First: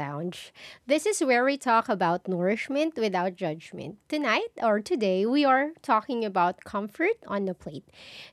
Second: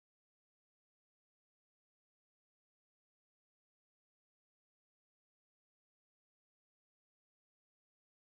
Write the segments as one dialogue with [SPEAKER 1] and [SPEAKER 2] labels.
[SPEAKER 1] Lounge. This is where we talk about nourishment without judgment. Tonight or today, we are talking about comfort on the plate.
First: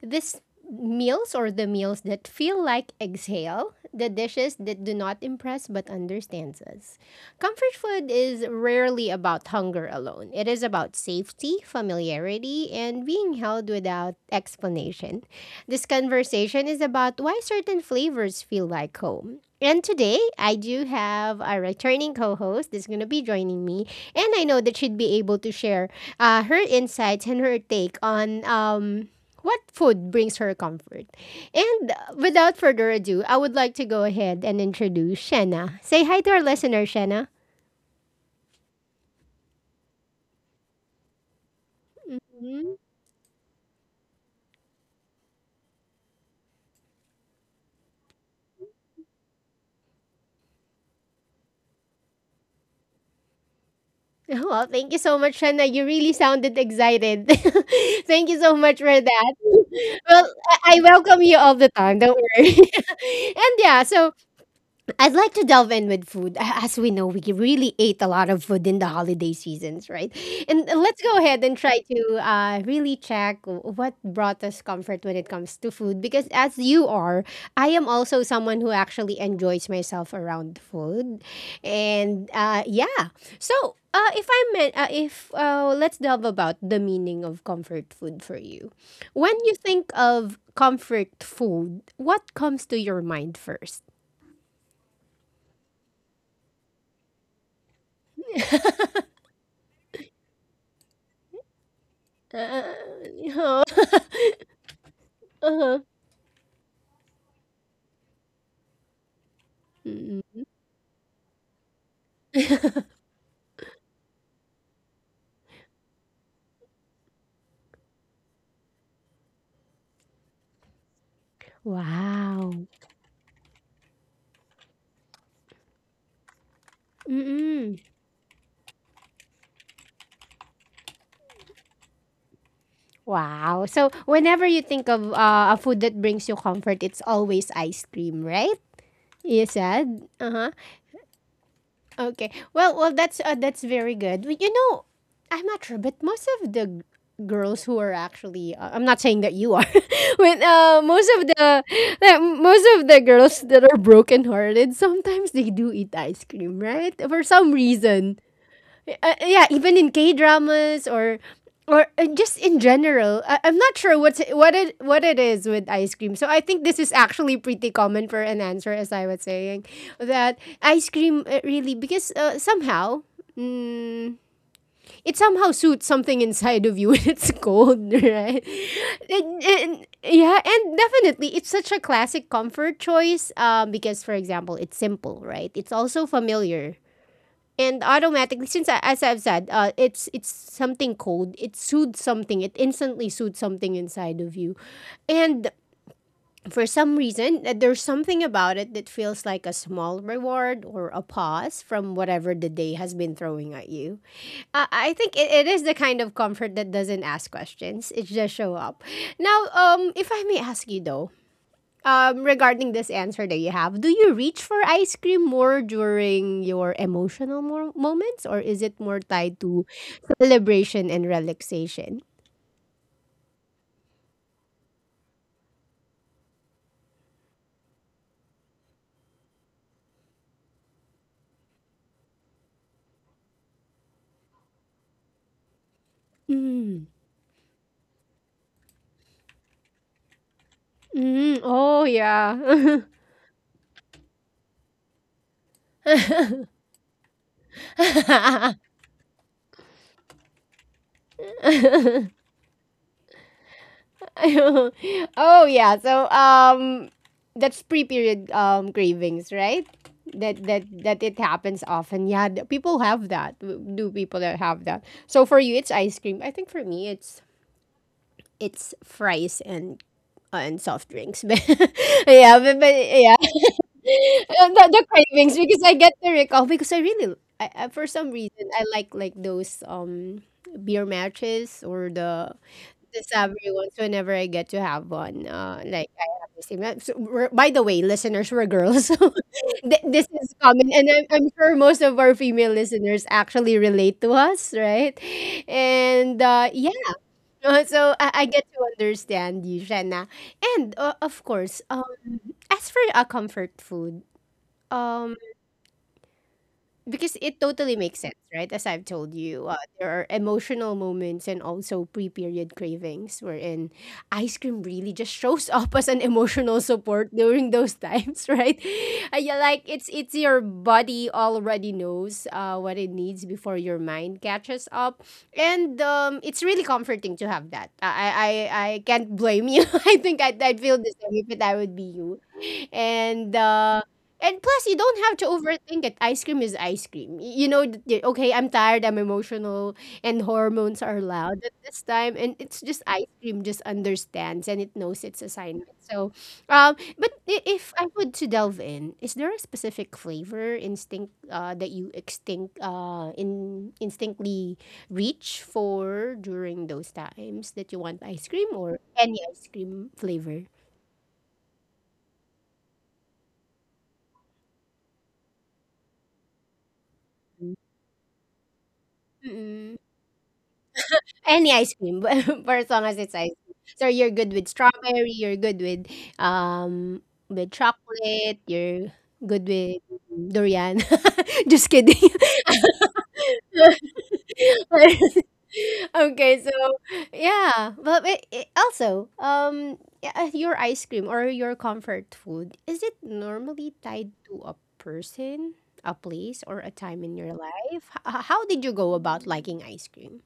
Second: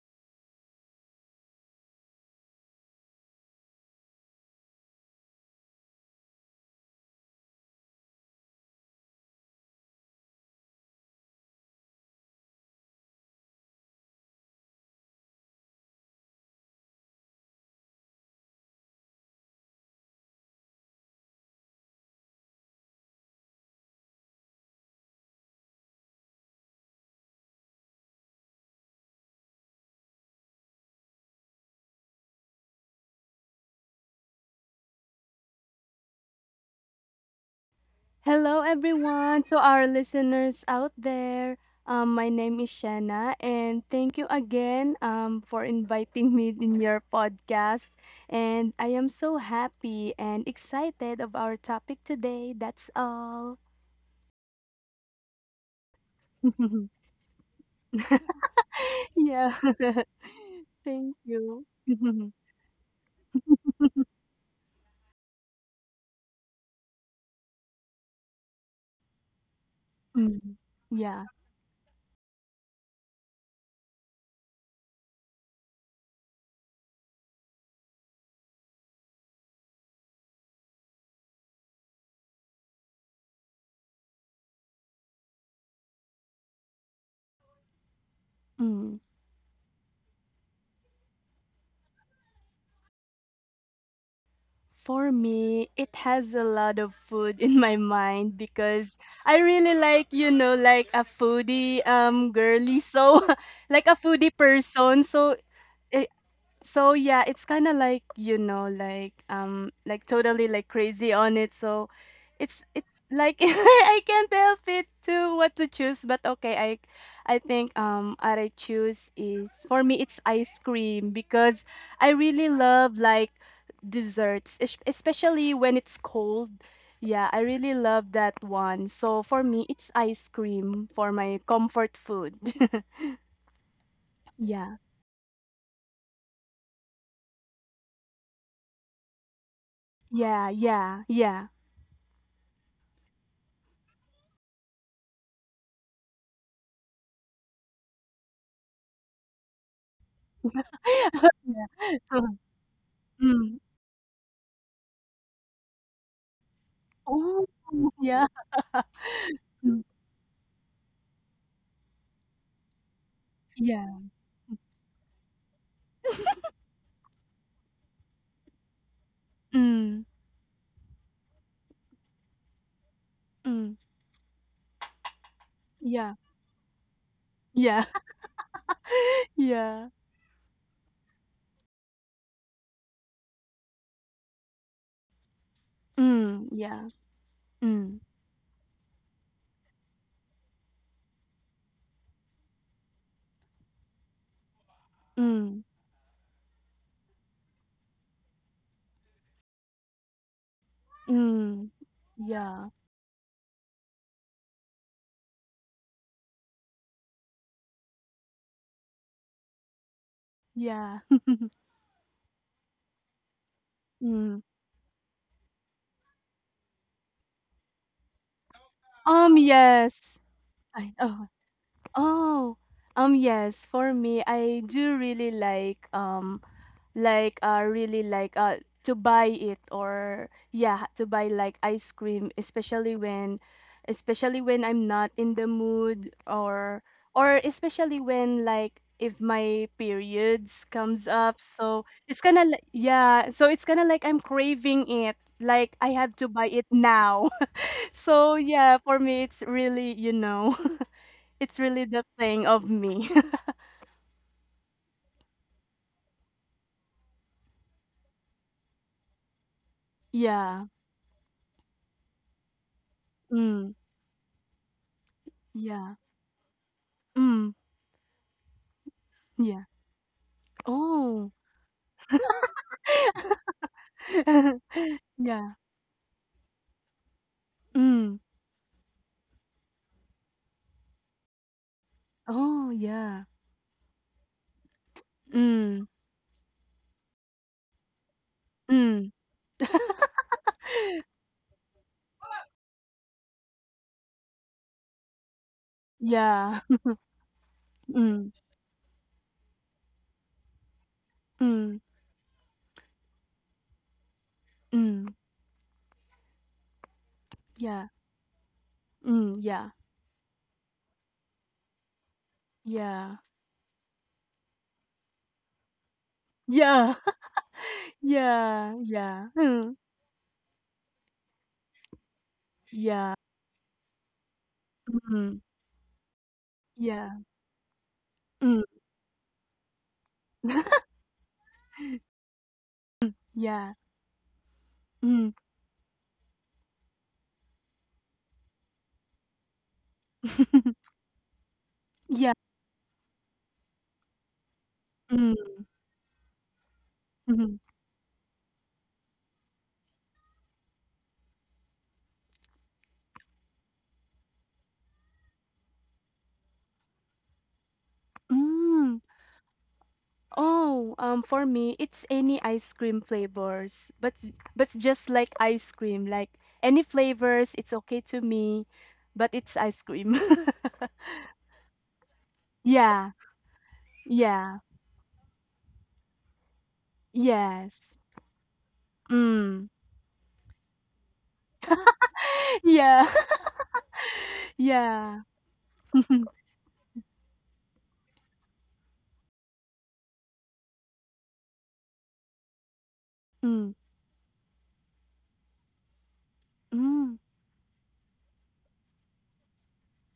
[SPEAKER 1] This meals or the meals that feel like exhale, the dishes that do not impress but understands us. Comfort food is rarely about hunger alone. It is about safety, familiarity, and being held without explanation. This conversation is about why certain flavors feel like home, and today, I do have a returning co host that's going to be joining me. And I know that she'd be able to share her insights and her take on what food brings her comfort. And without further ado, I would like to go ahead and introduce Shanna. Say hi to our listener, Shanna.
[SPEAKER 2] Hello, everyone, to our listeners out there. My name is
[SPEAKER 1] Mhm.
[SPEAKER 2] Shanna, and thank you again for inviting me in your podcast. And I am so happy and excited of our topic today. That's all.
[SPEAKER 1] Well, thank you so much, Shanna. You really sounded excited.
[SPEAKER 2] Yeah.
[SPEAKER 1] Thank you so much for that. Well, I
[SPEAKER 2] Thank
[SPEAKER 1] welcome you all the
[SPEAKER 2] you.
[SPEAKER 1] time. Don't worry. And yeah, so I'd like to delve in with food. As we know, we really ate a lot of food in the holiday seasons, right?
[SPEAKER 2] Mm,
[SPEAKER 1] And let's go
[SPEAKER 2] yeah.
[SPEAKER 1] ahead and try to really check what brought us comfort when it comes to food. Because as you are, I am also someone who actually enjoys myself around food. And yeah, so if I meant, if let's delve about the meaning of comfort food for you.
[SPEAKER 2] Mm.
[SPEAKER 1] When you think of comfort food, what comes to your mind first?
[SPEAKER 2] For me, it has a lot of food in my mind because I really like like a foodie girly,
[SPEAKER 1] Uh
[SPEAKER 2] so
[SPEAKER 1] huh.
[SPEAKER 2] like a foodie person. So it, so yeah, it's kind of like like
[SPEAKER 1] Mm.
[SPEAKER 2] totally like crazy on it. So it's like I can't help it to what to choose. But okay, I think what I choose is for me it's ice cream because I
[SPEAKER 1] Wow.
[SPEAKER 2] really love like desserts, especially when it's cold. Yeah, I
[SPEAKER 1] Mm-mm.
[SPEAKER 2] really love that one. So for me, it's ice cream for my comfort food.
[SPEAKER 1] Wow. So whenever you
[SPEAKER 2] Yeah,
[SPEAKER 1] think of a food that brings you comfort, it's always ice cream, right? You said. Uh huh.
[SPEAKER 2] yeah, yeah, yeah.
[SPEAKER 1] Okay. Well, well, that's very good. Well, you know, I'm not sure, but most of the girls who are actually, I'm not saying that you are, when most of the
[SPEAKER 2] Yeah.
[SPEAKER 1] that most of the girls
[SPEAKER 2] Mm.
[SPEAKER 1] that are broken hearted, sometimes they do eat ice cream, right? For
[SPEAKER 2] Oh,
[SPEAKER 1] some reason
[SPEAKER 2] yeah.
[SPEAKER 1] yeah, even
[SPEAKER 2] Mm,
[SPEAKER 1] in K dramas or just in general, I'm not sure
[SPEAKER 2] yeah.
[SPEAKER 1] what it is with ice cream. So I think this is actually pretty common for an answer, as I was saying,
[SPEAKER 2] Mm,
[SPEAKER 1] that ice cream really because somehow.
[SPEAKER 2] mm.
[SPEAKER 1] Mm, it somehow suits
[SPEAKER 2] Yeah.
[SPEAKER 1] something inside of you when it's
[SPEAKER 2] Yeah.
[SPEAKER 1] cold, right?
[SPEAKER 2] Yeah.
[SPEAKER 1] Yeah, and definitely, it's such a classic comfort choice because, for example, it's simple, right? It's also
[SPEAKER 2] Mm,
[SPEAKER 1] familiar,
[SPEAKER 2] yeah.
[SPEAKER 1] and
[SPEAKER 2] Mm,
[SPEAKER 1] automatically as I've said, it's something cold, it soothes something, it instantly soothes something inside of you. And
[SPEAKER 2] mm,
[SPEAKER 1] for some reason, there's something about it that feels like a small reward or a pause
[SPEAKER 2] mm.
[SPEAKER 1] from whatever the
[SPEAKER 2] Yeah.
[SPEAKER 1] day has been throwing at you. I think it is the kind of comfort that doesn't ask questions, it just show up. Now, if I may ask you
[SPEAKER 2] Yeah.
[SPEAKER 1] though, regarding this answer that you have, do you reach
[SPEAKER 2] Mm.
[SPEAKER 1] for ice cream more during your emotional moments, or is it more tied to
[SPEAKER 2] Yes.
[SPEAKER 1] celebration and
[SPEAKER 2] Oh,
[SPEAKER 1] relaxation?
[SPEAKER 2] oh. Yes. For me, I do really like really like to buy it, or yeah, to buy like ice cream, especially when I'm not in the mood, or especially when, like, if my periods comes
[SPEAKER 1] Mm,
[SPEAKER 2] up,
[SPEAKER 1] oh
[SPEAKER 2] so it's kind of like,
[SPEAKER 1] yeah.
[SPEAKER 2] yeah, so it's kind of like I'm craving it, like I have to buy it now. So yeah, for me it's really, it's really the thing of me.
[SPEAKER 1] Oh yeah. So that's pre-period cravings, right? That that
[SPEAKER 2] Yeah.
[SPEAKER 1] that it happens often. Yeah, people have that. W-
[SPEAKER 2] Mm,
[SPEAKER 1] Do people that have that? So for you it's
[SPEAKER 2] yeah.
[SPEAKER 1] ice cream. I think for me it's
[SPEAKER 2] Mm,
[SPEAKER 1] fries
[SPEAKER 2] yeah.
[SPEAKER 1] and soft drinks.
[SPEAKER 2] Oh.
[SPEAKER 1] But yeah, but yeah, the cravings
[SPEAKER 2] Yeah.
[SPEAKER 1] because I get the recall because I really, I, for some
[SPEAKER 2] Mm.
[SPEAKER 1] reason, I like those beer matches or
[SPEAKER 2] Oh,
[SPEAKER 1] the
[SPEAKER 2] yeah.
[SPEAKER 1] savory ones whenever I get to have one.
[SPEAKER 2] Mm.
[SPEAKER 1] Like I have the same. So we're, by the way, listeners, we're girls, so
[SPEAKER 2] Mm.
[SPEAKER 1] this is common, and I'm sure most of our female listeners actually relate to us, right? And
[SPEAKER 2] Yeah.
[SPEAKER 1] yeah. So I
[SPEAKER 2] Mm.
[SPEAKER 1] get to understand you, Shanna. And of course,
[SPEAKER 2] Mm.
[SPEAKER 1] as for a comfort food,
[SPEAKER 2] Mm.
[SPEAKER 1] um, because it totally
[SPEAKER 2] Yeah.
[SPEAKER 1] makes sense, right? As I've told
[SPEAKER 2] Mm.
[SPEAKER 1] you,
[SPEAKER 2] Yeah.
[SPEAKER 1] there are emotional moments and also pre-period
[SPEAKER 2] Yeah.
[SPEAKER 1] cravings wherein ice cream really just shows up as an emotional
[SPEAKER 2] Yeah.
[SPEAKER 1] support during those times, right?
[SPEAKER 2] Yeah. Yeah.
[SPEAKER 1] Yeah, like
[SPEAKER 2] Mm.
[SPEAKER 1] it's your body already knows what it
[SPEAKER 2] Yeah.
[SPEAKER 1] needs before your mind catches up,
[SPEAKER 2] Mm.
[SPEAKER 1] and it's really comforting
[SPEAKER 2] Yeah.
[SPEAKER 1] to have that.
[SPEAKER 2] Mm.
[SPEAKER 1] I can't blame you. I'd feel the same if it, I would be you, and.
[SPEAKER 2] Yeah.
[SPEAKER 1] Um, and plus, you don't have to
[SPEAKER 2] Mm.
[SPEAKER 1] overthink it. Ice cream is ice cream. Y- You know, okay, I'm tired, I'm emotional, and hormones are loud at this time. And
[SPEAKER 2] Yeah.
[SPEAKER 1] it's just ice cream just understands and it knows its
[SPEAKER 2] Mm.
[SPEAKER 1] assignment. So, but
[SPEAKER 2] Mhm.
[SPEAKER 1] if I would to delve in, is there a specific flavor instinct that you extinct in instinctly reach for during those times that you want ice cream, or
[SPEAKER 2] Mm.
[SPEAKER 1] any ice cream flavor?
[SPEAKER 2] Oh, for me, it's any ice cream flavors, but but it's just like ice cream, like any flavors, it's okay to me, but it's
[SPEAKER 1] Mm-mm.
[SPEAKER 2] ice cream.
[SPEAKER 1] Any ice cream, for as long as it's
[SPEAKER 2] Yeah,
[SPEAKER 1] ice cream. So you're good with
[SPEAKER 2] yeah,
[SPEAKER 1] strawberry, you're good um with
[SPEAKER 2] yes.
[SPEAKER 1] chocolate, you're good with
[SPEAKER 2] Mm.
[SPEAKER 1] durian. Just kidding.
[SPEAKER 2] Yeah, yeah.
[SPEAKER 1] Okay, so yeah, but also yeah, your ice cream or your comfort food, is it normally
[SPEAKER 2] Mm.
[SPEAKER 1] tied to a person, a place, or a time in
[SPEAKER 2] Mm.
[SPEAKER 1] your life? How did you go about liking ice cream?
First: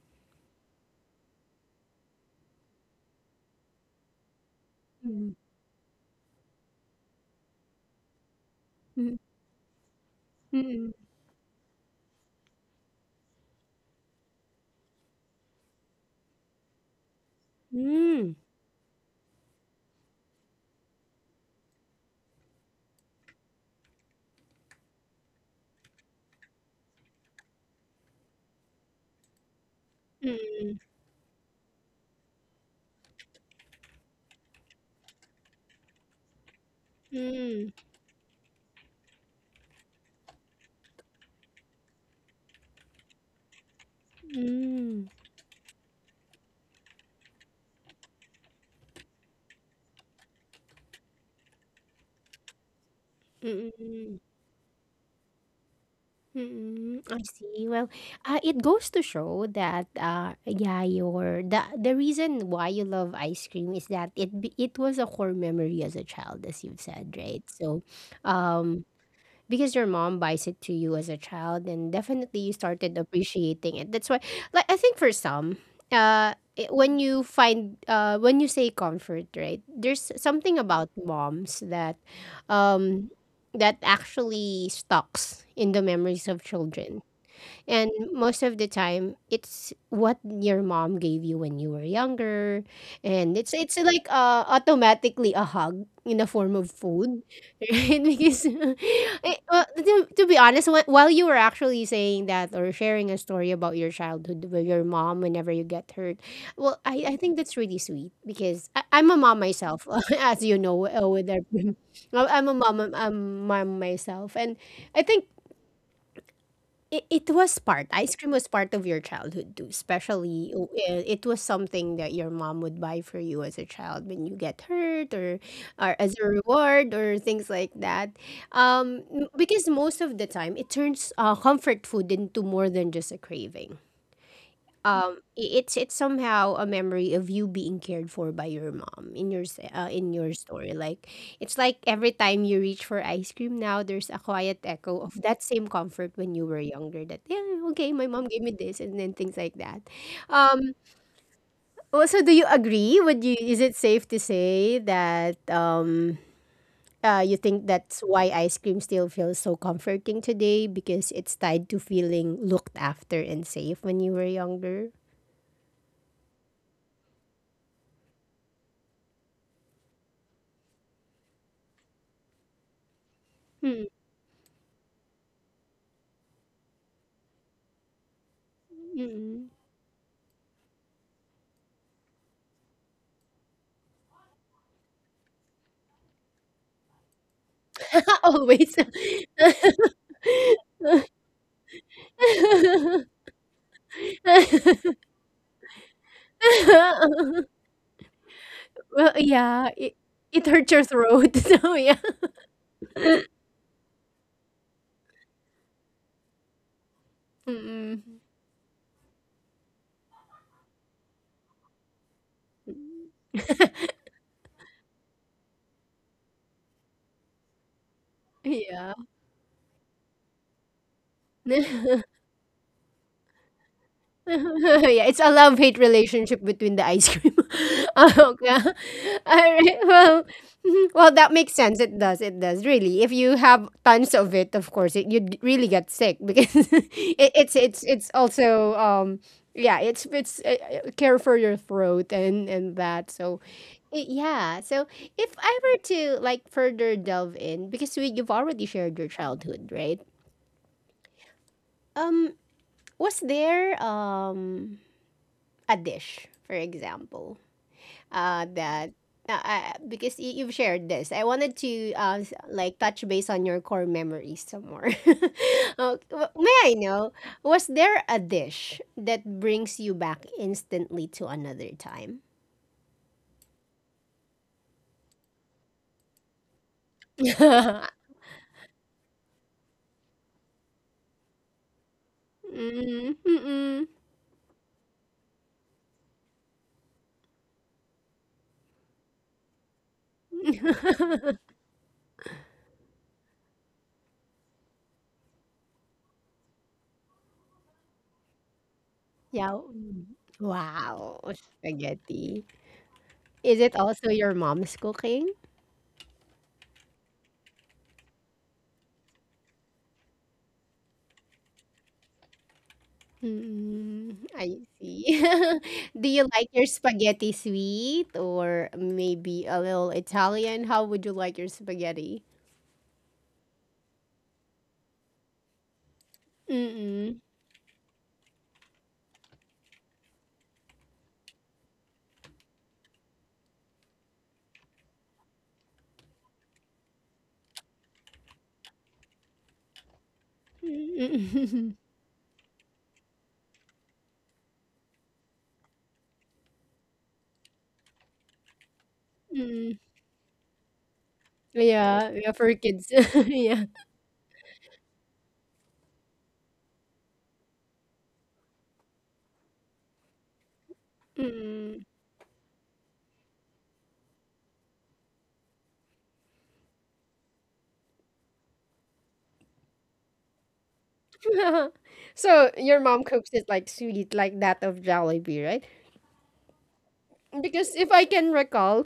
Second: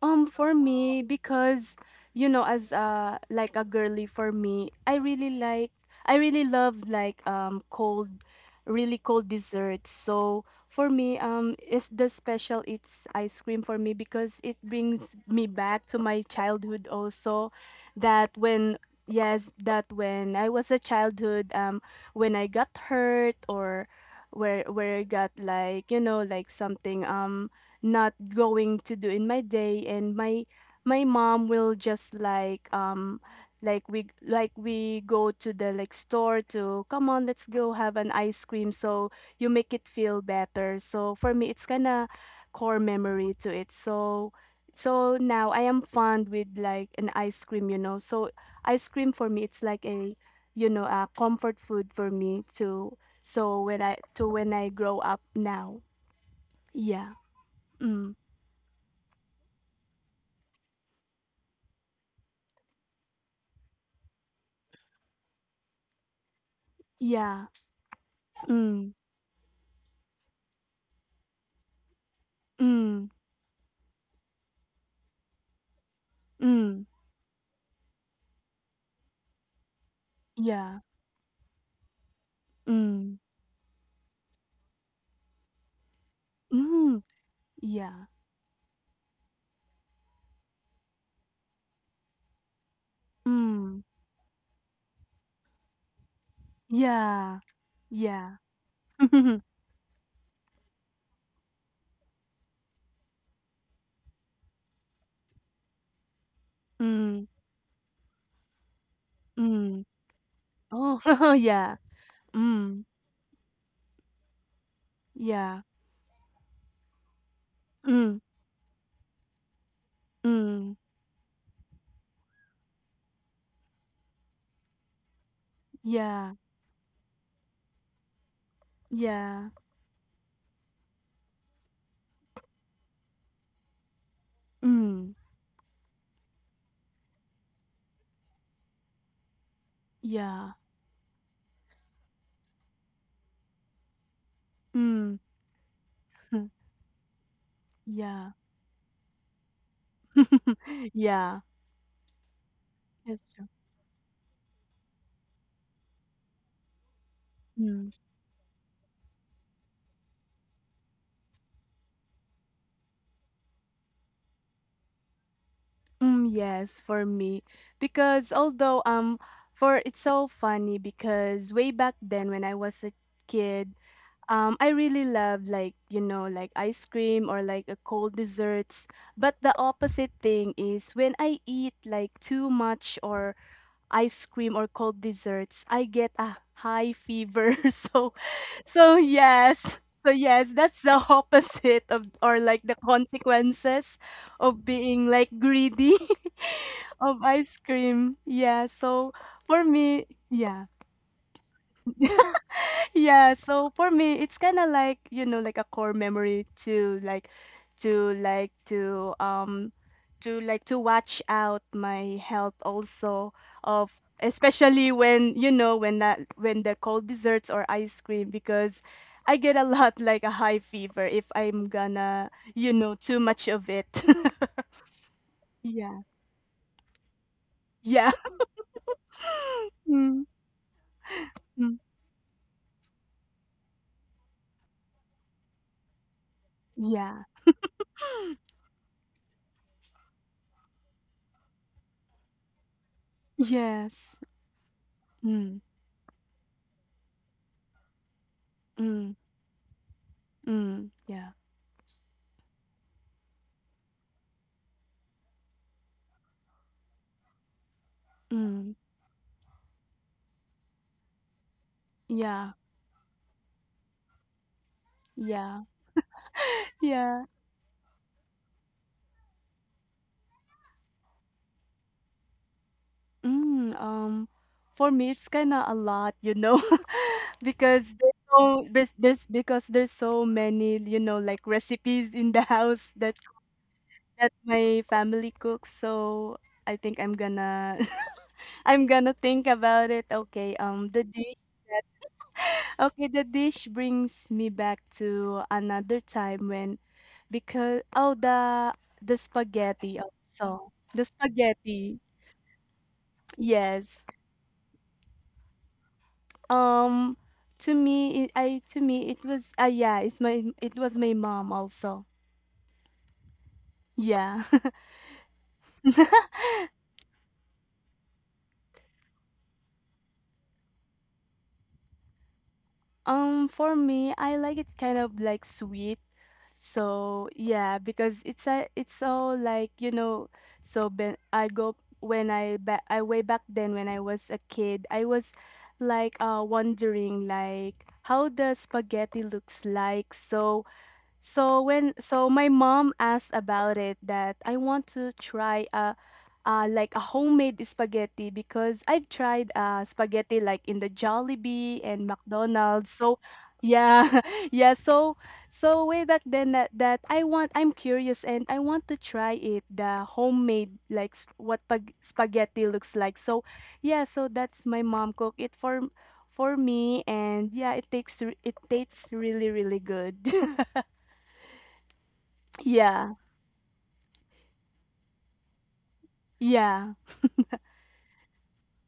[SPEAKER 2] For me, because as like a girly for me, I really love like cold, really cold desserts. So for
[SPEAKER 1] Mm.
[SPEAKER 2] me, it's the special it's ice cream for me because it brings me back to my childhood also. That
[SPEAKER 1] Mm.
[SPEAKER 2] when Yes, that when I was a childhood, when I got hurt, or where I got like like something, not going to do in my day, and my
[SPEAKER 1] Mm,
[SPEAKER 2] my mom will just like we go to the like store to come on, let's go
[SPEAKER 1] mm.
[SPEAKER 2] have an ice cream so you make it feel better. So for me it's kind of core memory to it, so now I am fond with like an ice cream so ice cream for me it's like a a comfort food for me too, so
[SPEAKER 1] Mm,
[SPEAKER 2] when I grow up now.
[SPEAKER 1] mm,
[SPEAKER 2] Yeah.
[SPEAKER 1] I see. Well,
[SPEAKER 2] Mm.
[SPEAKER 1] it goes to show that yeah, your the reason why you love ice cream is that it was a core memory as a child, as you've said,
[SPEAKER 2] Yeah.
[SPEAKER 1] right? So, um,
[SPEAKER 2] Mm,
[SPEAKER 1] because your mom buys it to you as a child, and definitely you started
[SPEAKER 2] mm,
[SPEAKER 1] appreciating it. That's why, like, I think for some,
[SPEAKER 2] mm,
[SPEAKER 1] when you find, when you say comfort, right, there's something
[SPEAKER 2] yeah.
[SPEAKER 1] about moms that, um
[SPEAKER 2] Mm,
[SPEAKER 1] that actually stocks in the memories of
[SPEAKER 2] mhm,
[SPEAKER 1] children, and
[SPEAKER 2] yeah.
[SPEAKER 1] most of the time, it's what your mom gave you when you were younger, and it's
[SPEAKER 2] Mm,
[SPEAKER 1] like, automatically a hug in the form of food,
[SPEAKER 2] yeah.
[SPEAKER 1] right?
[SPEAKER 2] Yeah.
[SPEAKER 1] Because eh, well, to be honest, while you were actually saying that or sharing a story about your childhood with your mom whenever you get hurt, well, I
[SPEAKER 2] Mm,
[SPEAKER 1] think that's really sweet because I'm a mom
[SPEAKER 2] mm.
[SPEAKER 1] myself, as you know,
[SPEAKER 2] Oh, yeah.
[SPEAKER 1] I'm a mom,
[SPEAKER 2] Mm,
[SPEAKER 1] I'm mom myself, and I think
[SPEAKER 2] yeah.
[SPEAKER 1] it, it was part, ice
[SPEAKER 2] Mm,
[SPEAKER 1] cream was part of your childhood too, especially w
[SPEAKER 2] mm,
[SPEAKER 1] eh, it was something that your mom would buy for you as a child when you get hurt, or as a
[SPEAKER 2] yeah.
[SPEAKER 1] reward or things like that.
[SPEAKER 2] Yeah.
[SPEAKER 1] Because most of the time it turns comfort food into more than just a craving.
[SPEAKER 2] Mm,
[SPEAKER 1] It's somehow a memory of you being cared for by your mom in your in your
[SPEAKER 2] yeah.
[SPEAKER 1] story. Like, it's like every time you reach for ice cream now, there's a quiet echo
[SPEAKER 2] Mm,
[SPEAKER 1] of that same comfort when you were younger. That, yeah, okay, my mom
[SPEAKER 2] yeah.
[SPEAKER 1] gave me this, and then things like that. Um,
[SPEAKER 2] Yeah.
[SPEAKER 1] also, do you agree, would
[SPEAKER 2] That's
[SPEAKER 1] you,
[SPEAKER 2] true.
[SPEAKER 1] is it safe to say that you think
[SPEAKER 2] Mm,
[SPEAKER 1] that's why ice cream still feels so comforting today, because it's tied to feeling looked after and safe when you were younger.
[SPEAKER 2] mm, yes, for me. Because although for it's so funny because way back then when I was a kid.
[SPEAKER 1] Hmm.
[SPEAKER 2] I really love like like ice cream or like a cold desserts. But
[SPEAKER 1] Mm-mm.
[SPEAKER 2] the opposite thing is when I eat like too much, or ice cream or cold desserts, I get a high fever. So,
[SPEAKER 1] Always.
[SPEAKER 2] so yes. So yes, that's the opposite of, or like the consequences of being like greedy of ice cream. Yeah, so
[SPEAKER 1] Well,
[SPEAKER 2] for
[SPEAKER 1] yeah,
[SPEAKER 2] me,
[SPEAKER 1] it
[SPEAKER 2] yeah.
[SPEAKER 1] hurts your throat, so yeah.
[SPEAKER 2] Yeah, so for me, it's kind of like like a core memory to like to
[SPEAKER 1] Mm,
[SPEAKER 2] like to um to like to watch out my health also of, especially when when that when the cold desserts or ice cream, because
[SPEAKER 1] yeah.
[SPEAKER 2] I get a lot, like a high fever if I'm gonna too much of it.
[SPEAKER 1] Yeah, it's a love hate
[SPEAKER 2] Yeah.
[SPEAKER 1] relationship between the ice cream.
[SPEAKER 2] Yeah.
[SPEAKER 1] Ah, okay. All right.
[SPEAKER 2] Mm,
[SPEAKER 1] Well, mhm. Well, that makes
[SPEAKER 2] mm,
[SPEAKER 1] sense. It does. It does. Really. If you have tons of it, of course, it, you'd really get sick because
[SPEAKER 2] yeah.
[SPEAKER 1] it's it's also yeah, it's care for your throat and that. So
[SPEAKER 2] Yes.
[SPEAKER 1] yeah. So if I
[SPEAKER 2] Mm,
[SPEAKER 1] were to like further delve in, because we, you've already shared your
[SPEAKER 2] mm,
[SPEAKER 1] childhood, right?
[SPEAKER 2] mm, yeah.
[SPEAKER 1] Um, was there a dish, for example,
[SPEAKER 2] Mm,
[SPEAKER 1] that because you've shared this, I wanted to
[SPEAKER 2] yeah.
[SPEAKER 1] like touch base on your core memories some more.
[SPEAKER 2] Yeah.
[SPEAKER 1] May I know,
[SPEAKER 2] Yeah.
[SPEAKER 1] was there a dish that brings you back instantly to another time?
[SPEAKER 2] Mm, for me, it's kind of a lot because there's so there's, there's because there's so many like recipes in the house that
[SPEAKER 1] Mm, mm-mm.
[SPEAKER 2] that my family cooks. So I think I'm gonna. I'm gonna think about it. Okay. The dish that okay, the dish brings me back to another time, when, because, oh, the
[SPEAKER 1] Yeah.
[SPEAKER 2] spaghetti,
[SPEAKER 1] Mm.
[SPEAKER 2] also the
[SPEAKER 1] Wow,
[SPEAKER 2] spaghetti.
[SPEAKER 1] spaghetti. Is it also
[SPEAKER 2] Yes.
[SPEAKER 1] your mom's cooking?
[SPEAKER 2] Um, to me it was yeah, it was my mom also.
[SPEAKER 1] Mm,
[SPEAKER 2] Yeah.
[SPEAKER 1] I see. Do you like your spaghetti sweet or maybe a little Italian? How would you like your spaghetti?
[SPEAKER 2] For me, I like it kind of like sweet.
[SPEAKER 1] Mm-mm.
[SPEAKER 2] So yeah, because it's so like so ben, I go when I back I way back then when I was a kid, I was like wondering like how the spaghetti looks like. So So
[SPEAKER 1] Mm-mm.
[SPEAKER 2] when so my mom asked about it that I want to try a like a homemade spaghetti because I've tried
[SPEAKER 1] Mm-mm.
[SPEAKER 2] spaghetti like in the Jollibee and
[SPEAKER 1] Yeah, yeah, for
[SPEAKER 2] McDonald's.
[SPEAKER 1] kids.
[SPEAKER 2] So
[SPEAKER 1] Yeah.
[SPEAKER 2] yeah, yeah. So way back then that I'm curious and I want to try it, the homemade like what
[SPEAKER 1] Mm-mm.
[SPEAKER 2] spaghetti looks like. So yeah, so that's my mom cook it for me, and yeah, it takes it tastes really really good.
[SPEAKER 1] So your mom
[SPEAKER 2] Yeah,
[SPEAKER 1] cooks it like sweet, like that of Jollibee, right?
[SPEAKER 2] yeah.
[SPEAKER 1] Because if I can recall,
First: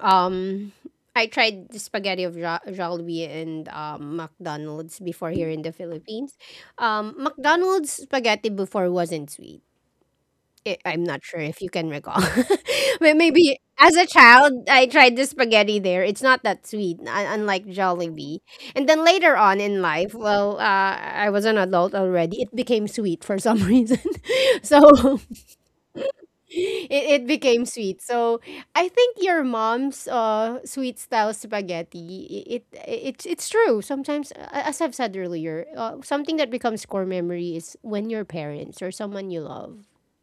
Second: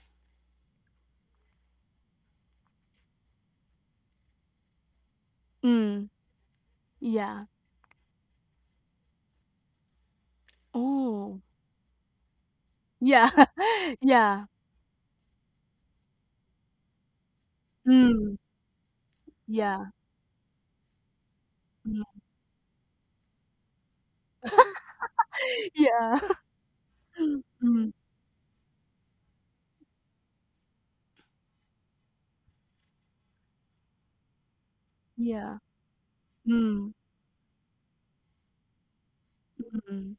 [SPEAKER 1] Um, I tried the spaghetti of Jollibee and McDonald's before here in the
[SPEAKER 2] Mm,
[SPEAKER 1] Philippines.
[SPEAKER 2] yeah.
[SPEAKER 1] McDonald's spaghetti before wasn't sweet. I'm not sure
[SPEAKER 2] Oh,
[SPEAKER 1] if you can recall.
[SPEAKER 2] yeah.
[SPEAKER 1] Maybe as a
[SPEAKER 2] Yeah.
[SPEAKER 1] child, I tried the spaghetti there. It's not that sweet, unlike
[SPEAKER 2] Mm,
[SPEAKER 1] Jollibee. And then later on in
[SPEAKER 2] yeah.
[SPEAKER 1] life, well, I was an adult
[SPEAKER 2] Mm.
[SPEAKER 1] already. It became sweet for some reason. So
[SPEAKER 2] Yeah.
[SPEAKER 1] it became
[SPEAKER 2] Mm,
[SPEAKER 1] sweet. So I think your mom's sweet style spaghetti. It, it's true. Sometimes, as I've said
[SPEAKER 2] yeah.
[SPEAKER 1] earlier, something that becomes
[SPEAKER 2] Mm,
[SPEAKER 1] core memory is when your parents or someone you love
[SPEAKER 2] mm,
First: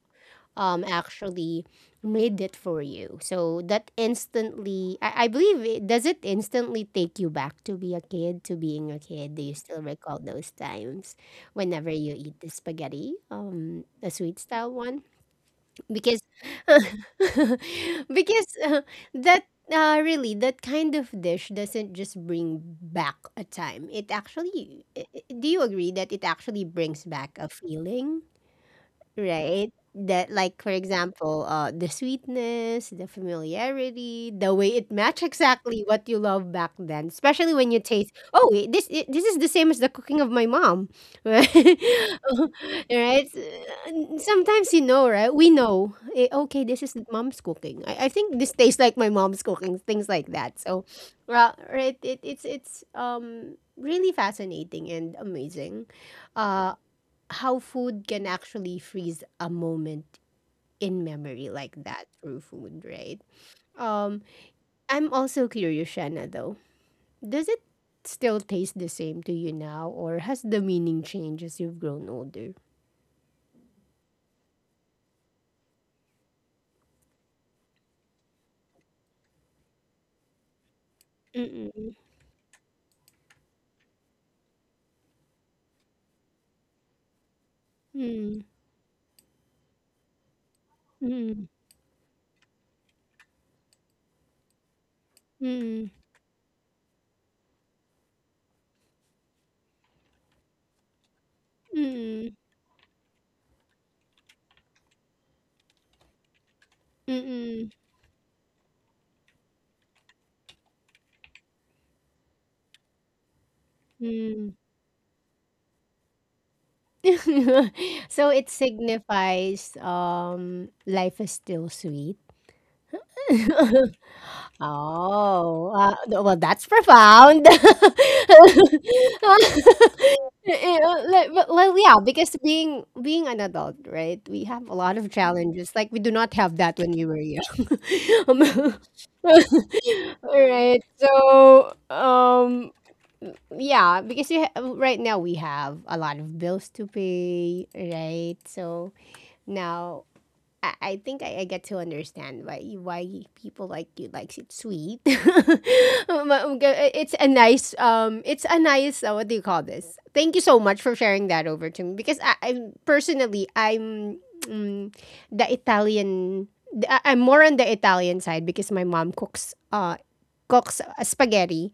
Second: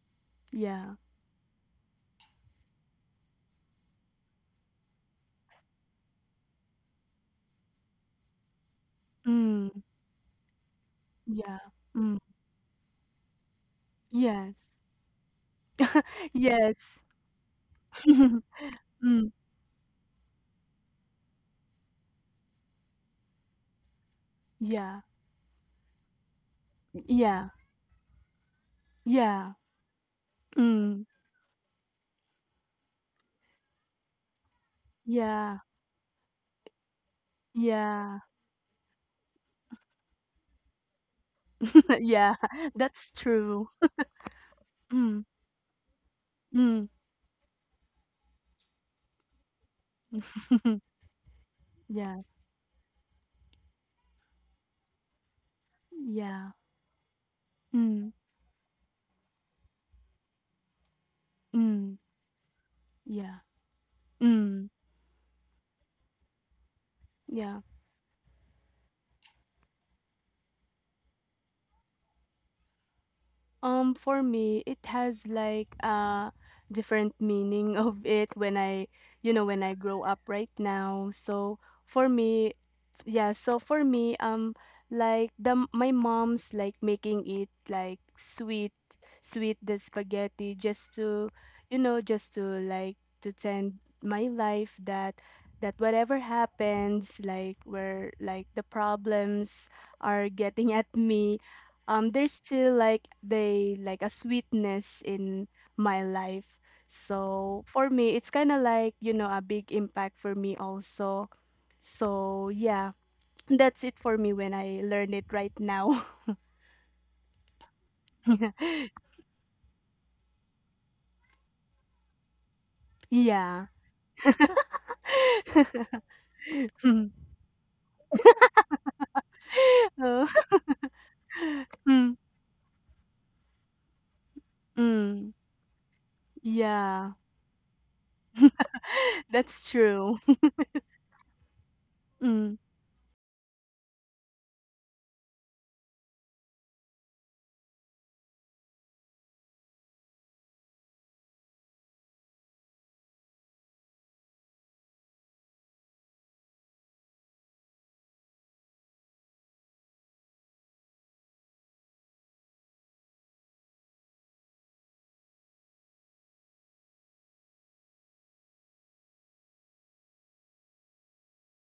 [SPEAKER 2] yeah.
[SPEAKER 1] actually made it for you. So that instantly, I believe, does it instantly take you back to being a kid? Do you
[SPEAKER 2] Mm,
[SPEAKER 1] still recall those times
[SPEAKER 2] yeah.
[SPEAKER 1] whenever you
[SPEAKER 2] Mm,
[SPEAKER 1] eat the spaghetti, the sweet style
[SPEAKER 2] yes.
[SPEAKER 1] one? Because
[SPEAKER 2] Yes.
[SPEAKER 1] because
[SPEAKER 2] Mm,
[SPEAKER 1] that really, that kind of dish doesn't just bring back a time, it actually,
[SPEAKER 2] yeah,
[SPEAKER 1] do you agree that it actually brings back a
[SPEAKER 2] yeah,
[SPEAKER 1] feeling?
[SPEAKER 2] yeah.
[SPEAKER 1] Right? That, like, for
[SPEAKER 2] Mm,
[SPEAKER 1] example, the sweetness, the familiarity, the way it match
[SPEAKER 2] yeah,
[SPEAKER 1] exactly what you love back then, especially when you taste,
[SPEAKER 2] yeah.
[SPEAKER 1] oh, wait, this is the same as the cooking of my mom. Right?
[SPEAKER 2] Yeah, that's
[SPEAKER 1] Right?
[SPEAKER 2] true.
[SPEAKER 1] Sometimes you know,
[SPEAKER 2] Mm,
[SPEAKER 1] right? We know, eh, okay, this
[SPEAKER 2] mm.
[SPEAKER 1] is mom's cooking. I think this tastes like my mom's cooking, things like that. So, well, right, it,
[SPEAKER 2] Yeah,
[SPEAKER 1] it's it's um really fascinating and amazing.
[SPEAKER 2] yeah.
[SPEAKER 1] Uh how food
[SPEAKER 2] Mm,
[SPEAKER 1] can actually freeze a moment in memory like
[SPEAKER 2] mm,
[SPEAKER 1] that through food, right?
[SPEAKER 2] yeah.
[SPEAKER 1] Um,
[SPEAKER 2] Mm,
[SPEAKER 1] I'm also curious, Shanna, though. Does it
[SPEAKER 2] yeah.
[SPEAKER 1] still taste the same to you now, or has the meaning changed as you've grown older?
[SPEAKER 2] For me, it has like a different meaning of it when I grow up right now. So
[SPEAKER 1] Mm-mm.
[SPEAKER 2] for me, yeah, so for me, like the my mom's like making it like
[SPEAKER 1] Mm,
[SPEAKER 2] sweet, sweet, the spaghetti just to,
[SPEAKER 1] mm,
[SPEAKER 2] you know, just to like to tend my life that
[SPEAKER 1] mm,
[SPEAKER 2] whatever happens, like where like the problems are getting at me,
[SPEAKER 1] mm,
[SPEAKER 2] there's still like they like a sweetness in my life, so
[SPEAKER 1] mm,
[SPEAKER 2] for me it's kind of like a big impact for me also. So yeah, that's it for me
[SPEAKER 1] mm.
[SPEAKER 2] when I learn it right now.
[SPEAKER 1] So it signifies life is still sweet.
[SPEAKER 2] Yeah.
[SPEAKER 1] Oh, well, that's
[SPEAKER 2] Mm.
[SPEAKER 1] profound.
[SPEAKER 2] Oh.
[SPEAKER 1] Like, well, yeah,
[SPEAKER 2] Mm,
[SPEAKER 1] because being an adult, right? We have a lot of
[SPEAKER 2] mm.
[SPEAKER 1] challenges. Like we do not have that when we
[SPEAKER 2] Yeah.
[SPEAKER 1] were young. Um,
[SPEAKER 2] That's true.
[SPEAKER 1] All right. So,
[SPEAKER 2] Mm.
[SPEAKER 1] yeah, because right now we have a lot of bills to pay, right? So now I think I get to understand why people like you likes it sweet. It's a nice it's a nice what do you call this? Thank you so much for sharing that over to me because I personally I'm mm, the Italian I'm more on the Italian side because my mom cooks spaghetti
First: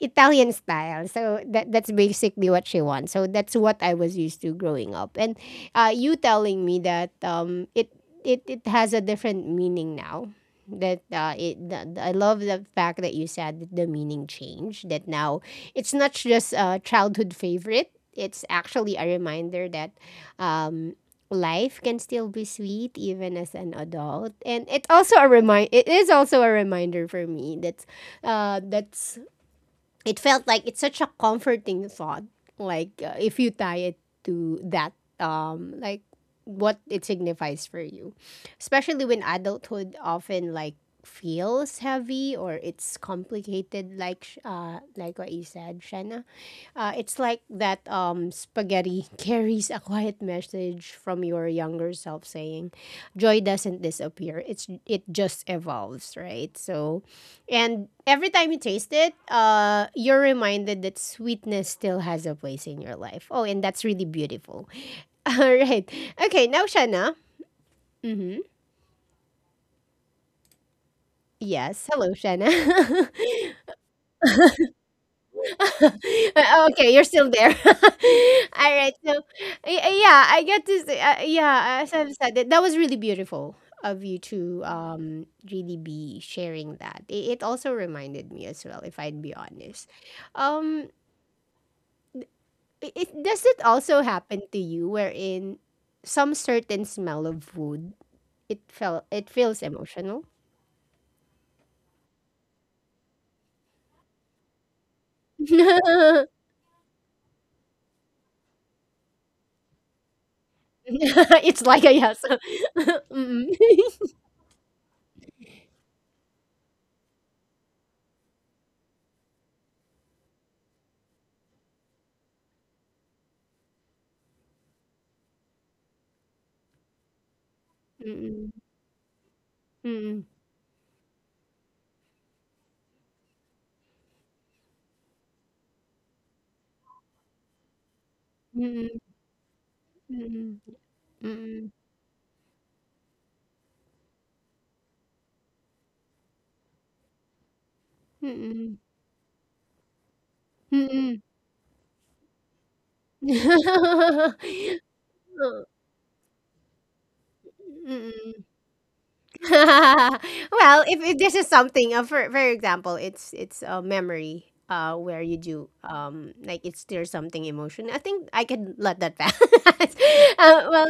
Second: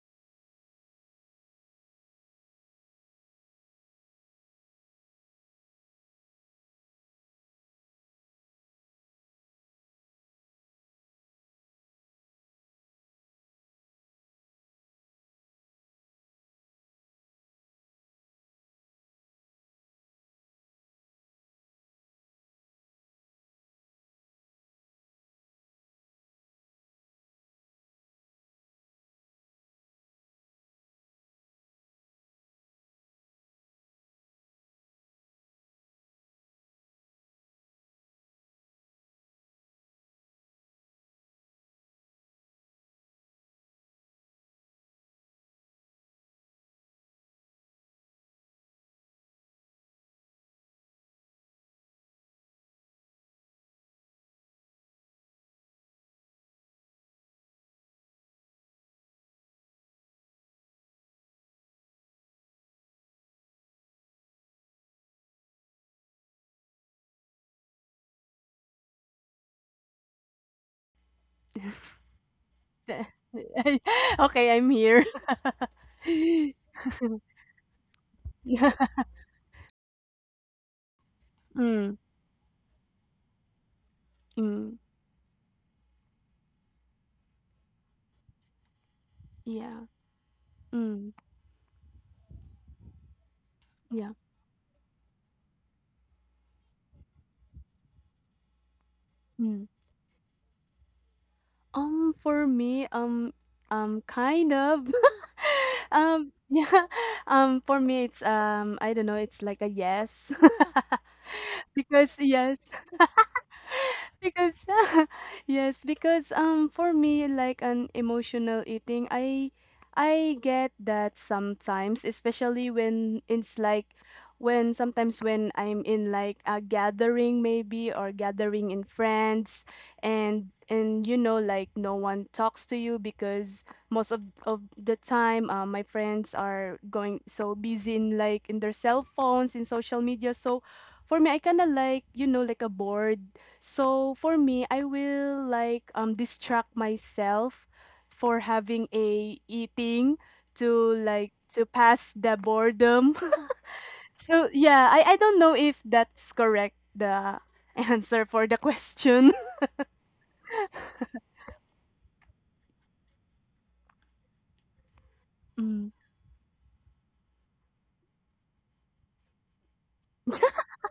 [SPEAKER 1] Italian style. So that that's basically what she wants. So that's what I was used to growing up. And you telling me that it has a different meaning now. That it I love the fact that you said that the meaning changed. That now it's not just a childhood favorite. It's actually a reminder that um, life can still be sweet even as an adult, and it is also a reminder for me that that's it felt like it's such a comforting thought. Like if you tie it to that, like what it signifies for you, especially when adulthood often like feels heavy or it's complicated. Like like what you said, Shanna, it's like that spaghetti carries a quiet message from your younger self saying, "Joy doesn't disappear. It just evolves, right?" So, and every time you taste it, you're reminded that sweetness still has a place in your life. Oh, and that's really beautiful. All right. Okay, now Shanna. Mm-hmm. Yes. Hello, Shanna.
[SPEAKER 2] Th- okay, I'm here. Mm,
[SPEAKER 1] Okay, you're still there. All right. So, yeah, I get to say, yeah, as I've said, that that was really beautiful of you to
[SPEAKER 2] mm,
[SPEAKER 1] really be sharing that. It also reminded me as well, if I'd be
[SPEAKER 2] yeah.
[SPEAKER 1] honest. Um,
[SPEAKER 2] Mm,
[SPEAKER 1] does it also
[SPEAKER 2] yeah.
[SPEAKER 1] happen to you wherein some certain smell of wood it feels
[SPEAKER 2] Mm.
[SPEAKER 1] emotional?
[SPEAKER 2] For me, kind of. Yeah. For me, it's I don't know. It's like a yes,
[SPEAKER 1] It's like a
[SPEAKER 2] because
[SPEAKER 1] yes.
[SPEAKER 2] yes. Because yes, because for me like an emotional eating, I get that sometimes, especially when it's like, when sometimes, when I'm in like a gathering, maybe, or
[SPEAKER 1] Mm-mm.
[SPEAKER 2] gathering in friends, and and like no one talks to you, because most of the time my friends are going so busy in like in their
[SPEAKER 1] Mm-mm.
[SPEAKER 2] cell phones, in social media.
[SPEAKER 1] Mm-mm.
[SPEAKER 2] So
[SPEAKER 1] Mm-mm.
[SPEAKER 2] for me I kind of like like a bored, so for me, I will like distract myself for
[SPEAKER 1] Mm-mm.
[SPEAKER 2] having a eating, to
[SPEAKER 1] Mm-mm.
[SPEAKER 2] like to pass the boredom. So
[SPEAKER 1] Mm-mm.
[SPEAKER 2] yeah, I don't know if that's correct, the answer
[SPEAKER 1] Mm-mm.
[SPEAKER 2] for the question.
[SPEAKER 1] Well, if this is something, for example, it's a memory where you do
[SPEAKER 2] Mm.
[SPEAKER 1] like it's there's something emotion. I think I can let that pass. Well,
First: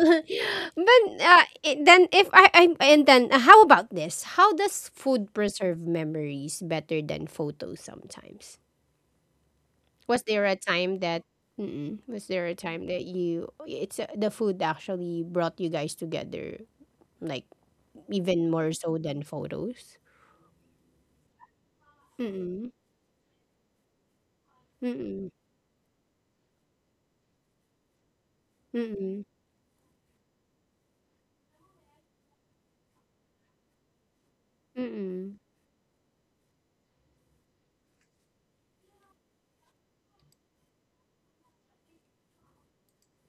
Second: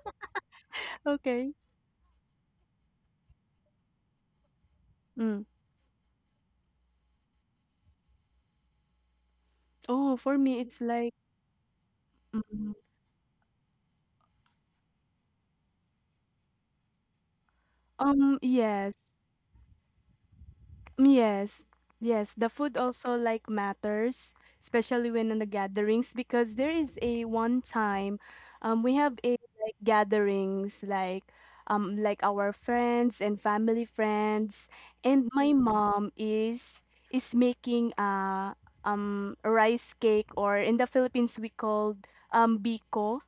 [SPEAKER 2] Okay.
[SPEAKER 1] then if I, I and then how about this? How does food
[SPEAKER 2] Mm.
[SPEAKER 1] preserve memories better than photos sometimes?
[SPEAKER 2] Oh,
[SPEAKER 1] Was
[SPEAKER 2] for
[SPEAKER 1] there a
[SPEAKER 2] me it's
[SPEAKER 1] time
[SPEAKER 2] like
[SPEAKER 1] that was there a
[SPEAKER 2] mm,
[SPEAKER 1] time that you it's the food actually brought you guys together like even more so
[SPEAKER 2] yes.
[SPEAKER 1] than photos?
[SPEAKER 2] Yes, yes. The
[SPEAKER 1] Mm,
[SPEAKER 2] food also like matters, especially
[SPEAKER 1] mm,
[SPEAKER 2] when in the gatherings, because there is a one time, we have
[SPEAKER 1] mm,
[SPEAKER 2] a like gatherings like our friends and family friends, and
[SPEAKER 1] mm,
[SPEAKER 2] my mom is making rice cake, or in the Philippines we called biko.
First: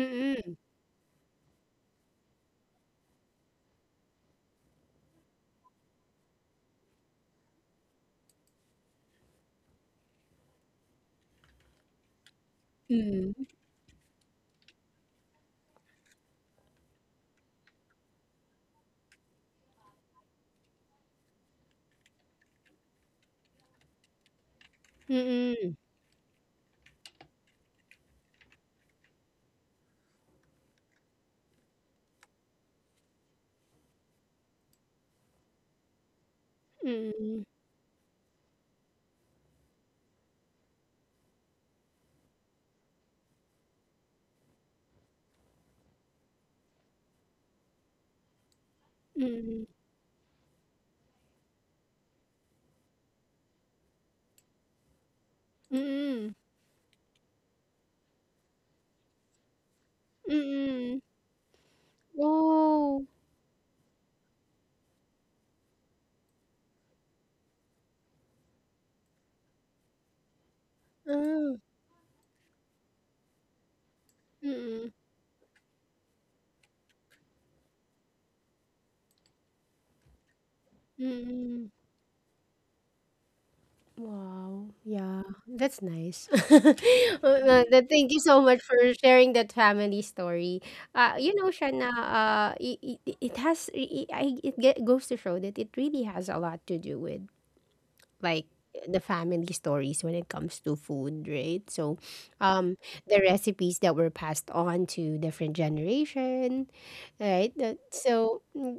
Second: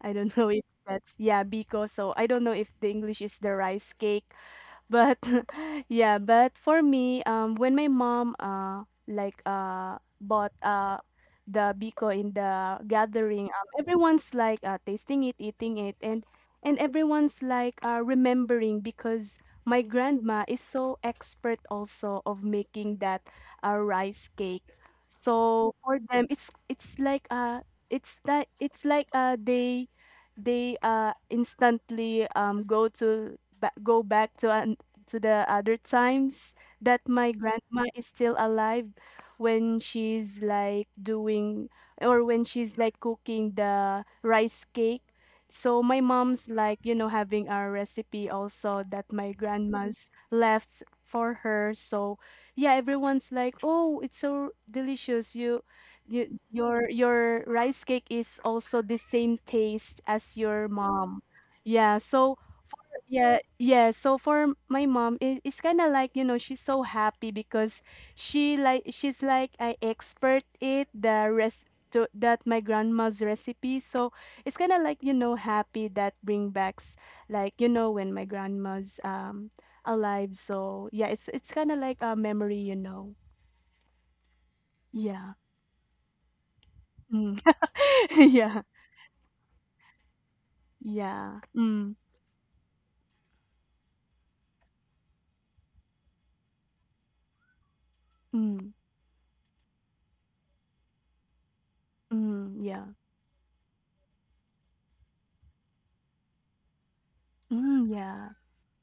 [SPEAKER 2] I don't know if that's, yeah, biko. So I don't know if the English is the rice cake, but yeah, but for me when my mom like bought the biko in the
[SPEAKER 1] mm,
[SPEAKER 2] gathering, everyone's like tasting it, eating it, and everyone's like remembering, because my grandma is so expert also of making that rice cake, so
[SPEAKER 1] mm,
[SPEAKER 2] for them it's like it's that it's like they instantly go to go back to the other times, that my
[SPEAKER 1] mm,
[SPEAKER 2] grandma is still alive, when she's like doing, or when she's like cooking the rice cake. So my mom's like having a recipe also that my
[SPEAKER 1] mm,
[SPEAKER 2] grandma's left for her. So yeah, everyone's like, "Oh, it's so delicious. You
[SPEAKER 1] mm,
[SPEAKER 2] your rice cake is also the same taste as your
[SPEAKER 1] mm.
[SPEAKER 2] mom." Yeah, so
[SPEAKER 1] Wow!
[SPEAKER 2] yeah, yeah. So for my mom, it's kind of like she's so happy because she's like I expert it the
[SPEAKER 1] Ah,
[SPEAKER 2] rest to that my grandma's recipe. So it's kind of
[SPEAKER 1] mm,
[SPEAKER 2] like happy that bring backs like when my grandma's alive. So yeah, it's kind
[SPEAKER 1] mm.
[SPEAKER 2] of like a memory.
[SPEAKER 1] Wow, yeah,
[SPEAKER 2] Yeah.
[SPEAKER 1] that's nice.
[SPEAKER 2] Mm.
[SPEAKER 1] Thank you so
[SPEAKER 2] Yeah.
[SPEAKER 1] much for sharing that family story. You
[SPEAKER 2] Yeah.
[SPEAKER 1] know, Shana,
[SPEAKER 2] Mm.
[SPEAKER 1] it, it, it has, it, I- it ge- goes to show that it really has a lot to do with like
[SPEAKER 2] Mm.
[SPEAKER 1] the family stories when it comes to food, right? So,
[SPEAKER 2] Mm.
[SPEAKER 1] um,
[SPEAKER 2] Yeah.
[SPEAKER 1] the recipes that were passed on to different generation, right? That,
[SPEAKER 2] Mm. Yeah.
[SPEAKER 1] so mm,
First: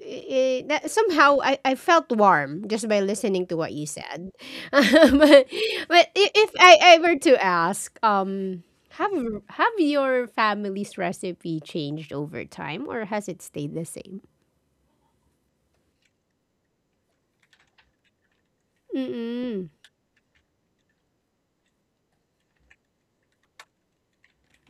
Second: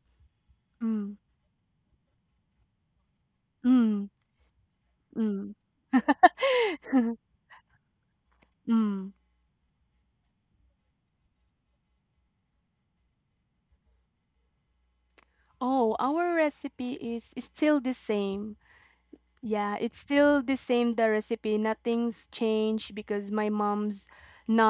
[SPEAKER 1] that
[SPEAKER 2] Mm.
[SPEAKER 1] somehow I felt warm just by listening to what you
[SPEAKER 2] Mm.
[SPEAKER 1] said. but,
[SPEAKER 2] Mm.
[SPEAKER 1] but if I were to ask,
[SPEAKER 2] Mm.
[SPEAKER 1] have have your family's recipe changed over time, or has it stayed the same?
[SPEAKER 2] Oh, our recipe is still the same.
[SPEAKER 1] Mm,
[SPEAKER 2] Yeah, it's still the same, the recipe. Nothing's changed because my mom's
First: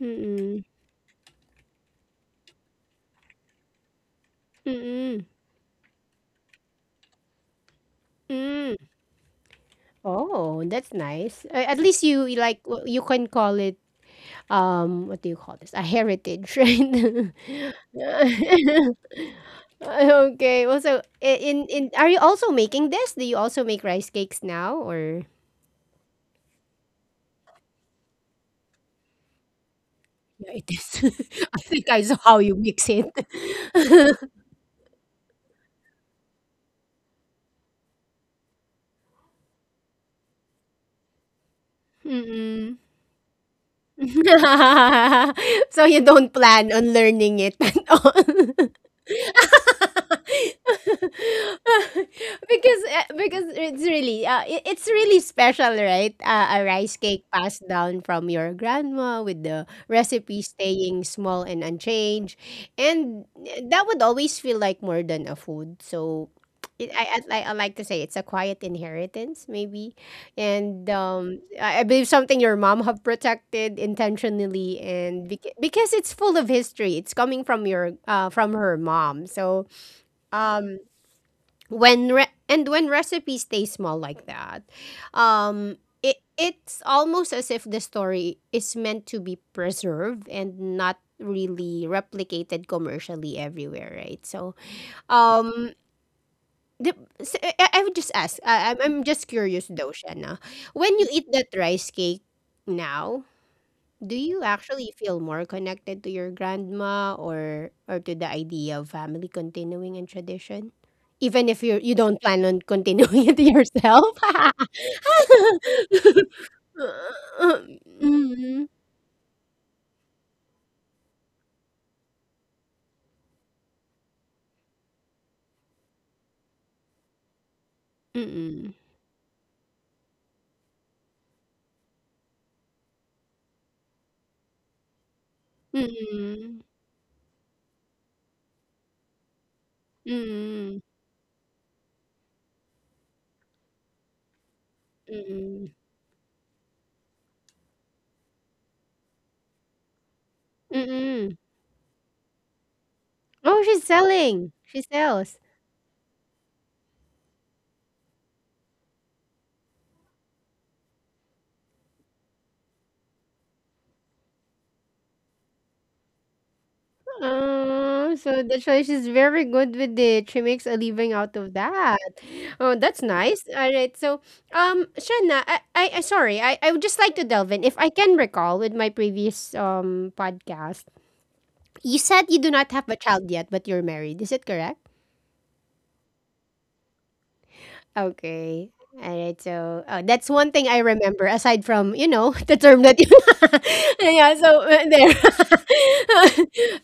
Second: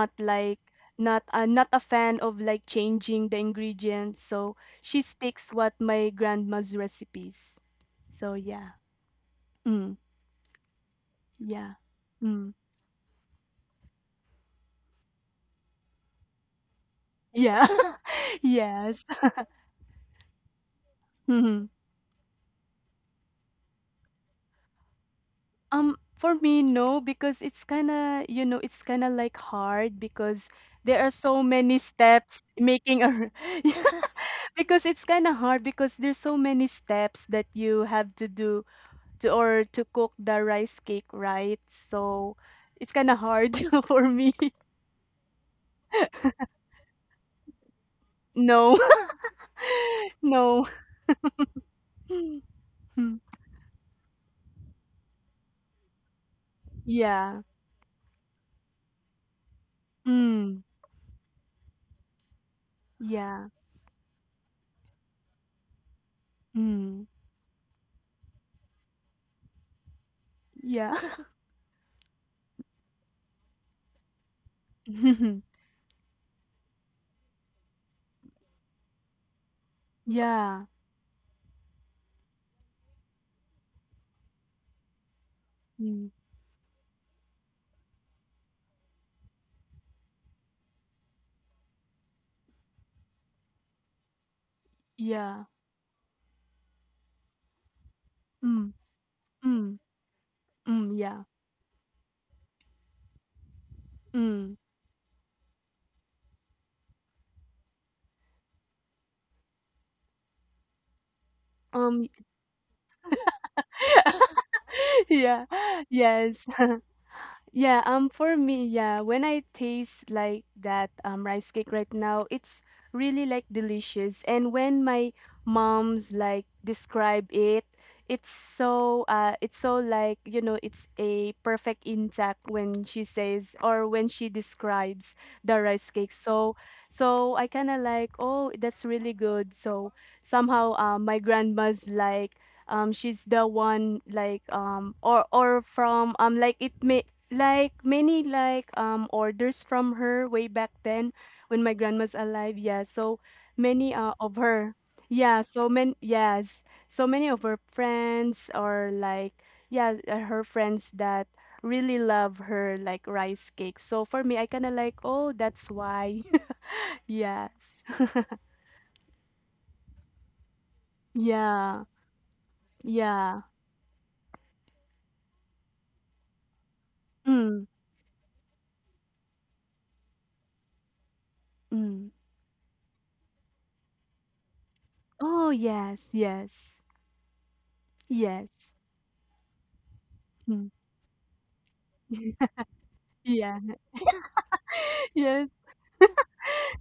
[SPEAKER 1] mm,
[SPEAKER 2] like
[SPEAKER 1] mm,
[SPEAKER 2] not not a fan of like changing the ingredients, so
[SPEAKER 1] mm,
[SPEAKER 2] she
[SPEAKER 1] mm,
[SPEAKER 2] sticks what my grandma's recipes. So yeah.
[SPEAKER 1] mm.
[SPEAKER 2] Mm,
[SPEAKER 1] Oh, that's nice.
[SPEAKER 2] yeah.
[SPEAKER 1] At least you
[SPEAKER 2] Mm,
[SPEAKER 1] like you can call it what do you call this? A heritage, right?
[SPEAKER 2] yeah. Yes.
[SPEAKER 1] Okay. Well, so in are you also making this? Do you also make rice cakes now or
[SPEAKER 2] For me, no, because it's kind of, you know, it's kind of like hard
[SPEAKER 1] yeah, it
[SPEAKER 2] because there are
[SPEAKER 1] is. I
[SPEAKER 2] so
[SPEAKER 1] think
[SPEAKER 2] many
[SPEAKER 1] I saw how you
[SPEAKER 2] steps
[SPEAKER 1] mix it.
[SPEAKER 2] making Yeah, because it's kind of hard because there's so many steps that you have to do to cook the rice cake, right? So
[SPEAKER 1] Mm-mm.
[SPEAKER 2] it's kind of hard for me.
[SPEAKER 1] So you don't plan on learning it at all.
[SPEAKER 2] No, no. Mm,
[SPEAKER 1] Because
[SPEAKER 2] mm,
[SPEAKER 1] it's really it's really special, right? A rice cake
[SPEAKER 2] Yeah.
[SPEAKER 1] passed down from your grandma with the recipe
[SPEAKER 2] Mm,
[SPEAKER 1] staying small and unchanged, and
[SPEAKER 2] yeah.
[SPEAKER 1] that would always feel like more than a food. So
[SPEAKER 2] Mm,
[SPEAKER 1] I I like to say it's a quiet inheritance maybe, and
[SPEAKER 2] yeah.
[SPEAKER 1] I believe something your mom have protected intentionally, and because it's full of history, it's coming from your from her mom. So,
[SPEAKER 2] Yeah.
[SPEAKER 1] um, when re- and when recipes stay small like that,
[SPEAKER 2] Mm,
[SPEAKER 1] it it's almost as if the story is meant to be preserved and not really replicated commercially everywhere, right? So
[SPEAKER 2] yeah.
[SPEAKER 1] um the, I would just ask.
[SPEAKER 2] Mm,
[SPEAKER 1] I'm just curious
[SPEAKER 2] mm,
[SPEAKER 1] though, Shanna. When you eat
[SPEAKER 2] yeah.
[SPEAKER 1] that rice cake now, do you
[SPEAKER 2] Mm.
[SPEAKER 1] actually feel more connected to your grandma, or to the idea of family continuing and tradition? Even if you you
[SPEAKER 2] Um,
[SPEAKER 1] don't plan on continuing it yourself.
[SPEAKER 2] yeah, yes. Yeah, for
[SPEAKER 1] Mm.
[SPEAKER 2] me, yeah, when I taste like that rice cake right now, it's really like delicious. And when my mom's like describe it, it's
[SPEAKER 1] Mm-mm.
[SPEAKER 2] so it's so like, you know, it's a perfect intact when she says or when she describes the
[SPEAKER 1] Mm-mm.
[SPEAKER 2] rice cake.
[SPEAKER 1] Mm-mm.
[SPEAKER 2] So I kind of like, oh, that's really good. So
[SPEAKER 1] Mm-mm.
[SPEAKER 2] somehow my grandma's like she's the one like or from like it may like many like orders from her way back then
[SPEAKER 1] Mm-mm. Mm.
[SPEAKER 2] when my grandma's alive, yeah. So
[SPEAKER 1] Oh, she's
[SPEAKER 2] many of
[SPEAKER 1] selling.
[SPEAKER 2] her,
[SPEAKER 1] She sells.
[SPEAKER 2] yeah, so many. Yes, so many of her friends or like, yeah, her friends that really love her like rice cake. So for me, I kind of like, oh, that's why. Yes.
[SPEAKER 1] Oh, so that's why she's very good with it. She makes a living out of
[SPEAKER 2] Yeah.
[SPEAKER 1] that. Oh, that's
[SPEAKER 2] Yeah.
[SPEAKER 1] nice. All right. So, Shanna, I sorry, I would just like to delve in.
[SPEAKER 2] Mm,
[SPEAKER 1] If I can recall with my previous podcast, you
[SPEAKER 2] mm.
[SPEAKER 1] said you do not have a child yet, but you're married. Is it correct?
[SPEAKER 2] Oh, yes, yes.
[SPEAKER 1] Okay.
[SPEAKER 2] Yes.
[SPEAKER 1] Alright, so, oh, that's one
[SPEAKER 2] Hmm.
[SPEAKER 1] thing I remember aside from, you know, the term that you
[SPEAKER 2] Yeah.
[SPEAKER 1] yeah, so,
[SPEAKER 2] Yes.
[SPEAKER 1] there.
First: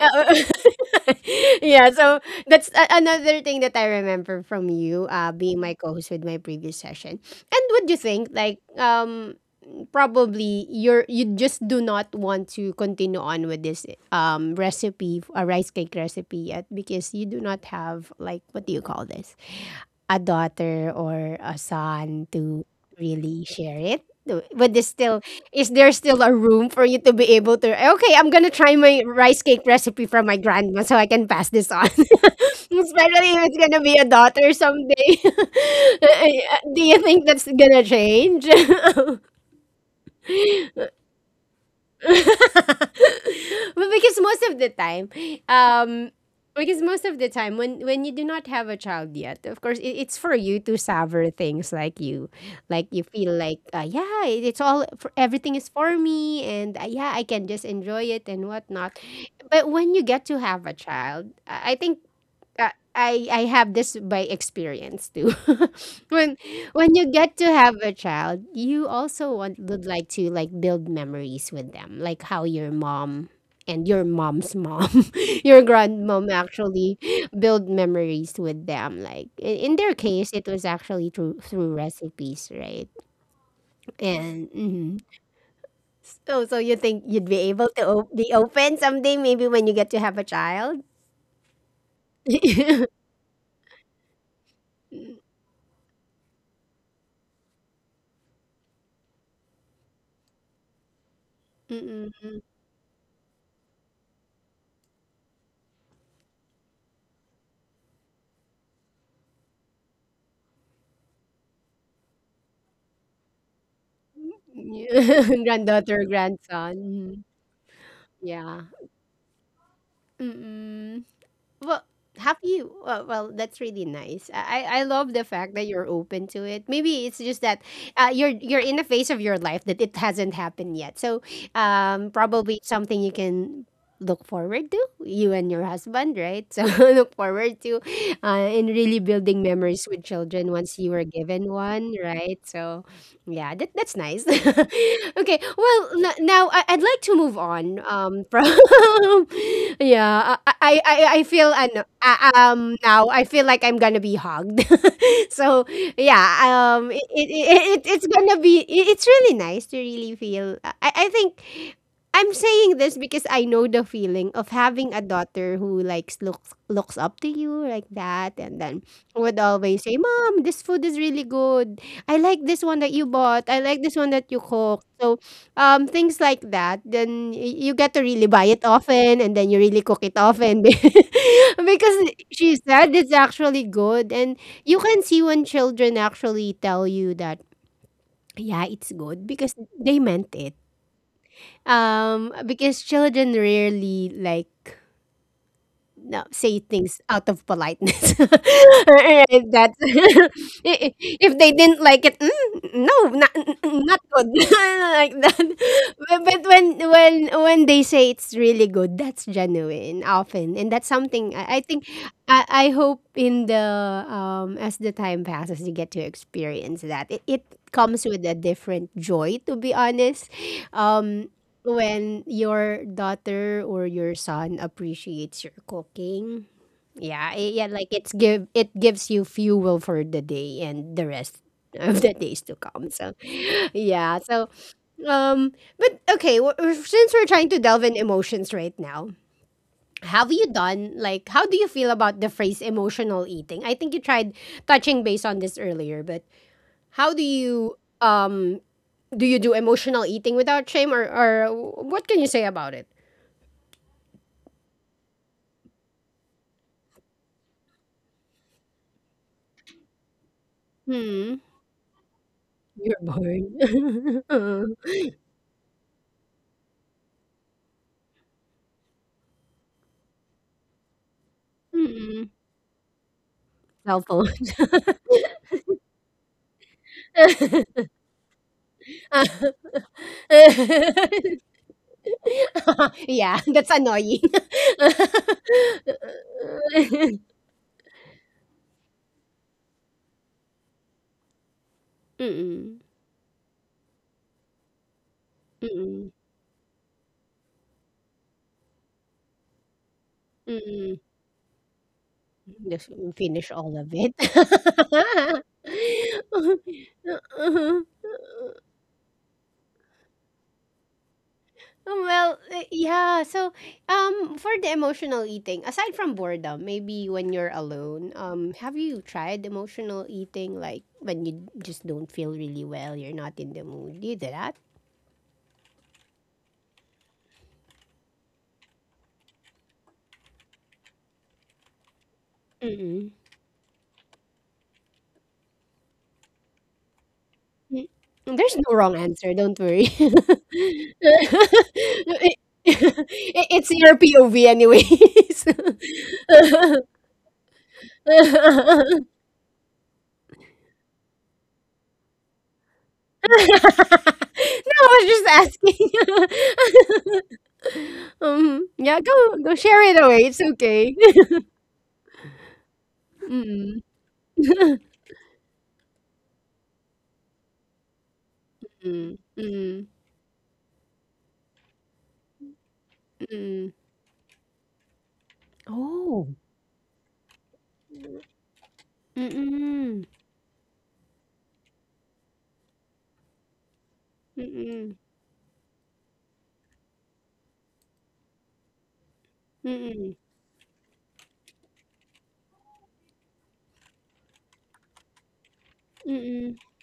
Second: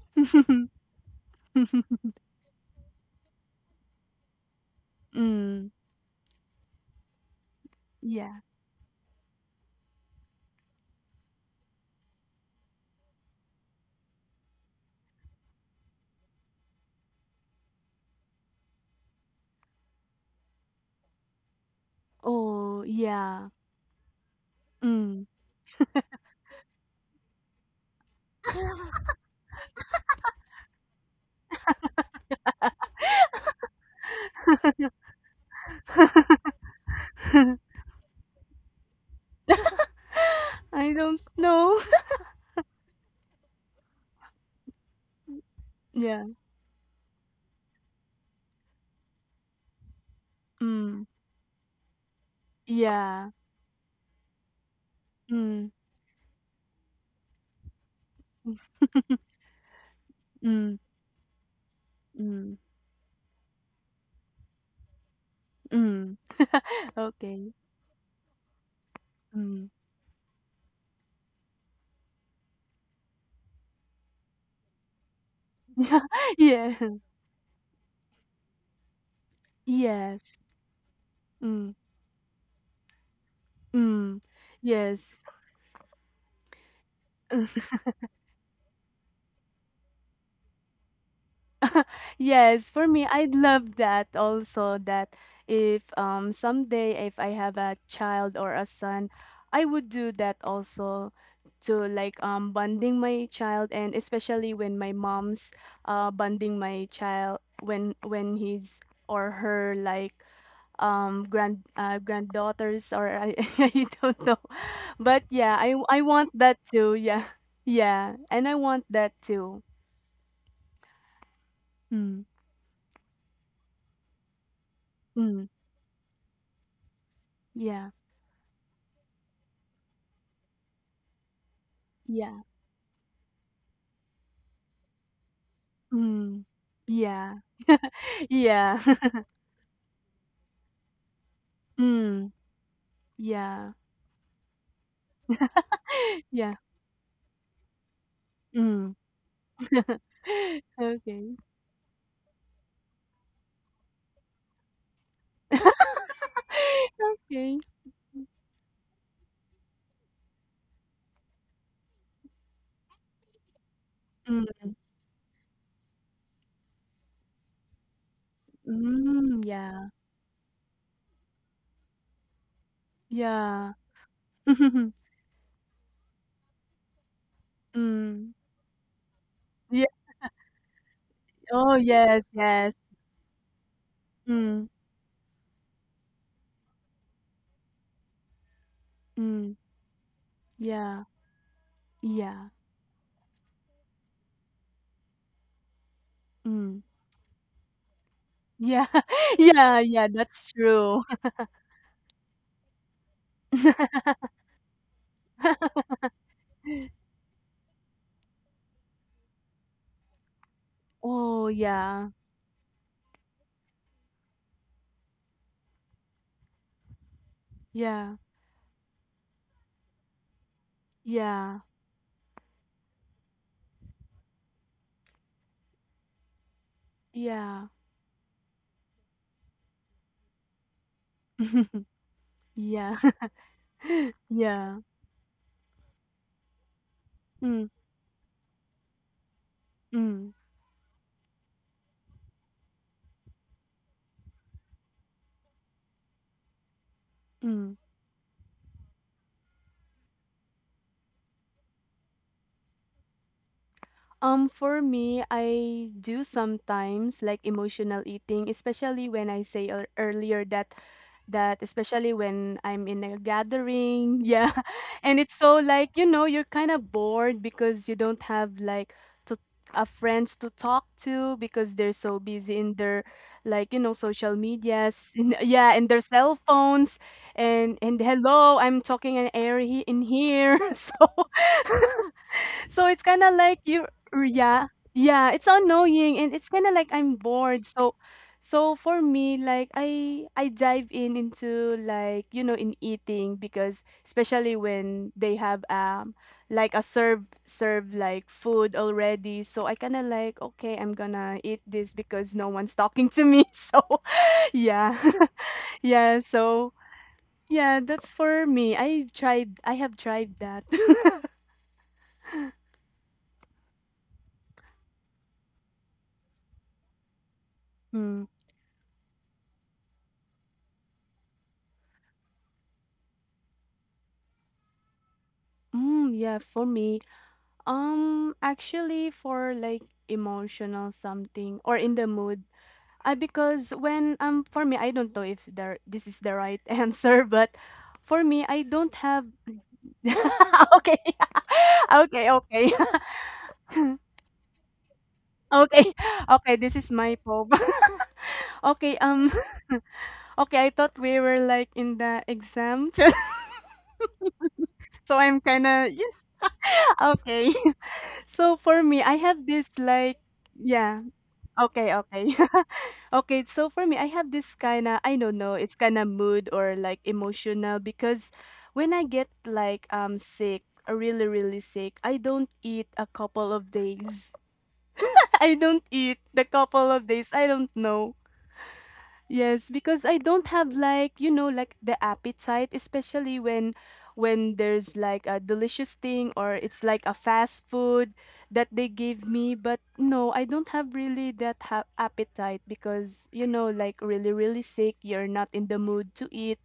[SPEAKER 1] Uh, yeah, so that's a another thing that I remember from you, being
[SPEAKER 2] Mm.
[SPEAKER 1] my co-host with my previous session. And would you think,
[SPEAKER 2] Yeah.
[SPEAKER 1] like, probably you just do not want to continue on with this recipe, a rice cake recipe yet because you do not have like what do you call this? A daughter or a son to
[SPEAKER 2] Oh,
[SPEAKER 1] really
[SPEAKER 2] yeah.
[SPEAKER 1] share it? But there's still,
[SPEAKER 2] Mm.
[SPEAKER 1] is there still a room for you to be able to? Okay, I'm gonna try my rice cake recipe from my grandma so I can pass this on. Especially if it's gonna be a daughter someday. Do you think that's gonna change?
[SPEAKER 2] I don't know.
[SPEAKER 1] But because most of the time, um,
[SPEAKER 2] Yeah.
[SPEAKER 1] because most of the time when you do not have a child yet, of course, it's for you to
[SPEAKER 2] Mm.
[SPEAKER 1] savor things like you
[SPEAKER 2] Yeah.
[SPEAKER 1] feel like, yeah, it's all for, everything is
[SPEAKER 2] Mm.
[SPEAKER 1] for me, and yeah, I can just enjoy it and whatnot. But when you get to have a
[SPEAKER 2] Mm,
[SPEAKER 1] child, I think
[SPEAKER 2] mm,
[SPEAKER 1] uh, I have this by experience too.
[SPEAKER 2] mm.
[SPEAKER 1] when when you get to
[SPEAKER 2] Okay.
[SPEAKER 1] have a child, you also want
[SPEAKER 2] Mm.
[SPEAKER 1] would like to like build memories with them, like how your mom and your mom's mom, your grandmom
[SPEAKER 2] Yeah. Yeah.
[SPEAKER 1] actually build memories with them. Like in their case,
[SPEAKER 2] Yes.
[SPEAKER 1] it was actually through through
[SPEAKER 2] Mm,
[SPEAKER 1] recipes, right?
[SPEAKER 2] mm.
[SPEAKER 1] And mhm.
[SPEAKER 2] Yes.
[SPEAKER 1] So so you think you'd be able to be open someday, maybe when you get to have a child.
[SPEAKER 2] Yes, for me, I'd love that also, that if someday if I have a child or a son, I would do that also, to
[SPEAKER 1] Mm-mm.
[SPEAKER 2] like bonding my child, and especially when my mom's bonding my child when he's or her like granddaughters or I, I don't know. But yeah, I
[SPEAKER 1] Granddaughter,
[SPEAKER 2] want that
[SPEAKER 1] grandson.
[SPEAKER 2] too.
[SPEAKER 1] Mhm.
[SPEAKER 2] Yeah. Yeah, and
[SPEAKER 1] Yeah.
[SPEAKER 2] I want that too.
[SPEAKER 1] Mm-mm. Well,
[SPEAKER 2] Mm.
[SPEAKER 1] have you? Well, well, that's really nice. I love the
[SPEAKER 2] Mm.
[SPEAKER 1] fact that you're open to it. Maybe it's just that
[SPEAKER 2] Yeah.
[SPEAKER 1] you're in a phase of your life that it hasn't happened yet. So,
[SPEAKER 2] Yeah.
[SPEAKER 1] probably something you can look forward to, you and your husband, right?
[SPEAKER 2] Mm.
[SPEAKER 1] So look
[SPEAKER 2] Yeah.
[SPEAKER 1] forward to and
[SPEAKER 2] Yeah.
[SPEAKER 1] really building memories with children once you were given one,
[SPEAKER 2] Mm.
[SPEAKER 1] right? So yeah, that,
[SPEAKER 2] Yeah.
[SPEAKER 1] that's nice. Okay, well, now
[SPEAKER 2] Yeah.
[SPEAKER 1] I'd like to move on. From
[SPEAKER 2] Mm.
[SPEAKER 1] yeah, I
[SPEAKER 2] Okay.
[SPEAKER 1] feel and now I feel like I'm gonna be hugged. So yeah, it, it,
[SPEAKER 2] Okay.
[SPEAKER 1] it it's gonna be it's really nice to really feel. I think I'm saying this because I know the feeling of
[SPEAKER 2] Mm.
[SPEAKER 1] having a daughter who likes looks up to you like that, and then would
[SPEAKER 2] Mm,
[SPEAKER 1] always
[SPEAKER 2] yeah.
[SPEAKER 1] say, "Mom, this food is really good. I like this one that you bought. I
[SPEAKER 2] Yeah.
[SPEAKER 1] like this one that you cooked." So, things like that. Then you get to really
[SPEAKER 2] Mm.
[SPEAKER 1] buy it often, and then you really
[SPEAKER 2] Yeah.
[SPEAKER 1] cook it often
[SPEAKER 2] Oh,
[SPEAKER 1] because
[SPEAKER 2] yes,
[SPEAKER 1] she
[SPEAKER 2] yes.
[SPEAKER 1] said it's actually good, and
[SPEAKER 2] Mm.
[SPEAKER 1] you can see when children actually tell you that yeah, it's good because
[SPEAKER 2] Mm.
[SPEAKER 1] they meant it.
[SPEAKER 2] Yeah. Yeah.
[SPEAKER 1] Because children rarely like no, say
[SPEAKER 2] Mm.
[SPEAKER 1] things out of politeness.
[SPEAKER 2] Yeah.
[SPEAKER 1] And that's
[SPEAKER 2] Yeah, yeah, that's
[SPEAKER 1] i- i-
[SPEAKER 2] true.
[SPEAKER 1] if they didn't like it, no, not, n- n- not good, like that. But when they say it's really good, that's genuine often, and that's something
[SPEAKER 2] Oh,
[SPEAKER 1] I think
[SPEAKER 2] yeah.
[SPEAKER 1] I hope in the as the time passes, you get to experience that. It comes
[SPEAKER 2] Yeah.
[SPEAKER 1] with a different joy, to be honest. Um,
[SPEAKER 2] Yeah.
[SPEAKER 1] when your daughter or your son appreciates your cooking, yeah, yeah,
[SPEAKER 2] Yeah.
[SPEAKER 1] like it's give it gives you fuel for the day and the rest of the days to come.
[SPEAKER 2] Yeah.
[SPEAKER 1] So, yeah, so
[SPEAKER 2] Yeah.
[SPEAKER 1] um, but okay, since we're trying to
[SPEAKER 2] Mm.
[SPEAKER 1] delve in emotions right now, have
[SPEAKER 2] Mm.
[SPEAKER 1] you done like how do you feel about the phrase emotional eating? I think you tried touching base on this earlier, but how do
[SPEAKER 2] Mm.
[SPEAKER 1] you do you do emotional eating without shame, or what can you say about it?
[SPEAKER 2] For me, I do sometimes like emotional eating, especially when I earlier that
[SPEAKER 1] Mm.
[SPEAKER 2] especially when I'm
[SPEAKER 1] You're
[SPEAKER 2] in a gathering,
[SPEAKER 1] bored.
[SPEAKER 2] yeah.
[SPEAKER 1] Uh.
[SPEAKER 2] And it's so like, you know, you're kind of bored because you don't have like to friends to talk to because they're so
[SPEAKER 1] Mm.
[SPEAKER 2] busy in their like, you know,
[SPEAKER 1] Cell phone.
[SPEAKER 2] social medias, in, yeah, and their cell phones, and hello, I'm talking in here. So so it's kind of
[SPEAKER 1] Yeah,
[SPEAKER 2] like
[SPEAKER 1] that's
[SPEAKER 2] you,
[SPEAKER 1] annoying.
[SPEAKER 2] yeah. Yeah, it's annoying, and it's kind of like I'm bored. So for me, like I dive in into like, you know, in
[SPEAKER 1] Mm.
[SPEAKER 2] eating, because especially when they have
[SPEAKER 1] Mm.
[SPEAKER 2] like a serve like food already. So I kind of like, okay, I'm
[SPEAKER 1] Mm.
[SPEAKER 2] gonna eat this because no one's
[SPEAKER 1] Just
[SPEAKER 2] talking to
[SPEAKER 1] finish
[SPEAKER 2] me.
[SPEAKER 1] all
[SPEAKER 2] So
[SPEAKER 1] of it.
[SPEAKER 2] yeah. Yeah, so yeah, that's for me. I have tried that.
[SPEAKER 1] Well, yeah. So, for the emotional eating, aside from boredom, maybe when you're alone,
[SPEAKER 2] Mm.
[SPEAKER 1] have you tried emotional eating? Like when you just don't feel really well, you're not in the mood. Do you do that?
[SPEAKER 2] Mm, yeah, for me. Actually, for like emotional something or in the mood,
[SPEAKER 1] Mm-mm.
[SPEAKER 2] I, because when for me, I don't know if there this is the right answer, but
[SPEAKER 1] Mm.
[SPEAKER 2] for me,
[SPEAKER 1] There's
[SPEAKER 2] I
[SPEAKER 1] no
[SPEAKER 2] don't
[SPEAKER 1] wrong
[SPEAKER 2] have.
[SPEAKER 1] answer. Don't worry.
[SPEAKER 2] Okay. okay,
[SPEAKER 1] It-
[SPEAKER 2] okay,
[SPEAKER 1] it's your POV, anyways.
[SPEAKER 2] okay, okay.
[SPEAKER 1] No,
[SPEAKER 2] This is my pope. Okay. Okay. I thought we were like in the exam,
[SPEAKER 1] I was
[SPEAKER 2] so
[SPEAKER 1] just
[SPEAKER 2] I'm kind of
[SPEAKER 1] asking.
[SPEAKER 2] okay. So for
[SPEAKER 1] Yeah,
[SPEAKER 2] me, I
[SPEAKER 1] go
[SPEAKER 2] have
[SPEAKER 1] go
[SPEAKER 2] this
[SPEAKER 1] share it away.
[SPEAKER 2] like,
[SPEAKER 1] It's okay.
[SPEAKER 2] yeah. Okay, okay. Okay,
[SPEAKER 1] Mm.
[SPEAKER 2] so for me, I have this kind of, I don't know, it's kind of mood or like emotional, because when
[SPEAKER 1] Mm.
[SPEAKER 2] I get
[SPEAKER 1] Mm.
[SPEAKER 2] like sick, really, really sick, I don't eat a
[SPEAKER 1] Mm.
[SPEAKER 2] couple of days. I don't
[SPEAKER 1] Oh.
[SPEAKER 2] eat the couple of days. I don't know.
[SPEAKER 1] Mm-mm.
[SPEAKER 2] Yes, because I don't have like, you know, like the appetite, especially when
[SPEAKER 1] Mm-mm.
[SPEAKER 2] there's like a delicious thing or it's like a fast food that they give me,
[SPEAKER 1] Mm-mm.
[SPEAKER 2] but no, I don't have really that ha appetite because, you know, like really really sick, you're not in the mood to
[SPEAKER 1] Mm-mm.
[SPEAKER 2] eat.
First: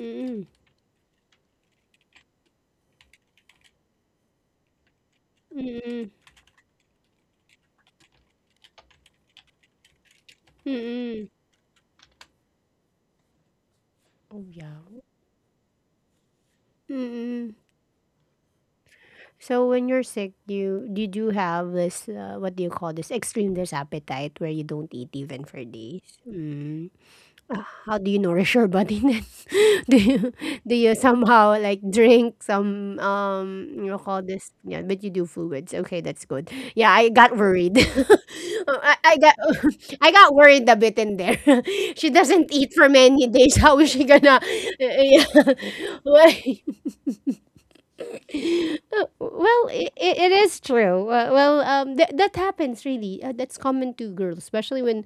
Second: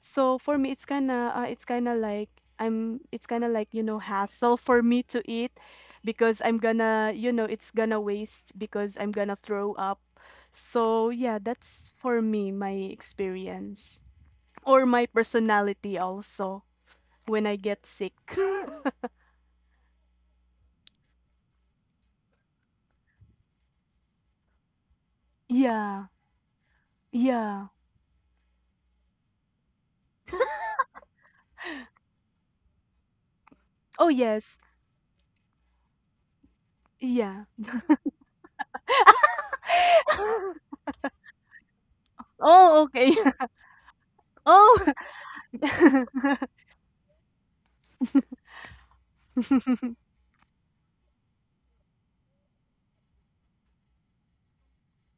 [SPEAKER 2] So for me, it's kinda like I'm, it's kinda like, you know, hassle for me to eat,
[SPEAKER 1] Mm-mm.
[SPEAKER 2] because I'm gonna, you know, it's gonna waste because I'm gonna throw up. So
[SPEAKER 1] Mm-mm.
[SPEAKER 2] yeah, that's for me my experience
[SPEAKER 1] Oh
[SPEAKER 2] or
[SPEAKER 1] yeah.
[SPEAKER 2] my personality also when I
[SPEAKER 1] Mm-mm.
[SPEAKER 2] get sick.
[SPEAKER 1] So when you're sick, you do have this what do you call this, extreme, this appetite where you don't eat even for
[SPEAKER 2] Yeah,
[SPEAKER 1] days. Mm.
[SPEAKER 2] yeah.
[SPEAKER 1] How do you nourish your body then? Do you do you somehow like drink some you
[SPEAKER 2] Oh
[SPEAKER 1] know call
[SPEAKER 2] yes,
[SPEAKER 1] this yeah but you do fluids okay that's good yeah I
[SPEAKER 2] yeah.
[SPEAKER 1] got worried. I got I got worried a bit in there. She doesn't
[SPEAKER 2] Oh
[SPEAKER 1] eat for
[SPEAKER 2] okay.
[SPEAKER 1] many days. How is she gonna?
[SPEAKER 2] Oh.
[SPEAKER 1] Yeah. Well, well, it is true. Well, that happens really, that's common to girls, especially when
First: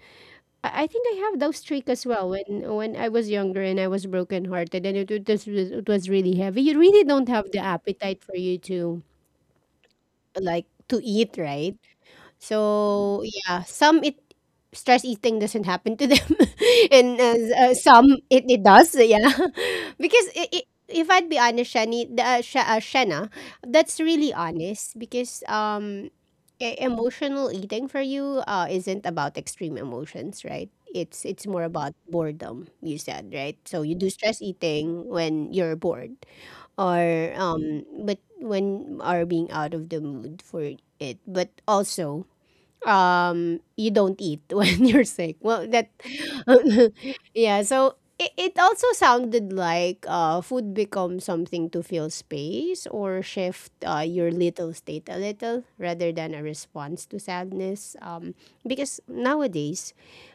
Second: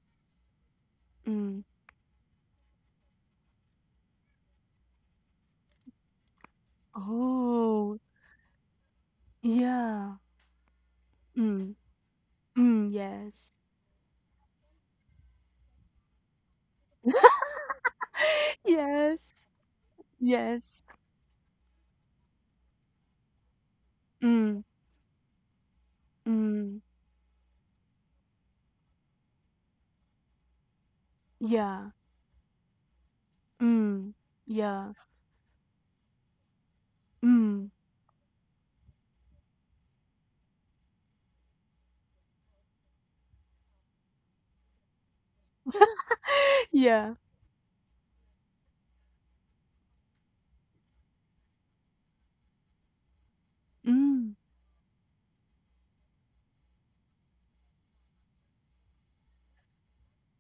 [SPEAKER 1] I think I have those
[SPEAKER 2] Mm.
[SPEAKER 1] streak as well when I was younger and I was brokenhearted, and it was really heavy. You really don't have the
[SPEAKER 2] Oh
[SPEAKER 1] appetite for you to
[SPEAKER 2] yeah.
[SPEAKER 1] like to eat,
[SPEAKER 2] Mm.
[SPEAKER 1] right?
[SPEAKER 2] Mm,
[SPEAKER 1] So
[SPEAKER 2] yes.
[SPEAKER 1] yeah, some it stress eating doesn't happen to them, and some it does. Yeah,
[SPEAKER 2] Yes,
[SPEAKER 1] because I
[SPEAKER 2] yes.
[SPEAKER 1] if I'd be honest, Shani, the, Shana, that's really
[SPEAKER 2] Mm,
[SPEAKER 1] honest because
[SPEAKER 2] mm.
[SPEAKER 1] emotional eating for you isn't about extreme emotions, right? It's more
[SPEAKER 2] Yeah.
[SPEAKER 1] about boredom. You said, right? So you do
[SPEAKER 2] Mm.
[SPEAKER 1] stress
[SPEAKER 2] Yeah.
[SPEAKER 1] eating when you're bored or
[SPEAKER 2] Mm.
[SPEAKER 1] but when are being out of the mood for it, but also you don't eat when you're sick, well that
[SPEAKER 2] Yeah.
[SPEAKER 1] yeah, so it also sounded like food becomes something to fill space or shift
[SPEAKER 2] Mm.
[SPEAKER 1] your little state a little, rather than a response to sadness, um, because nowadays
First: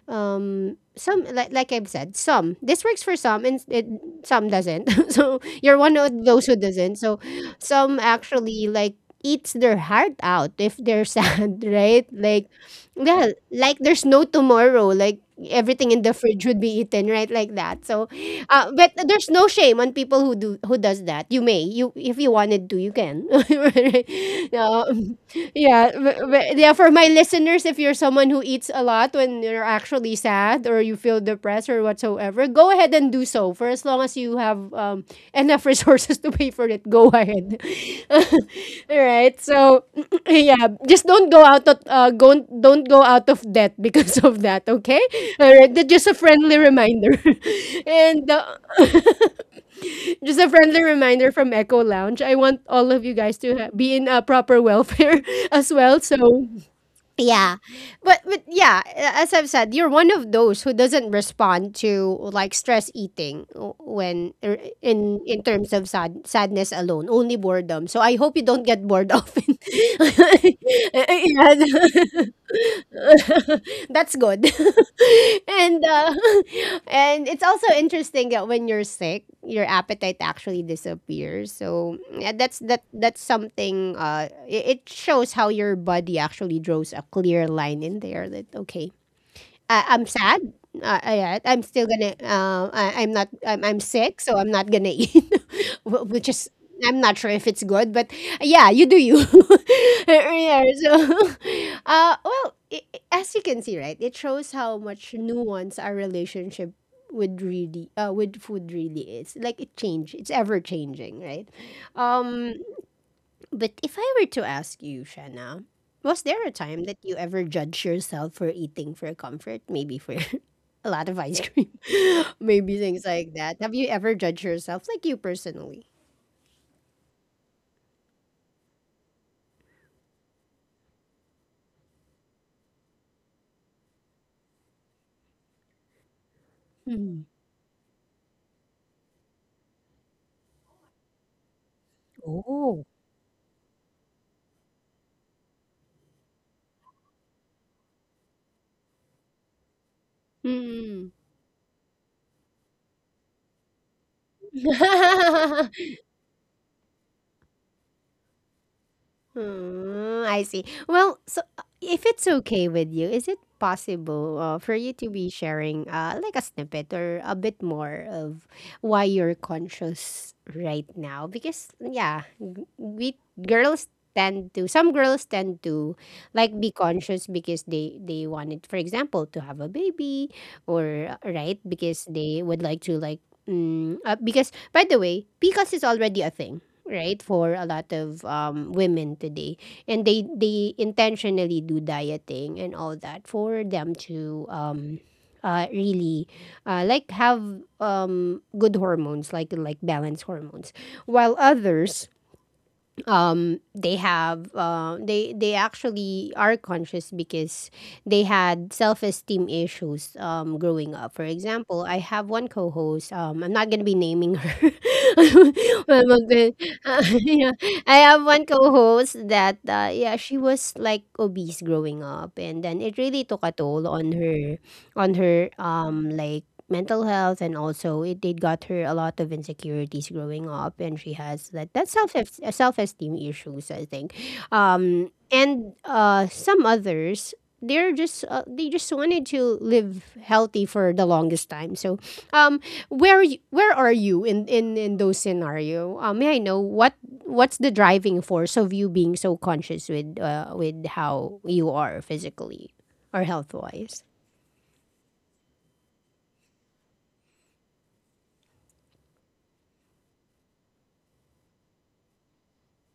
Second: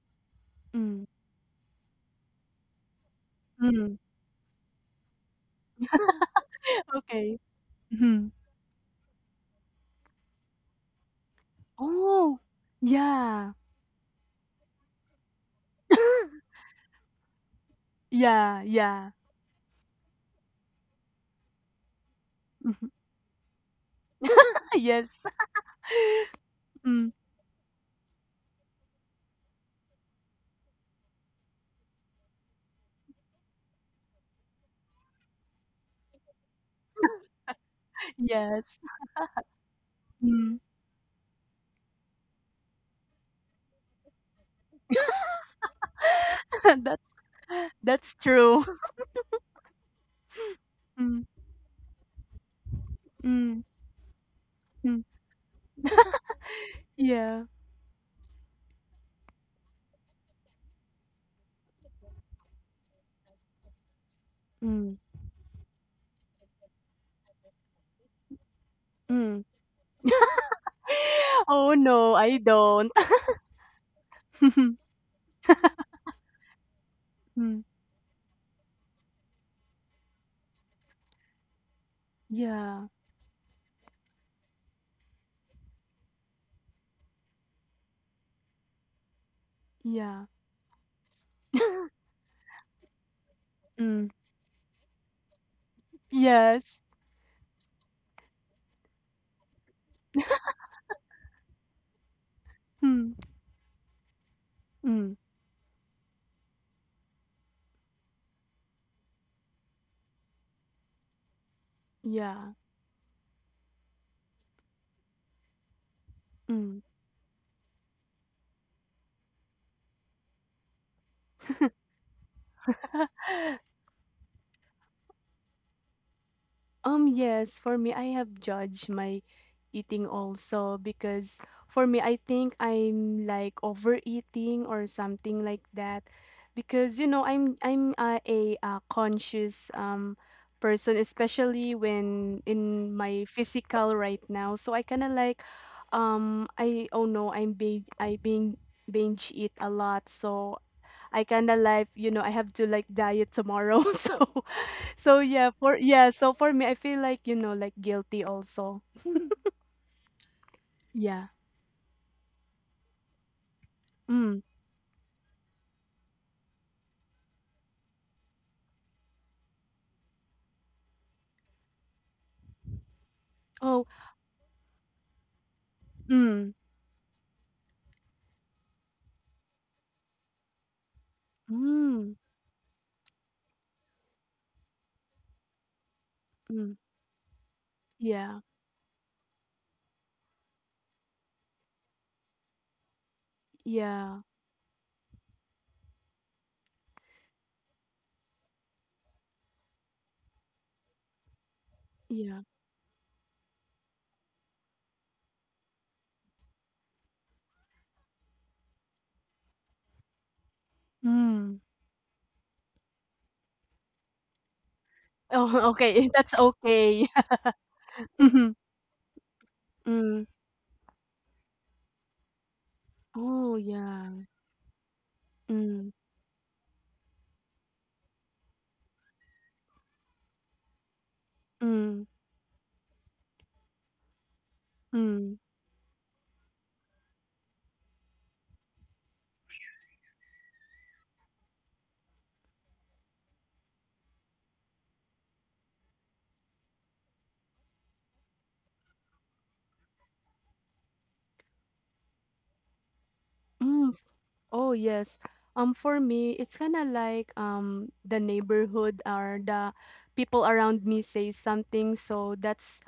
[SPEAKER 2] Mm.
[SPEAKER 1] some, like I've said, some, this works for some and
[SPEAKER 2] Mm.
[SPEAKER 1] some doesn't. So you're one of those who doesn't. So
[SPEAKER 2] Okay.
[SPEAKER 1] some
[SPEAKER 2] Mhm.
[SPEAKER 1] actually like eats their heart out if they're sad, right?
[SPEAKER 2] Oh,
[SPEAKER 1] Like yeah,
[SPEAKER 2] yeah.
[SPEAKER 1] like there's no tomorrow. Like everything in the fridge would be eaten, right? Like that. So,
[SPEAKER 2] Yeah,
[SPEAKER 1] but
[SPEAKER 2] yeah.
[SPEAKER 1] there's no shame on people who do who does that. You may, you if you wanted to,
[SPEAKER 2] Mhm.
[SPEAKER 1] you can. No,
[SPEAKER 2] Yes.
[SPEAKER 1] yeah, yeah. For my
[SPEAKER 2] Mm.
[SPEAKER 1] listeners, if you're someone who eats a lot when you're actually sad or you feel the pressure whatsoever, go ahead and do so. For as long as you have enough resources to pay for it, go ahead. All
[SPEAKER 2] Yes.
[SPEAKER 1] right. So
[SPEAKER 2] Mm.
[SPEAKER 1] yeah, just don't go out of go don't go out of debt because of that. Okay. All right. That's just a friendly
[SPEAKER 2] That's
[SPEAKER 1] reminder, and
[SPEAKER 2] true.
[SPEAKER 1] just a friendly
[SPEAKER 2] Mm.
[SPEAKER 1] reminder from Echo Lounge. I want all of you guys to
[SPEAKER 2] Mm.
[SPEAKER 1] be in a proper
[SPEAKER 2] Mm.
[SPEAKER 1] welfare as well. So
[SPEAKER 2] Yeah.
[SPEAKER 1] yeah. But yeah, as I've said, you're one of those who doesn't respond to like stress eating when
[SPEAKER 2] Mm.
[SPEAKER 1] in terms of sad, sadness alone, only boredom. So I hope you don't get bored
[SPEAKER 2] Mm.
[SPEAKER 1] often.
[SPEAKER 2] Oh,
[SPEAKER 1] Yes.
[SPEAKER 2] no, I don't.
[SPEAKER 1] That's good. And and it's
[SPEAKER 2] Mm.
[SPEAKER 1] also interesting that when you're sick, your appetite actually disappears. So yeah, that's that
[SPEAKER 2] Yeah.
[SPEAKER 1] that's something. It shows how your body actually draws a clear line in there. That okay, I'm
[SPEAKER 2] Yeah.
[SPEAKER 1] sad. Yeah, I'm still gonna. I'm not. I'm
[SPEAKER 2] Mm.
[SPEAKER 1] sick, so I'm not gonna eat. Wh- which is,
[SPEAKER 2] Yes.
[SPEAKER 1] I'm not sure if it's good, but yeah, you do you. Yeah. So, well,
[SPEAKER 2] Mm,
[SPEAKER 1] as you can see, right, it shows how much
[SPEAKER 2] mm,
[SPEAKER 1] nuance our relationship with really, with food really is. Like it change. It's ever changing, right?
[SPEAKER 2] yeah,
[SPEAKER 1] Um, but if I were to ask you, Shanna, was there a
[SPEAKER 2] mm.
[SPEAKER 1] time that you ever judged yourself for eating for comfort? Maybe for a lot of ice cream, maybe things like that. Have you ever judged yourself, like you personally?
[SPEAKER 2] Yes, for me, I have judged my eating also, because for me, I think I'm like overeating or something like that, because you know
[SPEAKER 1] Mm.
[SPEAKER 2] I'm a conscious person, especially when
[SPEAKER 1] Oh.
[SPEAKER 2] in my physical right now. So I kind of like I oh no, I being binge eat a lot. So
[SPEAKER 1] Mm.
[SPEAKER 2] I kind of like, you know, I have to like diet tomorrow. So, so yeah, for yeah, so for me, I feel like, you know, like guilty also.
[SPEAKER 1] Mm, I see. Well,
[SPEAKER 2] Yeah.
[SPEAKER 1] so if it's okay with you, is it possible
[SPEAKER 2] Mm.
[SPEAKER 1] for you to be sharing like a snippet or a bit more of why you're conscious right now? Because yeah, we
[SPEAKER 2] Oh,
[SPEAKER 1] girls tend to, some girls tend to like
[SPEAKER 2] mm.
[SPEAKER 1] be conscious because they wanted, for example, to have a baby or right, because
[SPEAKER 2] Mm.
[SPEAKER 1] they would like to like. Mm, because by the way, PCOS is already a thing,
[SPEAKER 2] Mm.
[SPEAKER 1] right, for a lot of
[SPEAKER 2] Yeah.
[SPEAKER 1] women today, and they intentionally do dieting and all that for them
[SPEAKER 2] Yeah.
[SPEAKER 1] to really like have good hormones, like balanced hormones, while others
[SPEAKER 2] Yeah.
[SPEAKER 1] they have they actually are conscious because they had self-esteem issues growing up. For
[SPEAKER 2] Mm.
[SPEAKER 1] example, I have one co-host, I'm not going to be naming her.
[SPEAKER 2] Oh,
[SPEAKER 1] Well,
[SPEAKER 2] okay.
[SPEAKER 1] but
[SPEAKER 2] That's
[SPEAKER 1] then,
[SPEAKER 2] okay.
[SPEAKER 1] yeah, I have one
[SPEAKER 2] Mhm.
[SPEAKER 1] co-host that yeah,
[SPEAKER 2] Mm.
[SPEAKER 1] she was like obese growing up, and then it really took a
[SPEAKER 2] Oh,
[SPEAKER 1] toll on
[SPEAKER 2] yeah.
[SPEAKER 1] her, on her
[SPEAKER 2] Mm.
[SPEAKER 1] like mental health, and also it did got her a lot of insecurities growing up, and she has that
[SPEAKER 2] Mm.
[SPEAKER 1] self self-esteem issues, I think,
[SPEAKER 2] Mm.
[SPEAKER 1] and some others, they're just they just wanted to live healthy for the longest time, so um where where are you in those scenario, um, may I know what what's the driving force of you being so conscious with how you are physically or health
[SPEAKER 2] Mm.
[SPEAKER 1] wise?
[SPEAKER 2] Oh yes. For me, it's kind of like the neighborhood or the people around me say something, so that's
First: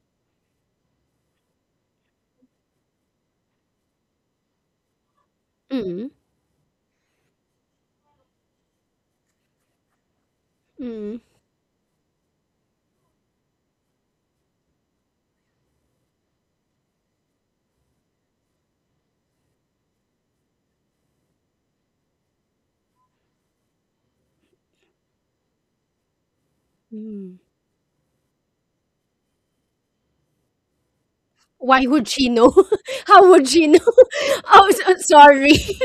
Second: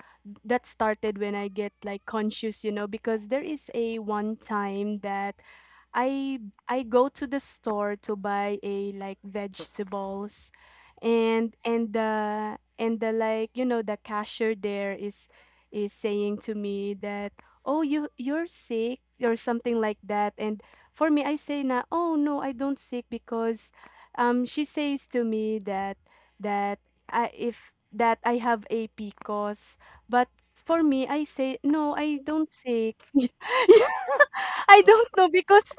[SPEAKER 2] that started when I get like conscious, you know, because there is a one time that
[SPEAKER 1] Mm
[SPEAKER 2] I go to the store to buy a like vegetables,
[SPEAKER 1] mm
[SPEAKER 2] and the like you know the cashier there is saying to me that oh you, you're sick or something like that. And for me, I say na, oh no, I don't sick, because she says to me that I,
[SPEAKER 1] mm.
[SPEAKER 2] if that I have a PCOS, but for me, I say
[SPEAKER 1] Why
[SPEAKER 2] no,
[SPEAKER 1] would
[SPEAKER 2] I
[SPEAKER 1] she know?
[SPEAKER 2] don't sick.
[SPEAKER 1] How would she know? Oh,
[SPEAKER 2] I
[SPEAKER 1] so,
[SPEAKER 2] don't know
[SPEAKER 1] sorry.
[SPEAKER 2] because,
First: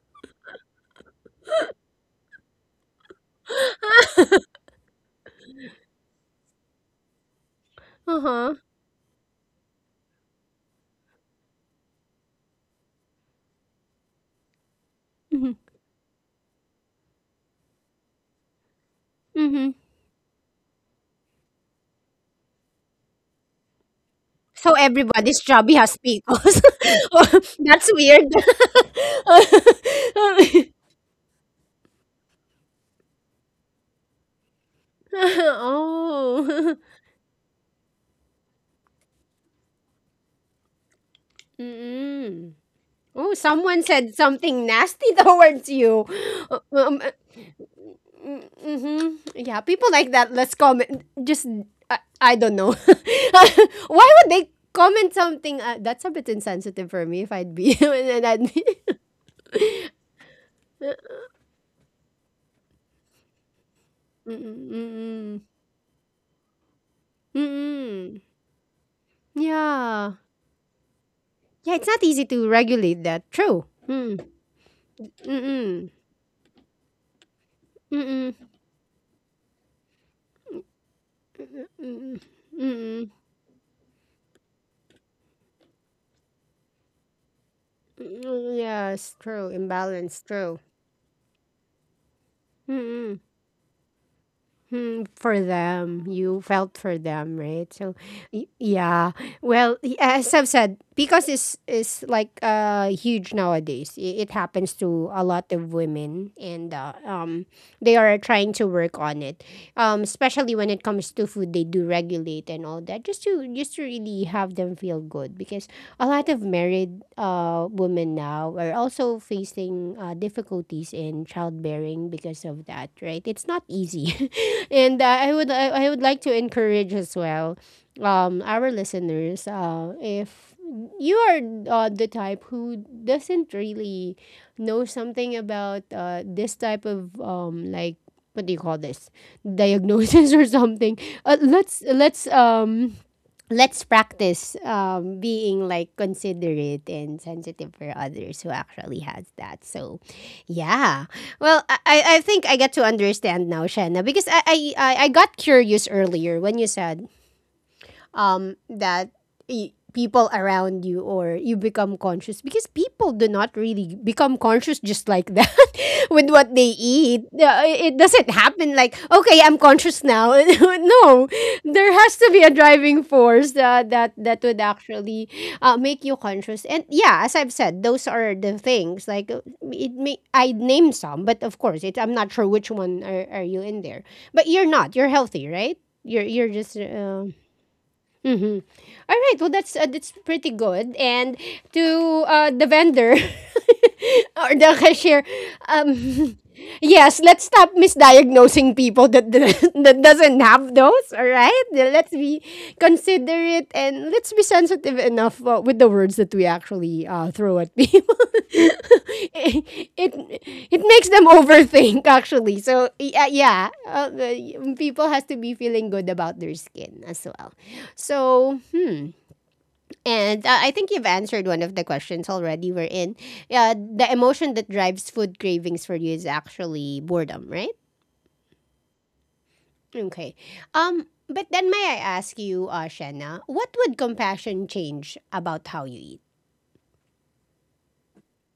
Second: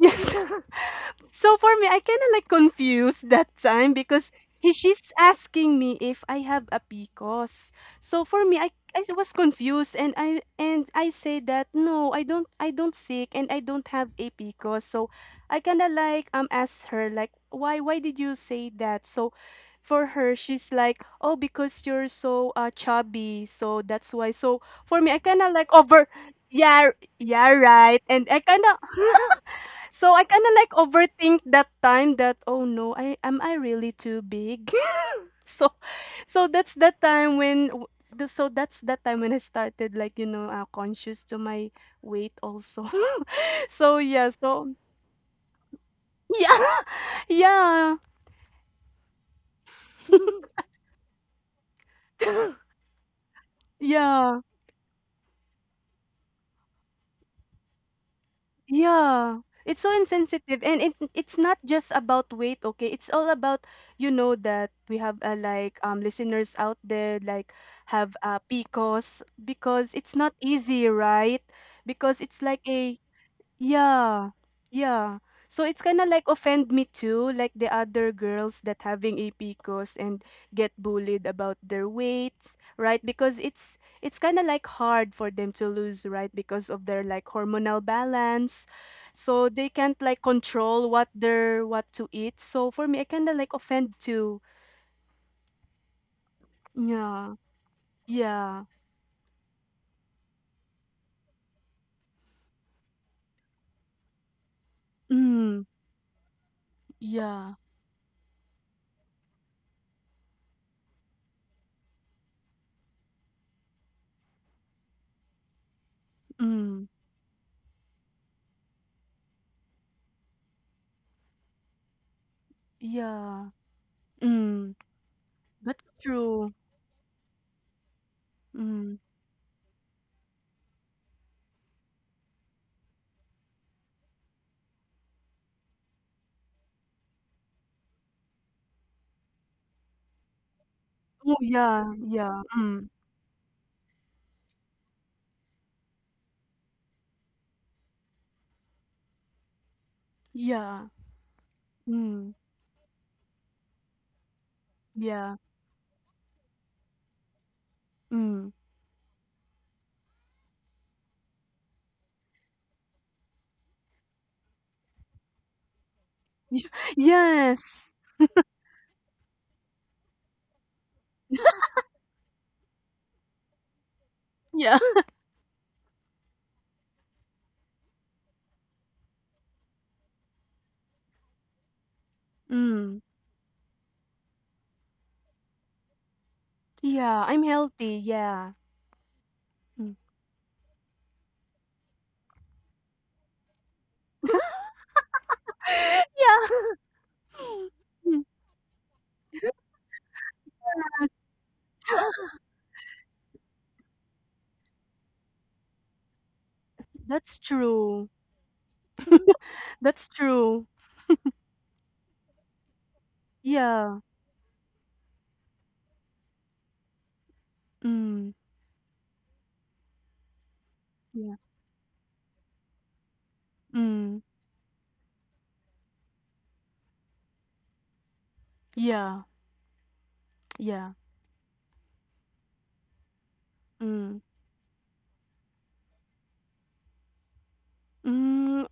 [SPEAKER 2] yes. So for me, I kind of like confused that time, because he, she's asking me if I have a PCOS. So for me,
[SPEAKER 1] Uh-huh.
[SPEAKER 2] I, was confused, and I say that no, I don't, I don't sick, and I don't have a PCOS. So I
[SPEAKER 1] Hmm.
[SPEAKER 2] kind of like asked her like why, did you say that? So
[SPEAKER 1] Hmm.
[SPEAKER 2] for her, she's like oh because you're so chubby, so that's why. So
[SPEAKER 1] So
[SPEAKER 2] for me, I kind of
[SPEAKER 1] everybody's
[SPEAKER 2] like
[SPEAKER 1] chubby
[SPEAKER 2] over,
[SPEAKER 1] has pickles.
[SPEAKER 2] yeah. Yeah,
[SPEAKER 1] Oh,
[SPEAKER 2] right.
[SPEAKER 1] that's
[SPEAKER 2] And I
[SPEAKER 1] weird.
[SPEAKER 2] kind of so I kind of like overthink that time, that oh no, I, am I really too big? So, so that's
[SPEAKER 1] Oh.
[SPEAKER 2] that time when so that's that time when I started like you know conscious to my weight
[SPEAKER 1] Mm-mm.
[SPEAKER 2] also.
[SPEAKER 1] Oh, someone
[SPEAKER 2] So
[SPEAKER 1] said
[SPEAKER 2] yeah, so
[SPEAKER 1] something nasty towards you.
[SPEAKER 2] yeah,
[SPEAKER 1] Um,
[SPEAKER 2] yeah,
[SPEAKER 1] Mm-hmm. Yeah, people like that. Let's comment. Just I don't know. Why
[SPEAKER 2] yeah.
[SPEAKER 1] would they comment something? That's a bit insensitive for me. If I'd be, and I'd be.
[SPEAKER 2] Yeah, it's so insensitive, and it's not just about weight, okay? It's all about, you know, that
[SPEAKER 1] Mm-mm.
[SPEAKER 2] we have
[SPEAKER 1] Mm-mm.
[SPEAKER 2] like listeners out there like have
[SPEAKER 1] Mm-mm.
[SPEAKER 2] PCOS, because it's
[SPEAKER 1] Yeah.
[SPEAKER 2] not easy, right?
[SPEAKER 1] Yeah, it's not
[SPEAKER 2] Because
[SPEAKER 1] easy
[SPEAKER 2] it's like
[SPEAKER 1] to
[SPEAKER 2] a,
[SPEAKER 1] regulate that. True.
[SPEAKER 2] yeah.
[SPEAKER 1] Mm.
[SPEAKER 2] Yeah. So it's kind
[SPEAKER 1] Mm-mm.
[SPEAKER 2] of like offend me too, like the other
[SPEAKER 1] Mm-mm.
[SPEAKER 2] girls that having a PCOS and get bullied about their
[SPEAKER 1] Mm-mm.
[SPEAKER 2] weights, right?
[SPEAKER 1] Mm-mm.
[SPEAKER 2] Because it's kind of like hard for them to lose, right? Because of their like hormonal balance.
[SPEAKER 1] Mm-mm. Yes,
[SPEAKER 2] So
[SPEAKER 1] true.
[SPEAKER 2] they can't like
[SPEAKER 1] Imbalance. True.
[SPEAKER 2] control what they're, what to eat. So for me, I kind
[SPEAKER 1] Mm-mm.
[SPEAKER 2] of like offend too.
[SPEAKER 1] Hmm, for them, you felt for
[SPEAKER 2] Yeah.
[SPEAKER 1] them, right? So,
[SPEAKER 2] Yeah.
[SPEAKER 1] yeah. Well, as I've said, because it's like huge nowadays. It happens to a
[SPEAKER 2] Mm.
[SPEAKER 1] lot of women, and
[SPEAKER 2] Yeah.
[SPEAKER 1] they are trying to work on it, especially when it comes to food. They do regulate and all that, just to really have them feel good. Because a lot of
[SPEAKER 2] Mm.
[SPEAKER 1] married women now are also facing difficulties in childbearing because of that. Right?
[SPEAKER 2] Yeah.
[SPEAKER 1] It's not easy,
[SPEAKER 2] Mm.
[SPEAKER 1] and I would,
[SPEAKER 2] That's
[SPEAKER 1] I would like to
[SPEAKER 2] true.
[SPEAKER 1] encourage as well, our
[SPEAKER 2] Mm.
[SPEAKER 1] listeners. If you are the type who doesn't really know something about this type of, like, what do you call this, diagnosis or something.
[SPEAKER 2] Oh,
[SPEAKER 1] Uh,
[SPEAKER 2] yeah,
[SPEAKER 1] let's
[SPEAKER 2] yeah,
[SPEAKER 1] let's
[SPEAKER 2] mm,
[SPEAKER 1] um let's practice, being, like, considerate and sensitive for others who actually has that. So,
[SPEAKER 2] yeah,
[SPEAKER 1] yeah. Well, I
[SPEAKER 2] mm,
[SPEAKER 1] think I get to understand now, Shanna, because I
[SPEAKER 2] yeah,
[SPEAKER 1] got curious earlier when you said,
[SPEAKER 2] mm,
[SPEAKER 1] that people around you, or you, become conscious, because people do not really become conscious just like that with what they eat.
[SPEAKER 2] yes,
[SPEAKER 1] It doesn't happen like, okay, I'm conscious now. No, there has to be a driving force that that would
[SPEAKER 2] yeah,
[SPEAKER 1] actually make you conscious. And yeah, as I've said, those are the things like, it may I name some, but of course, it, I'm not sure which
[SPEAKER 2] mm,
[SPEAKER 1] one are you in there. But you're not. You're healthy, right? You're just
[SPEAKER 2] yeah, I'm
[SPEAKER 1] uh,
[SPEAKER 2] healthy, yeah,
[SPEAKER 1] Mhm. Alright, well
[SPEAKER 2] mm.
[SPEAKER 1] that's pretty good. And to the vendor or the cashier, um,
[SPEAKER 2] yeah,
[SPEAKER 1] yes, let's stop
[SPEAKER 2] mm,
[SPEAKER 1] misdiagnosing people that that doesn't have those. All right,
[SPEAKER 2] yes,
[SPEAKER 1] let's be considerate and let's be sensitive enough with the words that we actually
[SPEAKER 2] that's
[SPEAKER 1] throw at
[SPEAKER 2] true,
[SPEAKER 1] people. it,
[SPEAKER 2] that's
[SPEAKER 1] it
[SPEAKER 2] true,
[SPEAKER 1] it makes them overthink actually. So yeah, yeah,
[SPEAKER 2] yeah,
[SPEAKER 1] people has to be feeling good about their skin as well.
[SPEAKER 2] mm,
[SPEAKER 1] So hmm. And I think you've
[SPEAKER 2] yeah,
[SPEAKER 1] answered one of the questions already. We're in. Uh,
[SPEAKER 2] mm,
[SPEAKER 1] the emotion that drives food cravings for you is actually boredom, right?
[SPEAKER 2] yeah,
[SPEAKER 1] Okay.
[SPEAKER 2] yeah,
[SPEAKER 1] But then, may I ask you, Shanna, what would
[SPEAKER 2] mm,
[SPEAKER 1] compassion change about how you eat?
[SPEAKER 2] mm.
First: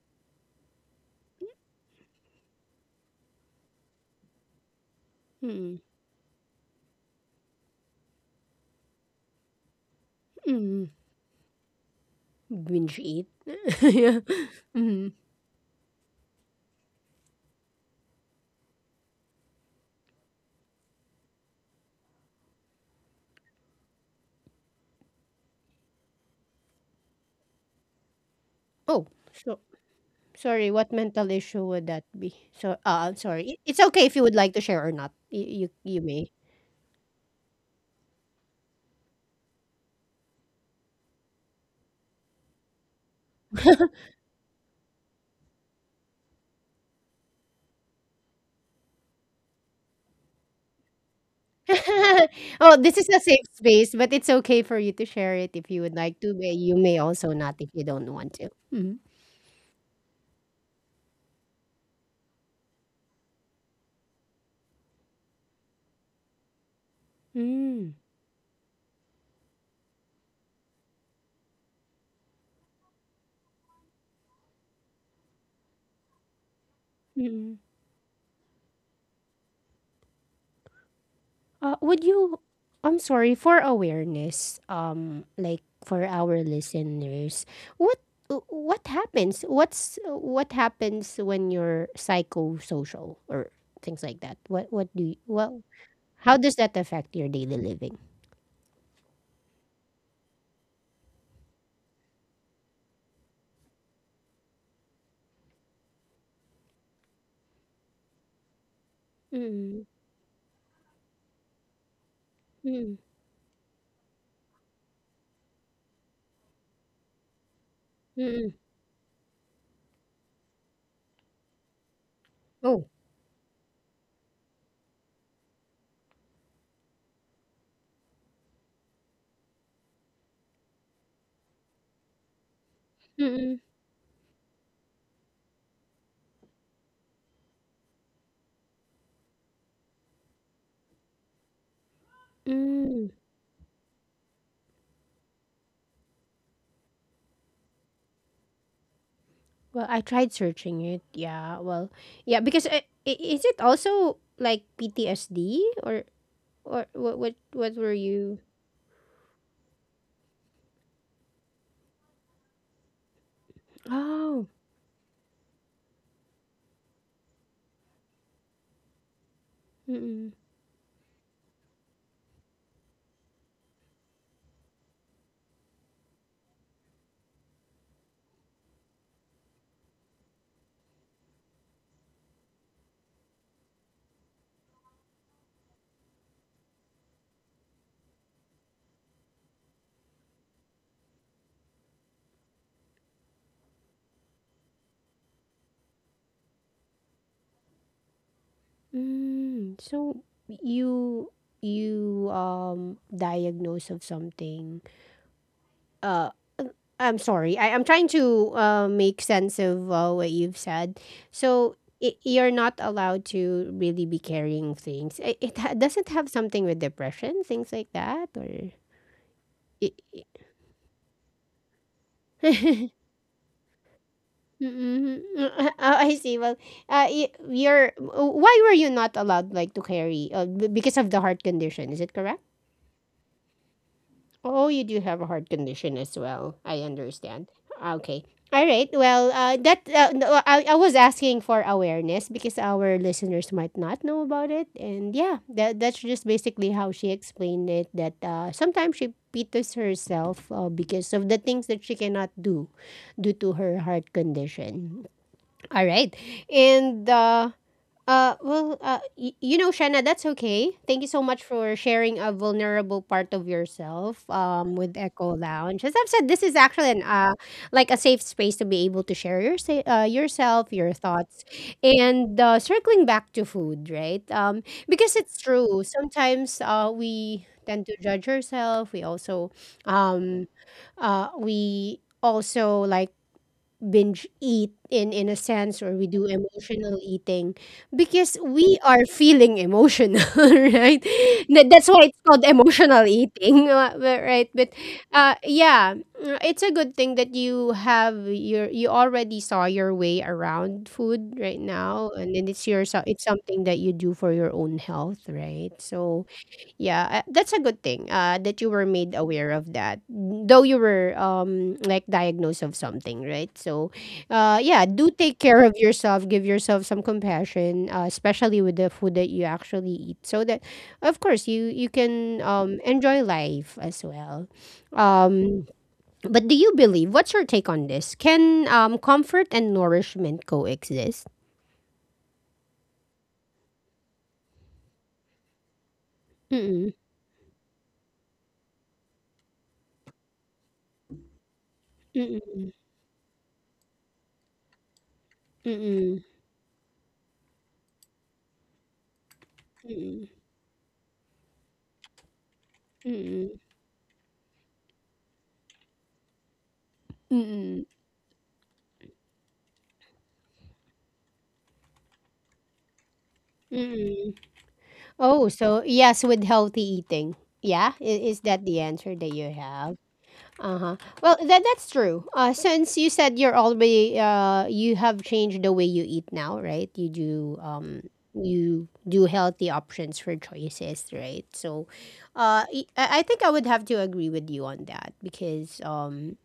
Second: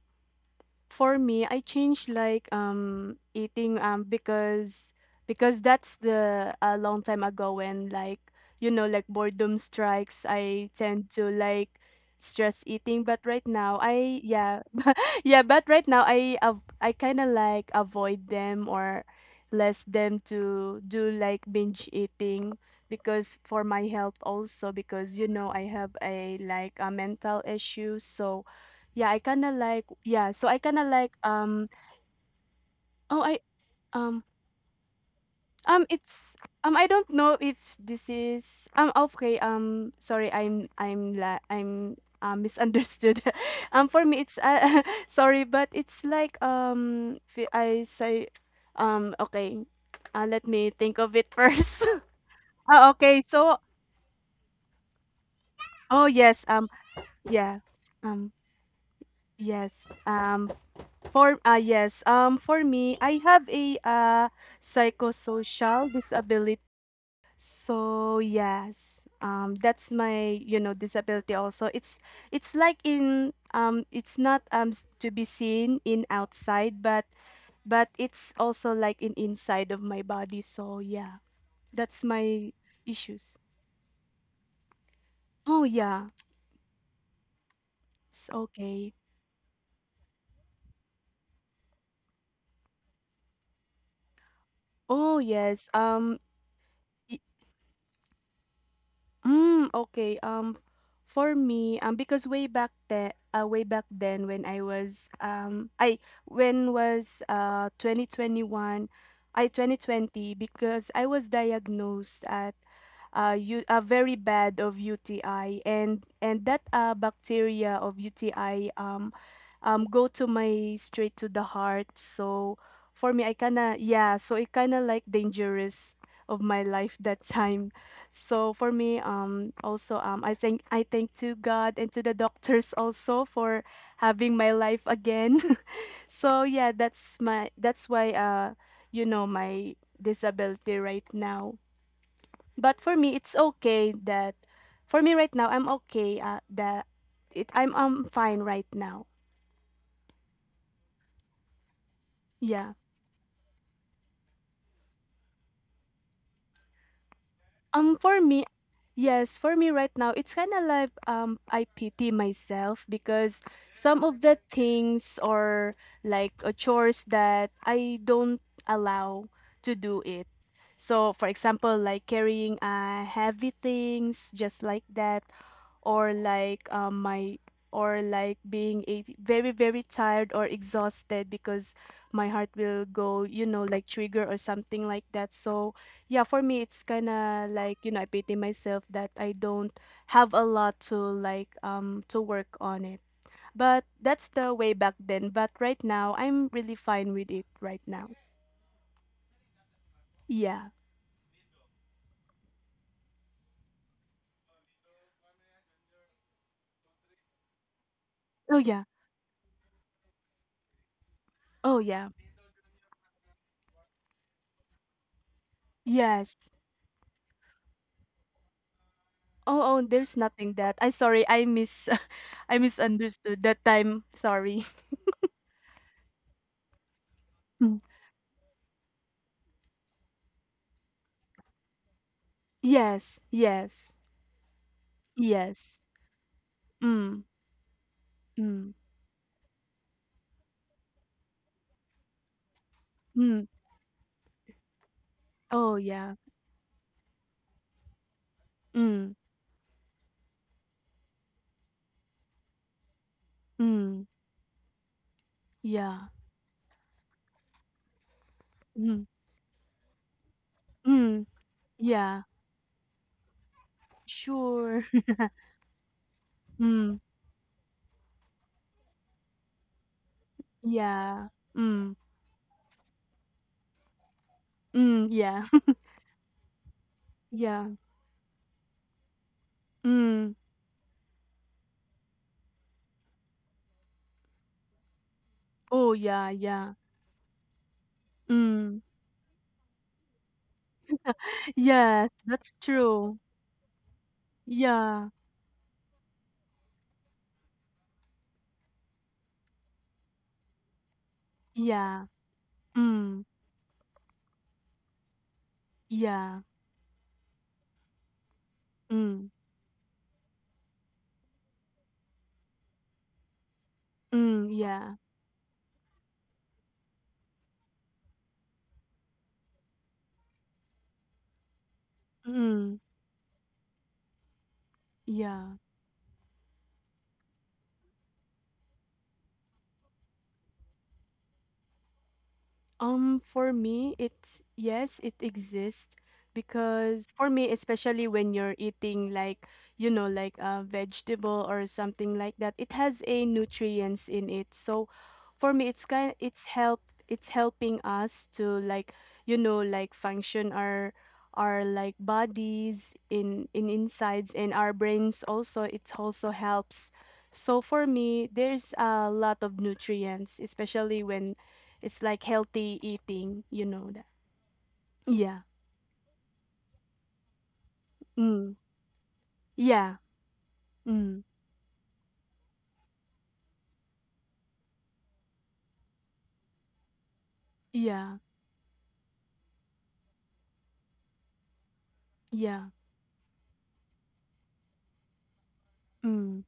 [SPEAKER 2] For me, I changed like eating because
[SPEAKER 1] Mm,
[SPEAKER 2] that's the a long time ago when like you know like boredom strikes. I
[SPEAKER 1] mm,
[SPEAKER 2] tend to like stress
[SPEAKER 1] binge
[SPEAKER 2] eating, but
[SPEAKER 1] eat.
[SPEAKER 2] Right now
[SPEAKER 1] Yeah.
[SPEAKER 2] I yeah
[SPEAKER 1] Mm.
[SPEAKER 2] yeah, but right now I I kind of like avoid them or less them to do like binge eating because for my health also because you know I have a like a mental issue so
[SPEAKER 1] Oh,
[SPEAKER 2] yeah I kind
[SPEAKER 1] so
[SPEAKER 2] of like yeah so I
[SPEAKER 1] sorry.
[SPEAKER 2] kind
[SPEAKER 1] What
[SPEAKER 2] of like
[SPEAKER 1] mental issue would that be? So, I'm
[SPEAKER 2] oh I
[SPEAKER 1] sorry. It's okay if you
[SPEAKER 2] um
[SPEAKER 1] would like to share or not. You, you,
[SPEAKER 2] um,
[SPEAKER 1] you may.
[SPEAKER 2] it's I don't know if this is okay. Sorry, I'm misunderstood. For me, it's sorry, but it's like if I say, okay, let me think of it first.
[SPEAKER 1] Oh,
[SPEAKER 2] Oh,
[SPEAKER 1] this is a
[SPEAKER 2] okay,
[SPEAKER 1] safe
[SPEAKER 2] so
[SPEAKER 1] space, but it's okay for you to share it if you would
[SPEAKER 2] oh
[SPEAKER 1] like to.
[SPEAKER 2] yes,
[SPEAKER 1] But you may also not
[SPEAKER 2] yeah,
[SPEAKER 1] if you don't want
[SPEAKER 2] um,
[SPEAKER 1] to. Hmm.
[SPEAKER 2] yes, for yes, for me, I have a psychosocial disability.
[SPEAKER 1] Mm.
[SPEAKER 2] That's my disability also. It's like in it's not to be seen in outside,
[SPEAKER 1] Mm.
[SPEAKER 2] but it's also like in inside of my body. So yeah,
[SPEAKER 1] Would
[SPEAKER 2] that's
[SPEAKER 1] you?
[SPEAKER 2] my
[SPEAKER 1] I'm sorry,
[SPEAKER 2] issues.
[SPEAKER 1] for awareness, like,
[SPEAKER 2] Oh
[SPEAKER 1] for
[SPEAKER 2] yeah,
[SPEAKER 1] our listeners, what
[SPEAKER 2] it's
[SPEAKER 1] what
[SPEAKER 2] okay.
[SPEAKER 1] happens? What happens when you're psychosocial or things like that? What do you,
[SPEAKER 2] Oh
[SPEAKER 1] what?
[SPEAKER 2] yes.
[SPEAKER 1] How does that affect your daily living?
[SPEAKER 2] Mm, okay. Um, for me, because way back then, when I was I when was uh 2021, I
[SPEAKER 1] Mm-mm.
[SPEAKER 2] 2020 because I was diagnosed at
[SPEAKER 1] Mm-mm.
[SPEAKER 2] you a very bad of UTI and that bacteria of UTI go to my straight to the heart. So
[SPEAKER 1] Oh.
[SPEAKER 2] for me, I kinda yeah, so it kinda like dangerous of my life that time. So for me, I thank to God and to the doctors also for having my life again. So yeah, that's my that's why, you know, my disability right now. But for
[SPEAKER 1] Mm-mm.
[SPEAKER 2] me, it's okay that for me right now I'm okay. That it I'm fine right now.
[SPEAKER 1] Well, I tried searching it. Yeah. Well, yeah, because
[SPEAKER 2] Yeah.
[SPEAKER 1] is it also like PTSD, or what
[SPEAKER 2] Um,
[SPEAKER 1] were
[SPEAKER 2] for
[SPEAKER 1] you?
[SPEAKER 2] me, yes, for me right now, it's kind of like I pity myself because some of the
[SPEAKER 1] Oh.
[SPEAKER 2] things or like chores that I don't allow to do it.
[SPEAKER 1] Mm-mm.
[SPEAKER 2] So, for example, like carrying heavy things, just like that or like being a very very tired or exhausted because my heart will go, you know, like trigger or something like that. So yeah, for me it's kind of like, you know, I pity myself that I don't have a lot to to work on it. But that's the way back then. But right now I'm really fine with it right now.
[SPEAKER 1] Mm. So
[SPEAKER 2] Yeah.
[SPEAKER 1] you you diagnose of something. Uh I'm sorry. I'm trying to
[SPEAKER 2] Oh yeah.
[SPEAKER 1] make sense of what you've said. So
[SPEAKER 2] Oh yeah,
[SPEAKER 1] I you're not allowed to really be carrying things. It doesn't have
[SPEAKER 2] yes.
[SPEAKER 1] something with depression, things like that, or
[SPEAKER 2] Oh, oh,
[SPEAKER 1] it.
[SPEAKER 2] there's nothing that I sorry, I mis I misunderstood that time. Sorry.
[SPEAKER 1] Mm-mm. Oh, I see. Well,
[SPEAKER 2] Mm.
[SPEAKER 1] you're. Why were you not allowed, like, to carry? Because of the heart condition. Is it correct?
[SPEAKER 2] Yes, yes,
[SPEAKER 1] Oh, you do have a heart
[SPEAKER 2] yes.
[SPEAKER 1] condition as well. I
[SPEAKER 2] Mm,
[SPEAKER 1] understand. Okay. All
[SPEAKER 2] mm,
[SPEAKER 1] right. Well, that no, I was asking for awareness, because our
[SPEAKER 2] mm.
[SPEAKER 1] listeners might not know about it, and yeah,
[SPEAKER 2] Oh,
[SPEAKER 1] that's
[SPEAKER 2] yeah.
[SPEAKER 1] just basically how she explained it. That sometimes
[SPEAKER 2] Mm,
[SPEAKER 1] she pities herself, because of the things that she cannot do due to her
[SPEAKER 2] mm,
[SPEAKER 1] heart condition. All
[SPEAKER 2] yeah.
[SPEAKER 1] right. And well,
[SPEAKER 2] Mm,
[SPEAKER 1] you know, Shanna, that's okay. Thank you so
[SPEAKER 2] mm,
[SPEAKER 1] much for sharing
[SPEAKER 2] yeah.
[SPEAKER 1] a vulnerable part of yourself,
[SPEAKER 2] Sure.
[SPEAKER 1] with Echo Lounge. As I've said, this is actually
[SPEAKER 2] Mm,
[SPEAKER 1] an like, a safe space to be able to share yourself, your
[SPEAKER 2] yeah.
[SPEAKER 1] thoughts,
[SPEAKER 2] Mm,
[SPEAKER 1] and circling back to food, right? Um,
[SPEAKER 2] mm,
[SPEAKER 1] because it's
[SPEAKER 2] yeah.
[SPEAKER 1] true. Sometimes, we
[SPEAKER 2] Yeah.
[SPEAKER 1] tend to judge ourselves.
[SPEAKER 2] Mm.
[SPEAKER 1] Um, we also like binge eat, in a sense,
[SPEAKER 2] Oh,
[SPEAKER 1] or we do
[SPEAKER 2] yeah, yeah.
[SPEAKER 1] emotional eating, because we
[SPEAKER 2] Mm.
[SPEAKER 1] are feeling emotional, right? That's
[SPEAKER 2] Yes,
[SPEAKER 1] why it's called
[SPEAKER 2] that's
[SPEAKER 1] emotional
[SPEAKER 2] true.
[SPEAKER 1] eating, right, but
[SPEAKER 2] Yeah,
[SPEAKER 1] yeah, it's a good thing that you already saw your way around food right
[SPEAKER 2] yeah.
[SPEAKER 1] now, and then it's
[SPEAKER 2] Mm,
[SPEAKER 1] it's something that you do for your own health, right? So
[SPEAKER 2] yeah.
[SPEAKER 1] yeah, that's a good thing, that you were made
[SPEAKER 2] Mm,
[SPEAKER 1] aware of that. Though you were, like, diagnosed of something, right? So,
[SPEAKER 2] mm,
[SPEAKER 1] yeah,
[SPEAKER 2] yeah.
[SPEAKER 1] do take care of yourself. Give yourself some compassion, especially with the food that you actually eat, so that, of course, you can,
[SPEAKER 2] Mm,
[SPEAKER 1] enjoy life as well.
[SPEAKER 2] yeah.
[SPEAKER 1] Um, but do you believe? What's your take on this? Can, comfort and nourishment coexist?
[SPEAKER 2] For me, it's yes, it exists
[SPEAKER 1] Mm-mm,
[SPEAKER 2] because for me, especially when you're eating like, you know, like a vegetable or something like that,
[SPEAKER 1] mm-mm,
[SPEAKER 2] it has a nutrients in it. So for me, it's kind
[SPEAKER 1] mm-mm,
[SPEAKER 2] it's help it's helping us to like, you know, like
[SPEAKER 1] mm-mm,
[SPEAKER 2] function our like bodies
[SPEAKER 1] mm-mm,
[SPEAKER 2] in insides, and our brains also it also helps. So for
[SPEAKER 1] mm-mm,
[SPEAKER 2] me, there's a lot of nutrients, especially when it's like healthy eating, you know that.
[SPEAKER 1] mm-mm.
[SPEAKER 2] Yeah.
[SPEAKER 1] Oh, so yes, with healthy eating. Yeah, is
[SPEAKER 2] Mm.
[SPEAKER 1] that the answer that you
[SPEAKER 2] Yeah.
[SPEAKER 1] have? Uh huh.
[SPEAKER 2] Mm.
[SPEAKER 1] Well, that's true. Since you said you're already, you have changed the way you eat now, right? You do um
[SPEAKER 2] Yeah.
[SPEAKER 1] you do healthy options for choices, right? So,
[SPEAKER 2] Yeah.
[SPEAKER 1] uh, I think I would have to agree with you on that, because
[SPEAKER 2] Mm.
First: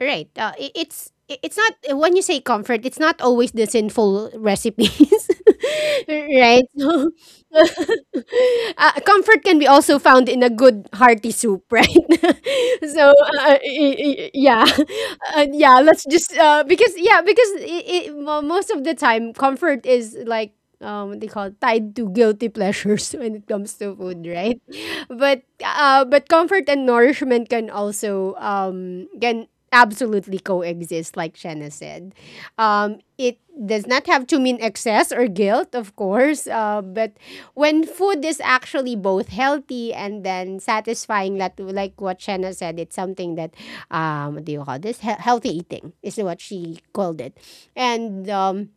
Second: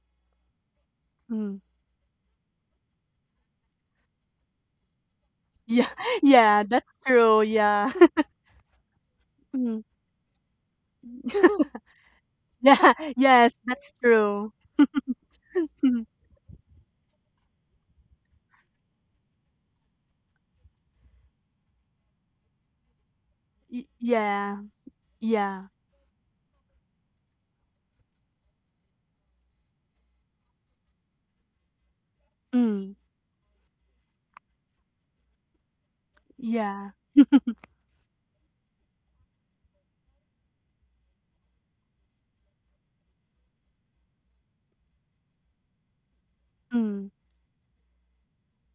[SPEAKER 1] right. It's
[SPEAKER 2] Mm.
[SPEAKER 1] not, when you say comfort, it's not always the sinful recipes,
[SPEAKER 2] Yeah. Yeah,
[SPEAKER 1] right?
[SPEAKER 2] that's
[SPEAKER 1] So,
[SPEAKER 2] true. Yeah.
[SPEAKER 1] comfort can be
[SPEAKER 2] Mm.
[SPEAKER 1] also found in a good hearty soup, right?
[SPEAKER 2] Yeah.
[SPEAKER 1] So,
[SPEAKER 2] Yes, that's true.
[SPEAKER 1] yeah, yeah. Let's
[SPEAKER 2] Mm.
[SPEAKER 1] just, because yeah, because most of the time comfort is like, what they call it, tied to guilty pleasures, when it comes to food, right?
[SPEAKER 2] Yeah.
[SPEAKER 1] But,
[SPEAKER 2] Yeah.
[SPEAKER 1] but comfort and nourishment can also, can absolutely coexist, like Shanna said.
[SPEAKER 2] Mm.
[SPEAKER 1] It does not have to mean excess or guilt, of course,
[SPEAKER 2] Yeah.
[SPEAKER 1] but when food is actually both healthy and then satisfying, that, like what Shanna said, it's something that, what do you call this, healthy eating is what she
[SPEAKER 2] Mm.
[SPEAKER 1] called it. And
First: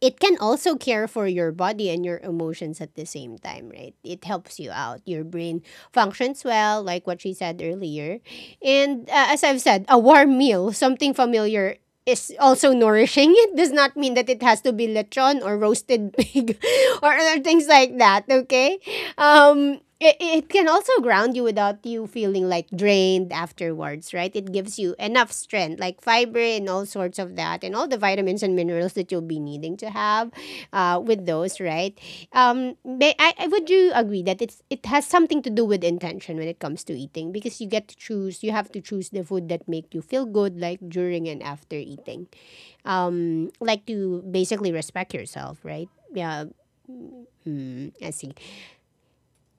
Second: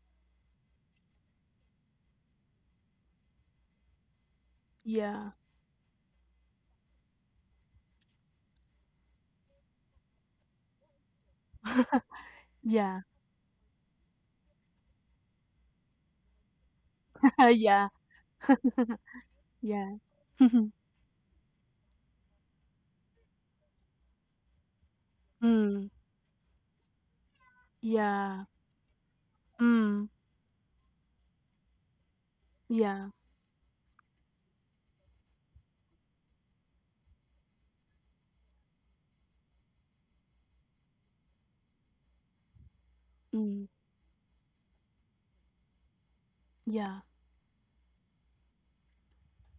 [SPEAKER 1] it can also care for your body and your emotions at the same time, right? It helps you out. Your
[SPEAKER 2] Yeah.
[SPEAKER 1] brain functions well, like what she said earlier. And as I've said, a warm meal, something familiar, is also
[SPEAKER 2] Yeah.
[SPEAKER 1] nourishing. It does not mean that it has to be lechon or roasted pig or other things
[SPEAKER 2] Yeah.
[SPEAKER 1] like that, okay?
[SPEAKER 2] Yeah.
[SPEAKER 1] It, can also ground you without you feeling like drained afterwards, right? It gives you enough strength,
[SPEAKER 2] Mm.
[SPEAKER 1] like fiber and all sorts of that and all the vitamins
[SPEAKER 2] Yeah.
[SPEAKER 1] and minerals that you'll be needing to
[SPEAKER 2] Mm.
[SPEAKER 1] have, with those, right?
[SPEAKER 2] Yeah.
[SPEAKER 1] May, I would you agree that it has something to do with intention when it comes to eating? Because you get to choose, you have to choose the food that make you feel good, like during and after eating,
[SPEAKER 2] Mm.
[SPEAKER 1] like, to basically respect yourself, right? Yeah.
[SPEAKER 2] Yeah.
[SPEAKER 1] Hmm, I see.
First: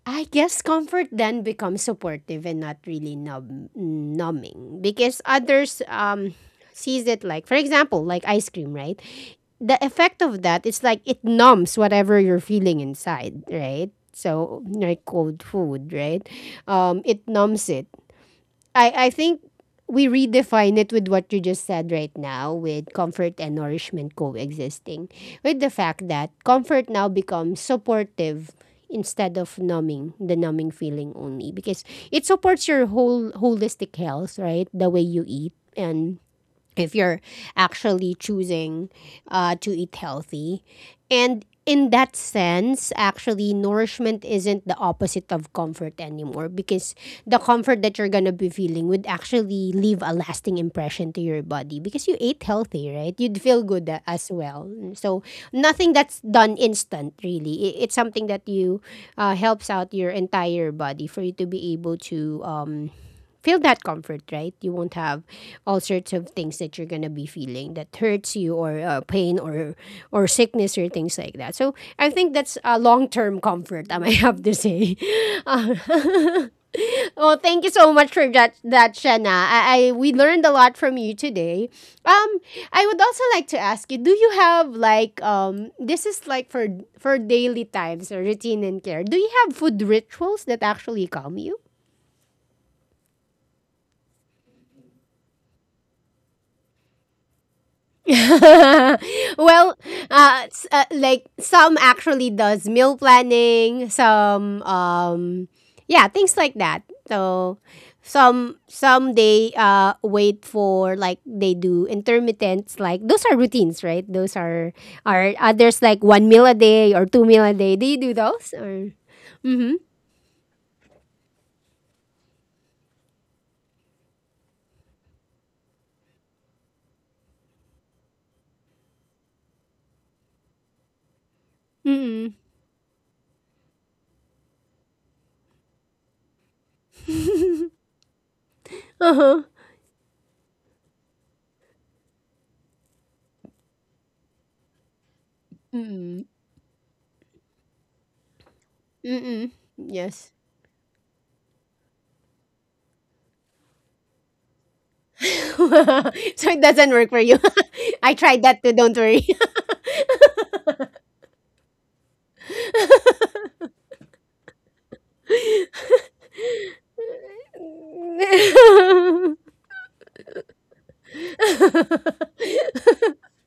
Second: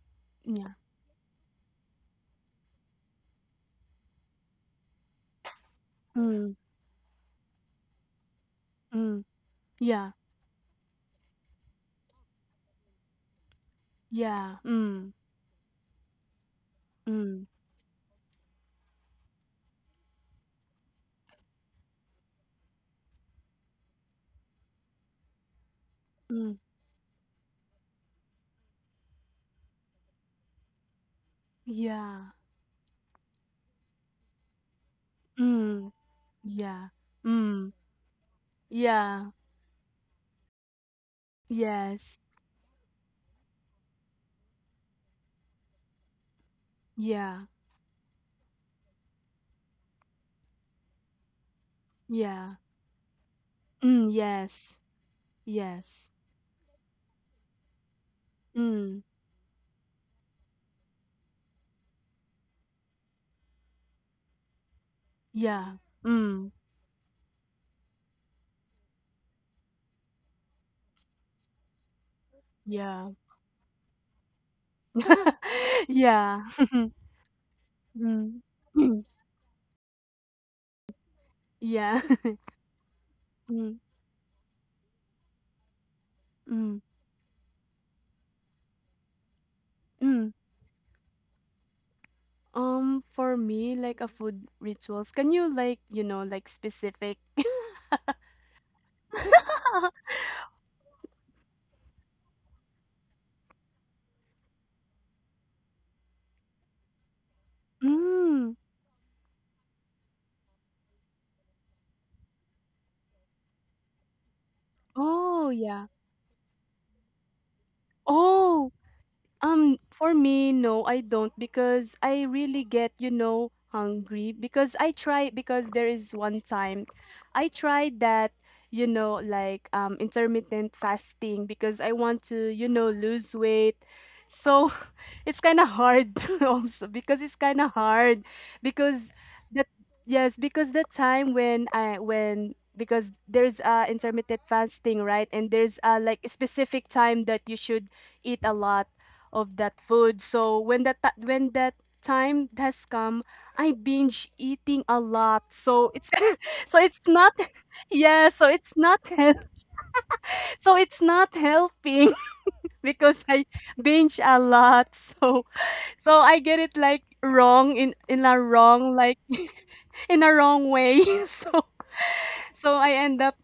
[SPEAKER 1] I guess
[SPEAKER 2] Yeah.
[SPEAKER 1] comfort then becomes supportive and not really numbing, because others,
[SPEAKER 2] Mm.
[SPEAKER 1] sees it like, for example, like ice cream, right?
[SPEAKER 2] Mm.
[SPEAKER 1] The
[SPEAKER 2] Yeah.
[SPEAKER 1] effect of that, it's like it numbs whatever you're feeling inside, right?
[SPEAKER 2] Yeah.
[SPEAKER 1] So like
[SPEAKER 2] Mm.
[SPEAKER 1] cold food, right? It
[SPEAKER 2] Mm.
[SPEAKER 1] numbs it. I think we redefine it with what you just said right now, with comfort and nourishment coexisting, with the fact that
[SPEAKER 2] Mm.
[SPEAKER 1] comfort now becomes supportive, instead of numbing, the numbing feeling only, because it
[SPEAKER 2] Yeah.
[SPEAKER 1] supports your whole holistic health, right? The way you eat,
[SPEAKER 2] Mm,
[SPEAKER 1] and if
[SPEAKER 2] yeah.
[SPEAKER 1] you're
[SPEAKER 2] Mm,
[SPEAKER 1] actually choosing
[SPEAKER 2] yeah.
[SPEAKER 1] to eat healthy. And in that
[SPEAKER 2] Yes.
[SPEAKER 1] sense, actually, nourishment isn't the opposite of comfort anymore, because the
[SPEAKER 2] Yeah.
[SPEAKER 1] comfort that you're going to be feeling would actually leave a lasting impression to your body, because you ate
[SPEAKER 2] Yeah.
[SPEAKER 1] healthy, right? You'd feel good
[SPEAKER 2] Mm,
[SPEAKER 1] as well.
[SPEAKER 2] yes.
[SPEAKER 1] So, nothing that's
[SPEAKER 2] Yes.
[SPEAKER 1] done instant, really. It's something that you,
[SPEAKER 2] Mm,
[SPEAKER 1] helps out your entire body for you to be able to, feel that comfort, right? You won't have all
[SPEAKER 2] yeah.
[SPEAKER 1] sorts of things
[SPEAKER 2] Mm,
[SPEAKER 1] that you're gonna be feeling that hurts you, or pain, or sickness, or things like that. So I think that's a long
[SPEAKER 2] yeah.
[SPEAKER 1] term comfort, I might have to say. Uh,
[SPEAKER 2] Yeah.
[SPEAKER 1] well, thank you so much for
[SPEAKER 2] Mm.
[SPEAKER 1] that, Shanna. I we learned a lot from you today.
[SPEAKER 2] Yeah.
[SPEAKER 1] Um, I would also like to
[SPEAKER 2] Mm,
[SPEAKER 1] ask you: do you have, like? This is like, for
[SPEAKER 2] mm,
[SPEAKER 1] for daily times or routine and care. Do you have food
[SPEAKER 2] mm.
[SPEAKER 1] rituals that actually calm you?
[SPEAKER 2] For me, like a food rituals, can you like, you know, like specific?
[SPEAKER 1] Well, like, some actually does meal planning, some, yeah, things like that. So, some
[SPEAKER 2] Mm.
[SPEAKER 1] some they wait for, like, they do intermittents, like those are routines, right? Those are
[SPEAKER 2] Oh,
[SPEAKER 1] others
[SPEAKER 2] yeah.
[SPEAKER 1] like one meal a day or two meal a day. Do you do those
[SPEAKER 2] Oh,
[SPEAKER 1] or
[SPEAKER 2] for me, no, I don't because I really get, you know, hungry because I try because there is one time I tried that, you know, like intermittent fasting because I want
[SPEAKER 1] mm
[SPEAKER 2] to, you know, lose weight. So it's kind of hard also because it's kind of hard because
[SPEAKER 1] uh-huh.
[SPEAKER 2] that yes because the time when I when because there's intermittent fasting, right? And there's
[SPEAKER 1] Mm-mm.
[SPEAKER 2] like a specific time that you should eat a lot
[SPEAKER 1] Mm-mm.
[SPEAKER 2] of that food.
[SPEAKER 1] Yes.
[SPEAKER 2] So when that time has come I binge eating a lot. So it's
[SPEAKER 1] So it
[SPEAKER 2] so
[SPEAKER 1] doesn't
[SPEAKER 2] it's
[SPEAKER 1] work for
[SPEAKER 2] not
[SPEAKER 1] you. I
[SPEAKER 2] yeah,
[SPEAKER 1] tried
[SPEAKER 2] so
[SPEAKER 1] that too,
[SPEAKER 2] it's
[SPEAKER 1] don't
[SPEAKER 2] not
[SPEAKER 1] worry.
[SPEAKER 2] health so it's not helping because I binge a lot so so I get it like wrong in a wrong like
[SPEAKER 1] 嗯
[SPEAKER 2] in a wrong way. So so I end up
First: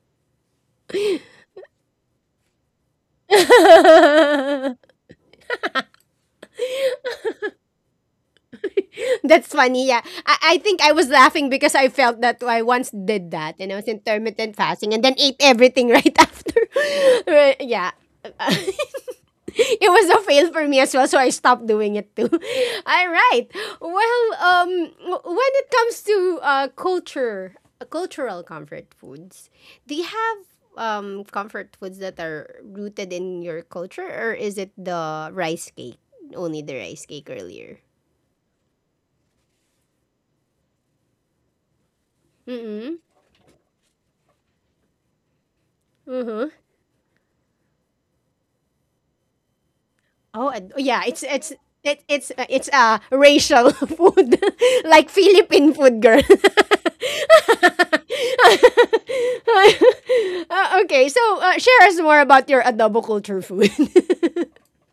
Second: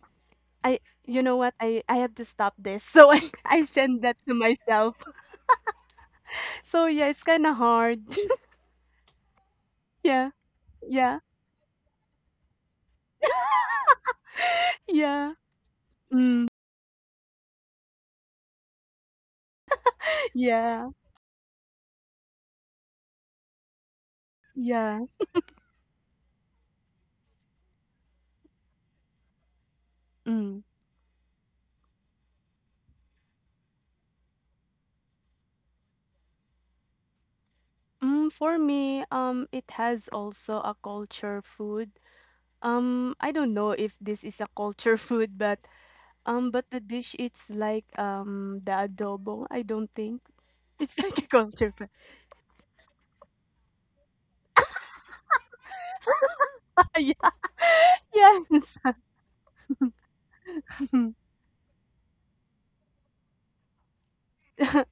[SPEAKER 2] I you know what, I have to stop this. So I I send that to myself. So yeah, it's kind of hard.
[SPEAKER 1] That's funny. Yeah.
[SPEAKER 2] yeah.
[SPEAKER 1] I think I was
[SPEAKER 2] Yeah.
[SPEAKER 1] laughing because I felt that I once did that and I was intermittent fasting and then
[SPEAKER 2] Yeah.
[SPEAKER 1] ate everything right
[SPEAKER 2] Mm.
[SPEAKER 1] after. Right, yeah. Uh, it was a fail for me
[SPEAKER 2] Yeah.
[SPEAKER 1] as well, so I stopped doing it too. All right. Well,
[SPEAKER 2] Yeah.
[SPEAKER 1] when it comes to culture, cultural comfort foods, do you have
[SPEAKER 2] Mm.
[SPEAKER 1] comfort foods that are rooted in your culture, or is it the rice cake only the rice cake earlier?
[SPEAKER 2] For me, it has also a culture food. Um, I don't know if this is a culture food but the dish it's like the adobo. I don't think
[SPEAKER 1] Oh,
[SPEAKER 2] it's
[SPEAKER 1] yeah,
[SPEAKER 2] like a
[SPEAKER 1] it's
[SPEAKER 2] compliment.
[SPEAKER 1] it, it's racial food, like Philippine food, girl.
[SPEAKER 2] Yeah. Yes.
[SPEAKER 1] Okay, so share us more about your adobo culture food.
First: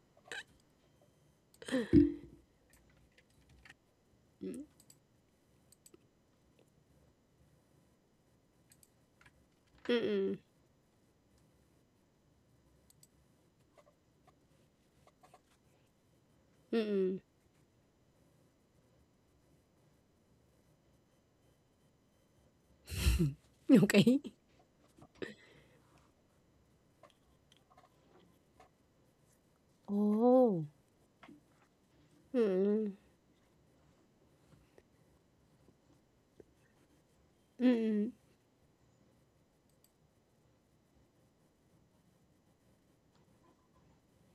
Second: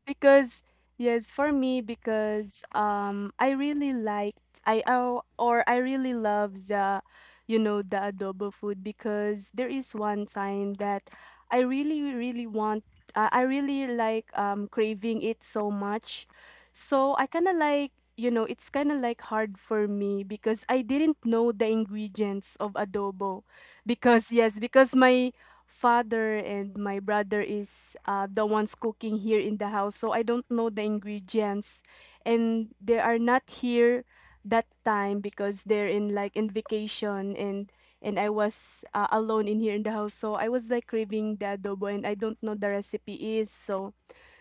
[SPEAKER 2] Because yes, for me because I really liked I oh, or I really love the, you know, the adobo food because there is one time that I really really want I really like craving it so much. So I kind of like, you know, it's kind of like hard for me because I didn't know the ingredients of adobo
[SPEAKER 1] Okay.
[SPEAKER 2] because yes because my father and my brother is, the ones cooking here in the house, so I don't
[SPEAKER 1] Oh.
[SPEAKER 2] know the ingredients, and
[SPEAKER 1] Mm.
[SPEAKER 2] they are not here that time because they're in like in vacation. And I was, alone in here in the house, so I was like craving the adobo and I don't know the recipe is. So,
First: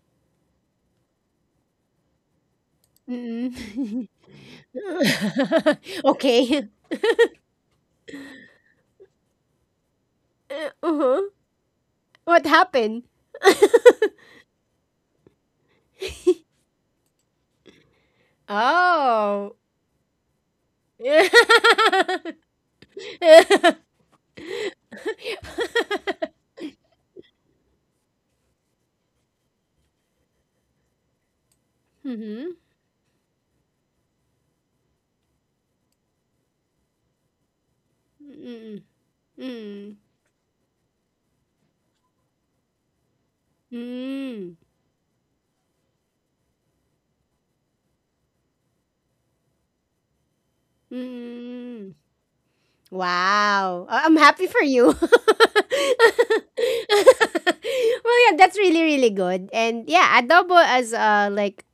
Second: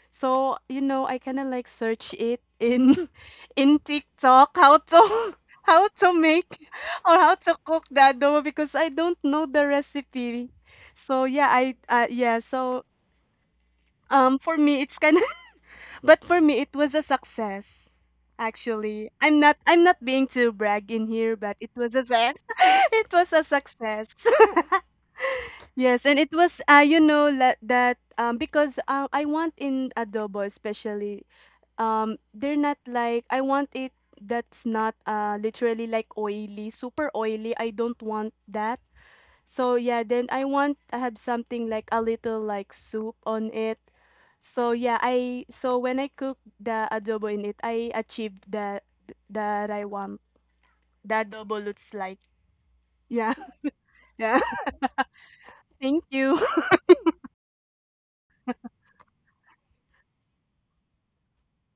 [SPEAKER 2] so you know, I kinda like search it in in
[SPEAKER 1] Mm.
[SPEAKER 2] TikTok how to how to make
[SPEAKER 1] Okay.
[SPEAKER 2] or how to cook the adobo because I don't know the recipe.
[SPEAKER 1] Uh, uh-huh.
[SPEAKER 2] So yeah, I
[SPEAKER 1] What happened?
[SPEAKER 2] for me it's kinda but for me it was a success. Actually, I'm
[SPEAKER 1] Oh.
[SPEAKER 2] not being too brag in here, but it was a success. It was a success. Yes, and it was you know la- that because I want in adobo, especially
[SPEAKER 1] Mm-hmm.
[SPEAKER 2] they're not like I want it that's not literally like oily, super oily. I don't want that. So
[SPEAKER 1] Mm.
[SPEAKER 2] yeah, then I have something like a little like soup on it.
[SPEAKER 1] Mm.
[SPEAKER 2] So yeah, I so when I cook the adobo in it, I achieved that that I want. The adobo looks
[SPEAKER 1] Mm.
[SPEAKER 2] like. Yeah.
[SPEAKER 1] Wow. I'm
[SPEAKER 2] Yeah.
[SPEAKER 1] happy for you. Well,
[SPEAKER 2] Thank you.
[SPEAKER 1] yeah, that's really, really good. And yeah, adobo as like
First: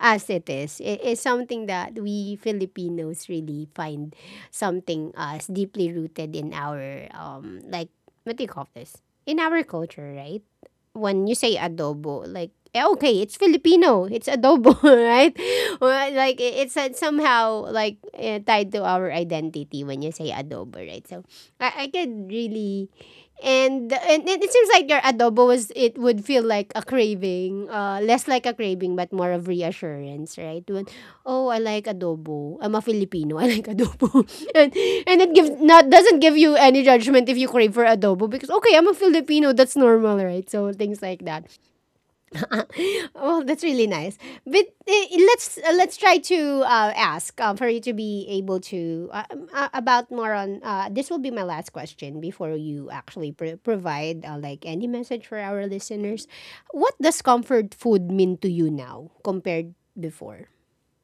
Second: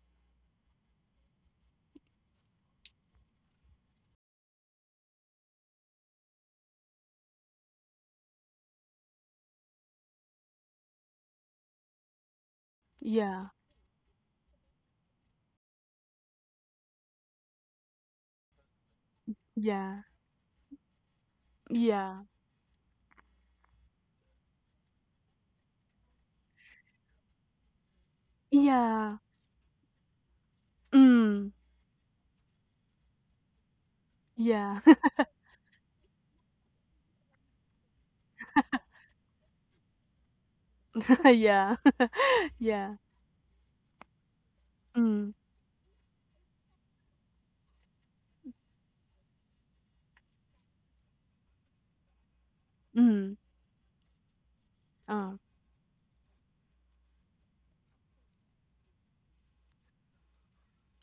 [SPEAKER 1] as it is, is something that we Filipinos really find something as deeply rooted in our like what do you call this? In our culture, right? When you say adobo, like okay, it's
[SPEAKER 2] Yeah.
[SPEAKER 1] Filipino. It's adobo, right? Well, like it's somehow like tied to our identity when
[SPEAKER 2] Yeah.
[SPEAKER 1] you say adobo, right? So I
[SPEAKER 2] Yeah.
[SPEAKER 1] could really and, and it seems like your adobo was it would feel like a craving, less like a craving but
[SPEAKER 2] Yeah.
[SPEAKER 1] more of reassurance, right? When, oh,
[SPEAKER 2] Mm.
[SPEAKER 1] I like adobo. I'm a Filipino. I like adobo, and
[SPEAKER 2] Yeah.
[SPEAKER 1] and it gives not doesn't give you any judgment if you crave for adobo because okay, I'm a Filipino. That's normal, right? So things like that.
[SPEAKER 2] yeah. yeah.
[SPEAKER 1] Well, that's really nice. But
[SPEAKER 2] Mm.
[SPEAKER 1] let's try to ask for you to be able to about more on. This will be my last question before you actually
[SPEAKER 2] Mm.
[SPEAKER 1] provide like any message
[SPEAKER 2] Uh.
[SPEAKER 1] for our listeners. What does comfort food mean to you now compared before?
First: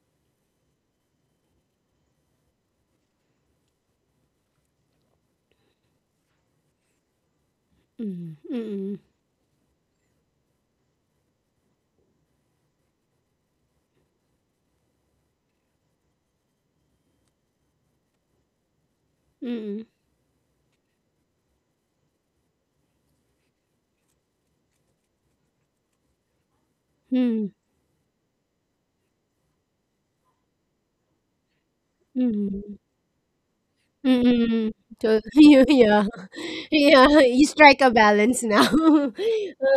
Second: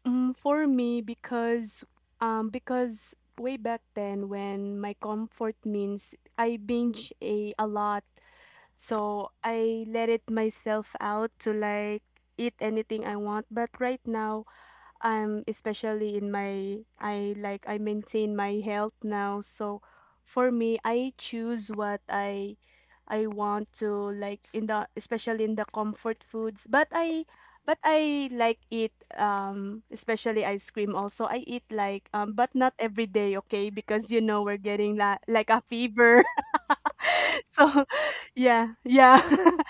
[SPEAKER 2] For me, because way back then, when my comfort means I binge a lot,
[SPEAKER 1] Mm, mm,
[SPEAKER 2] so I let it myself out to like eat anything I want. But right now, especially in my I like I maintain my health now,
[SPEAKER 1] mm,
[SPEAKER 2] so for me I choose what I want to like in the, especially in the comfort foods. But
[SPEAKER 1] mm,
[SPEAKER 2] I
[SPEAKER 1] mm,
[SPEAKER 2] but I like eat especially ice cream also. I eat like but not
[SPEAKER 1] mm,
[SPEAKER 2] every day, okay, because you know we're
[SPEAKER 1] mm.
[SPEAKER 2] getting
[SPEAKER 1] So
[SPEAKER 2] like
[SPEAKER 1] you,
[SPEAKER 2] a
[SPEAKER 1] yeah,
[SPEAKER 2] fever.
[SPEAKER 1] yeah, you strike a
[SPEAKER 2] So
[SPEAKER 1] balance now.
[SPEAKER 2] yeah, yeah.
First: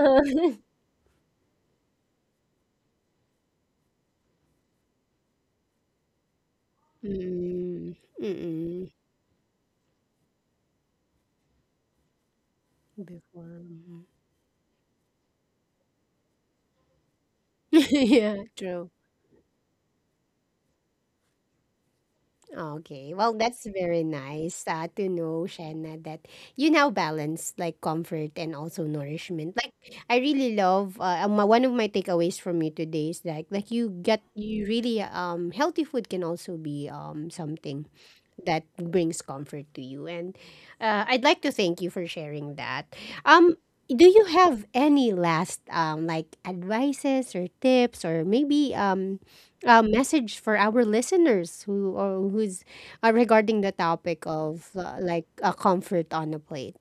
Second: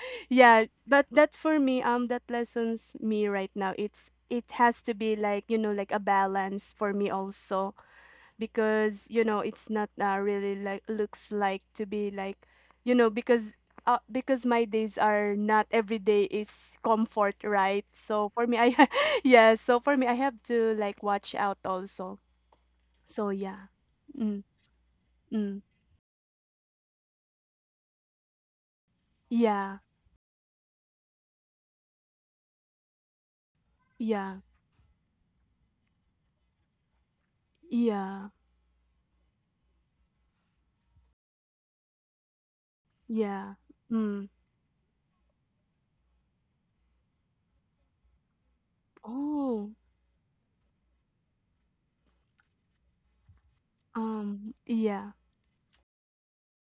[SPEAKER 2] Yeah, but that for me that lessons me right now. It's it has to be like, you know, like a balance for me also
[SPEAKER 1] Mm, mm.
[SPEAKER 2] because, you know, it's not, really like looks like to be like, you know,
[SPEAKER 1] Before. Mhm.
[SPEAKER 2] because my days are not every day is comfort, right? So
[SPEAKER 1] Yeah,
[SPEAKER 2] for me I
[SPEAKER 1] true.
[SPEAKER 2] yeah, so for me I have to like watch out also.
[SPEAKER 1] Okay.
[SPEAKER 2] So
[SPEAKER 1] Well, that's
[SPEAKER 2] yeah.
[SPEAKER 1] very
[SPEAKER 2] Mm,
[SPEAKER 1] nice to know,
[SPEAKER 2] mm,
[SPEAKER 1] Shanna, that you now balance like comfort and also nourishment. Like
[SPEAKER 2] yeah.
[SPEAKER 1] I really love one of my takeaways from you today is like you get
[SPEAKER 2] Yeah.
[SPEAKER 1] you really healthy food can also be something
[SPEAKER 2] Yeah.
[SPEAKER 1] that brings comfort to you. And I'd like to thank you for sharing that.
[SPEAKER 2] Yeah.
[SPEAKER 1] Um, do you
[SPEAKER 2] Mm.
[SPEAKER 1] have any last like advices or tips or maybe
[SPEAKER 2] Oh,
[SPEAKER 1] a message for our listeners who or who's regarding the topic of
[SPEAKER 2] yeah.
[SPEAKER 1] like a comfort on a plate?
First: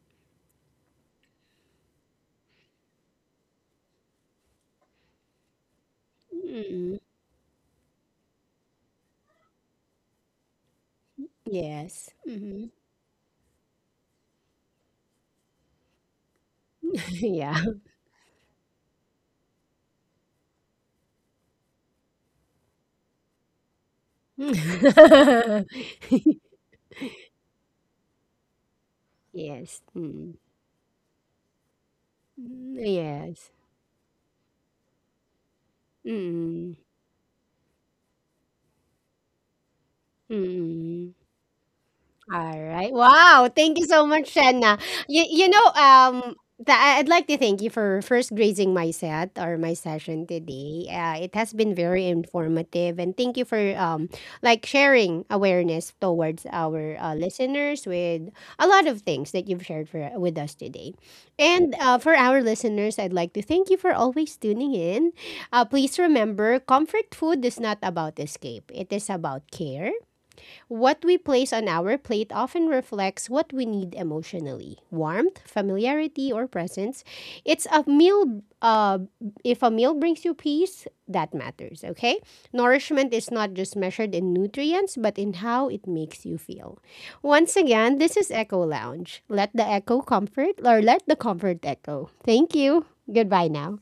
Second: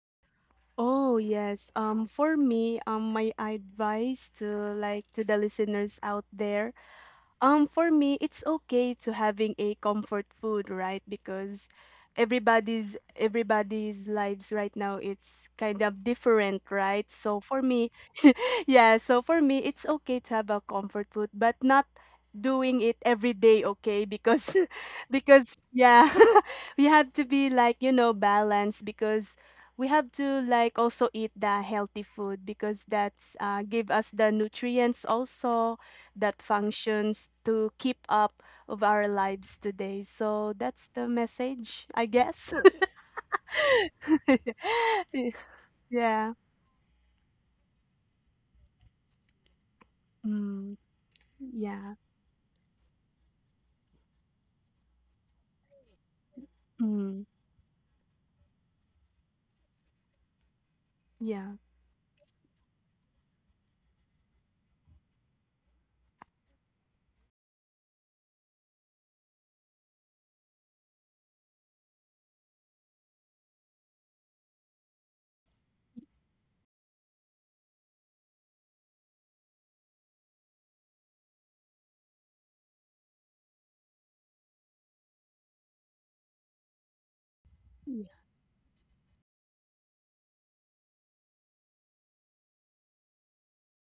[SPEAKER 2] Oh, yes. For me, my advice to to the listeners out there,
[SPEAKER 1] Mm.
[SPEAKER 2] for me, it's okay to having a comfort food, right? Because
[SPEAKER 1] Yes. Hmm.
[SPEAKER 2] everybody's lives right now it's kind of different, right? So
[SPEAKER 1] Yeah.
[SPEAKER 2] for me, yeah, so for me, it's okay to have a comfort food, but not doing it every day, okay? Because because yeah, we have to be like, you know, balanced, because
[SPEAKER 1] Yes.
[SPEAKER 2] we have
[SPEAKER 1] Mm.
[SPEAKER 2] to like also eat the healthy food because that's,
[SPEAKER 1] Yes.
[SPEAKER 2] give us the nutrients also that
[SPEAKER 1] Mm.
[SPEAKER 2] functions to keep up of our lives today. So that's the
[SPEAKER 1] Mm.
[SPEAKER 2] message, I guess.
[SPEAKER 1] All right. Wow. Thank you so much, Shanna. You, you know,
[SPEAKER 2] Yeah.
[SPEAKER 1] I- I'd like to thank you for first grazing my set or my session
[SPEAKER 2] Mm,
[SPEAKER 1] today. It has been
[SPEAKER 2] yeah.
[SPEAKER 1] very informative, and thank you for like sharing awareness towards our
[SPEAKER 2] Mm,
[SPEAKER 1] listeners with a lot of things that you've shared for, with us today.
[SPEAKER 2] yeah.
[SPEAKER 1] And for our listeners, I'd like to thank you for always tuning in. Please remember, comfort food is not about escape; it is about care. What we place on our plate often reflects what we need emotionally: warmth, familiarity, or presence. It's a meal, if a meal brings you peace, that matters, okay? Nourishment is not just measured in nutrients, but in how it makes you feel. Once again,
[SPEAKER 2] Yeah.
[SPEAKER 1] this is Echo Lounge. Let the echo comfort, or let the comfort echo. Thank you. Goodbye now.